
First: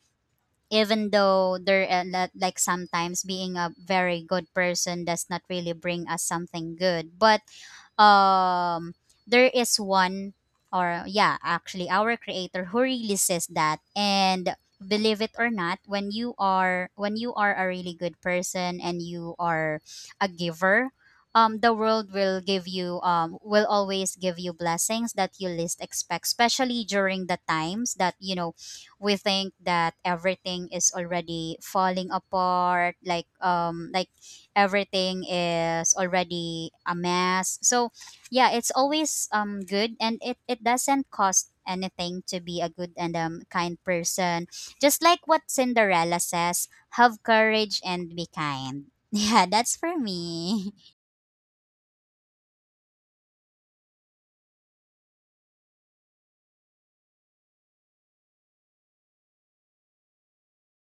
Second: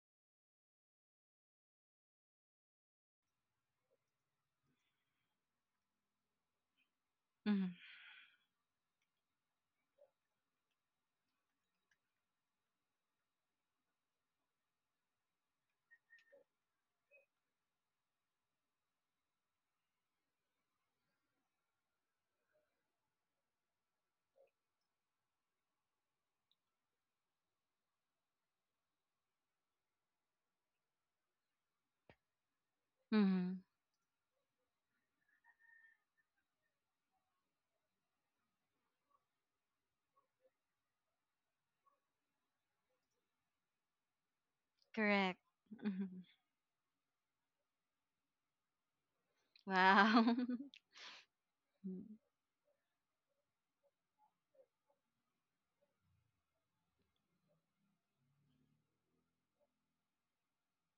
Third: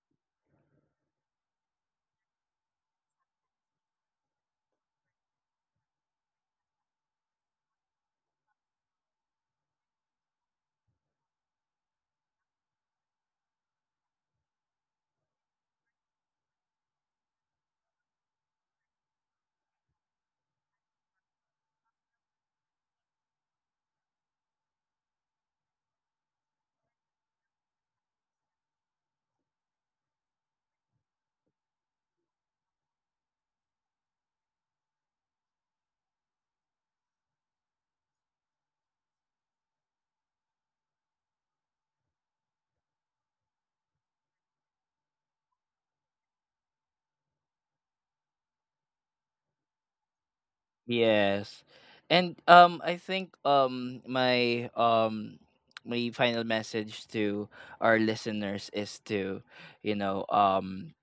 even though there like sometimes being a very good person does not really bring us something good, but
Mm-hmm.
um there is one, or yeah, actually our creator who really says that, and believe it or not, when you are a really good person and you are a giver, the world will give you um, will always give you blessings that you least expect, especially during the times that, you know, we think that everything is already falling apart,
Mm-hmm.
everything is already a mess. So yeah, it's always um, good, and it doesn't cost anything to be a good and kind person. Just like
Correct.
what Cinderella
Mhm.
says, have courage and be kind. (laughs) Yeah, that's for
Wow.
me.
(laughs)
Yes.
Mm.
And I think my final message to our listeners is to you know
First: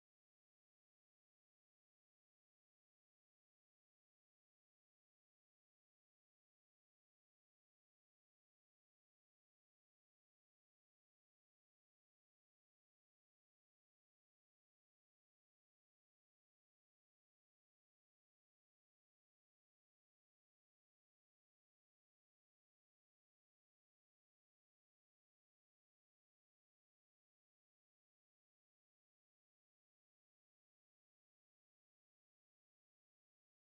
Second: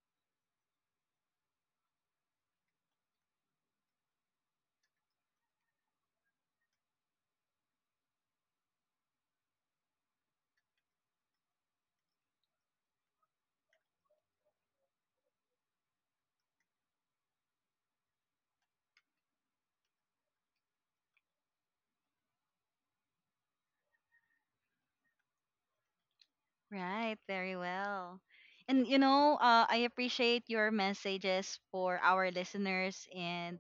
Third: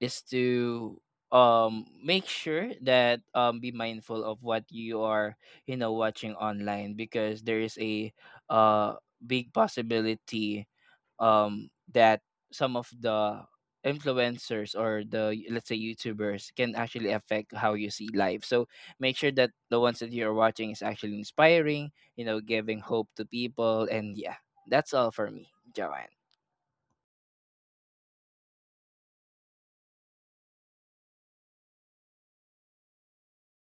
is to make sure that be mindful of what you are watching online, because there is a uh big possibility that some of the influencers, or the, let's say, youtubers, can actually affect how you see life. So, make sure that the ones that you're watching is actually inspiring, giving hope to people. And yeah, that's all for me, Joanne.
Right, very well. And you know, I appreciate your messages for our listeners. And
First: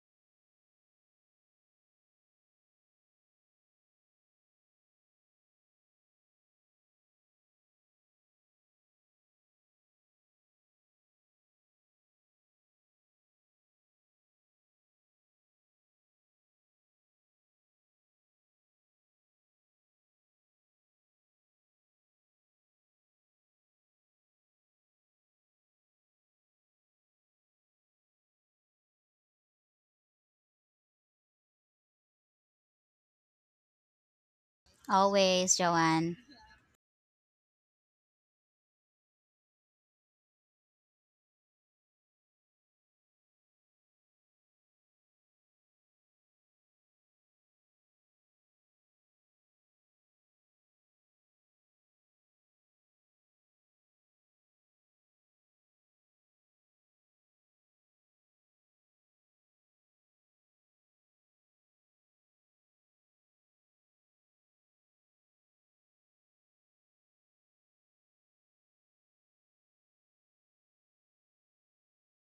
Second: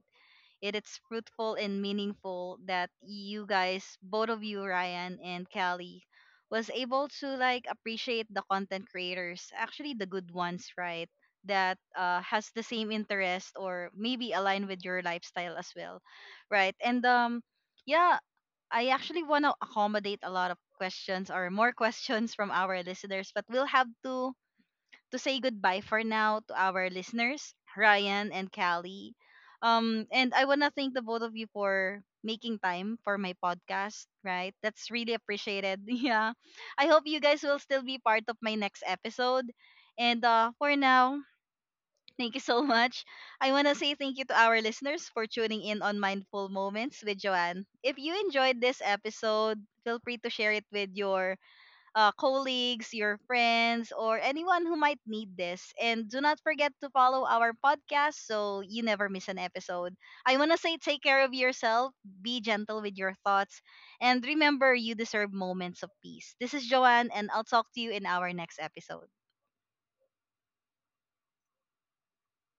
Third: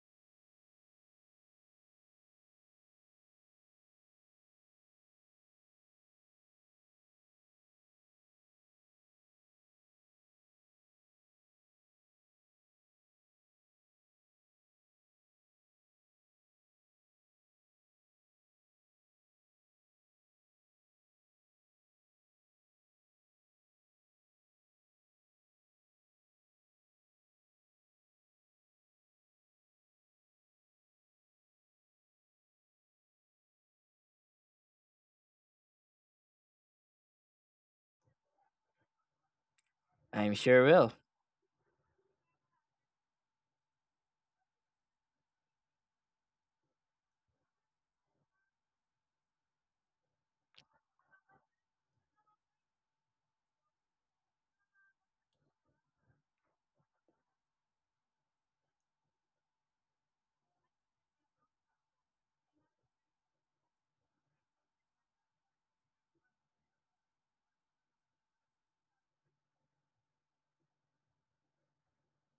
it is fruitful and meaningful that you guys, both of you, Ryan and Callie, was able to like appreciate the content creators, actually the good ones, right? That has the same interest, or maybe align with your lifestyle as well, right? And Yeah, I actually want to accommodate a lot of questions, or more (laughs) questions from our listeners, but we'll have to say goodbye for now to our listeners, Ryan and Callie. And I want to thank the both of you for making time for my podcast, right?
(laughs)
That's really
Always,
appreciated. (laughs)
Joanne.
Yeah. I hope you guys will still be part of my next episode. And
I'm sure
for
will
now, thank you so (laughs) much. I want to say thank you to our listeners for tuning in on Mindful Moments with Joanne. If you enjoyed this episode, feel free to share it with your colleagues, your friends, or anyone who might need this. And do not forget to follow our podcast so you never miss an episode. I want to say take care of yourself, be gentle with your thoughts, and remember you deserve moments of peace. This is Joanne, and I'll talk to you in our next episode.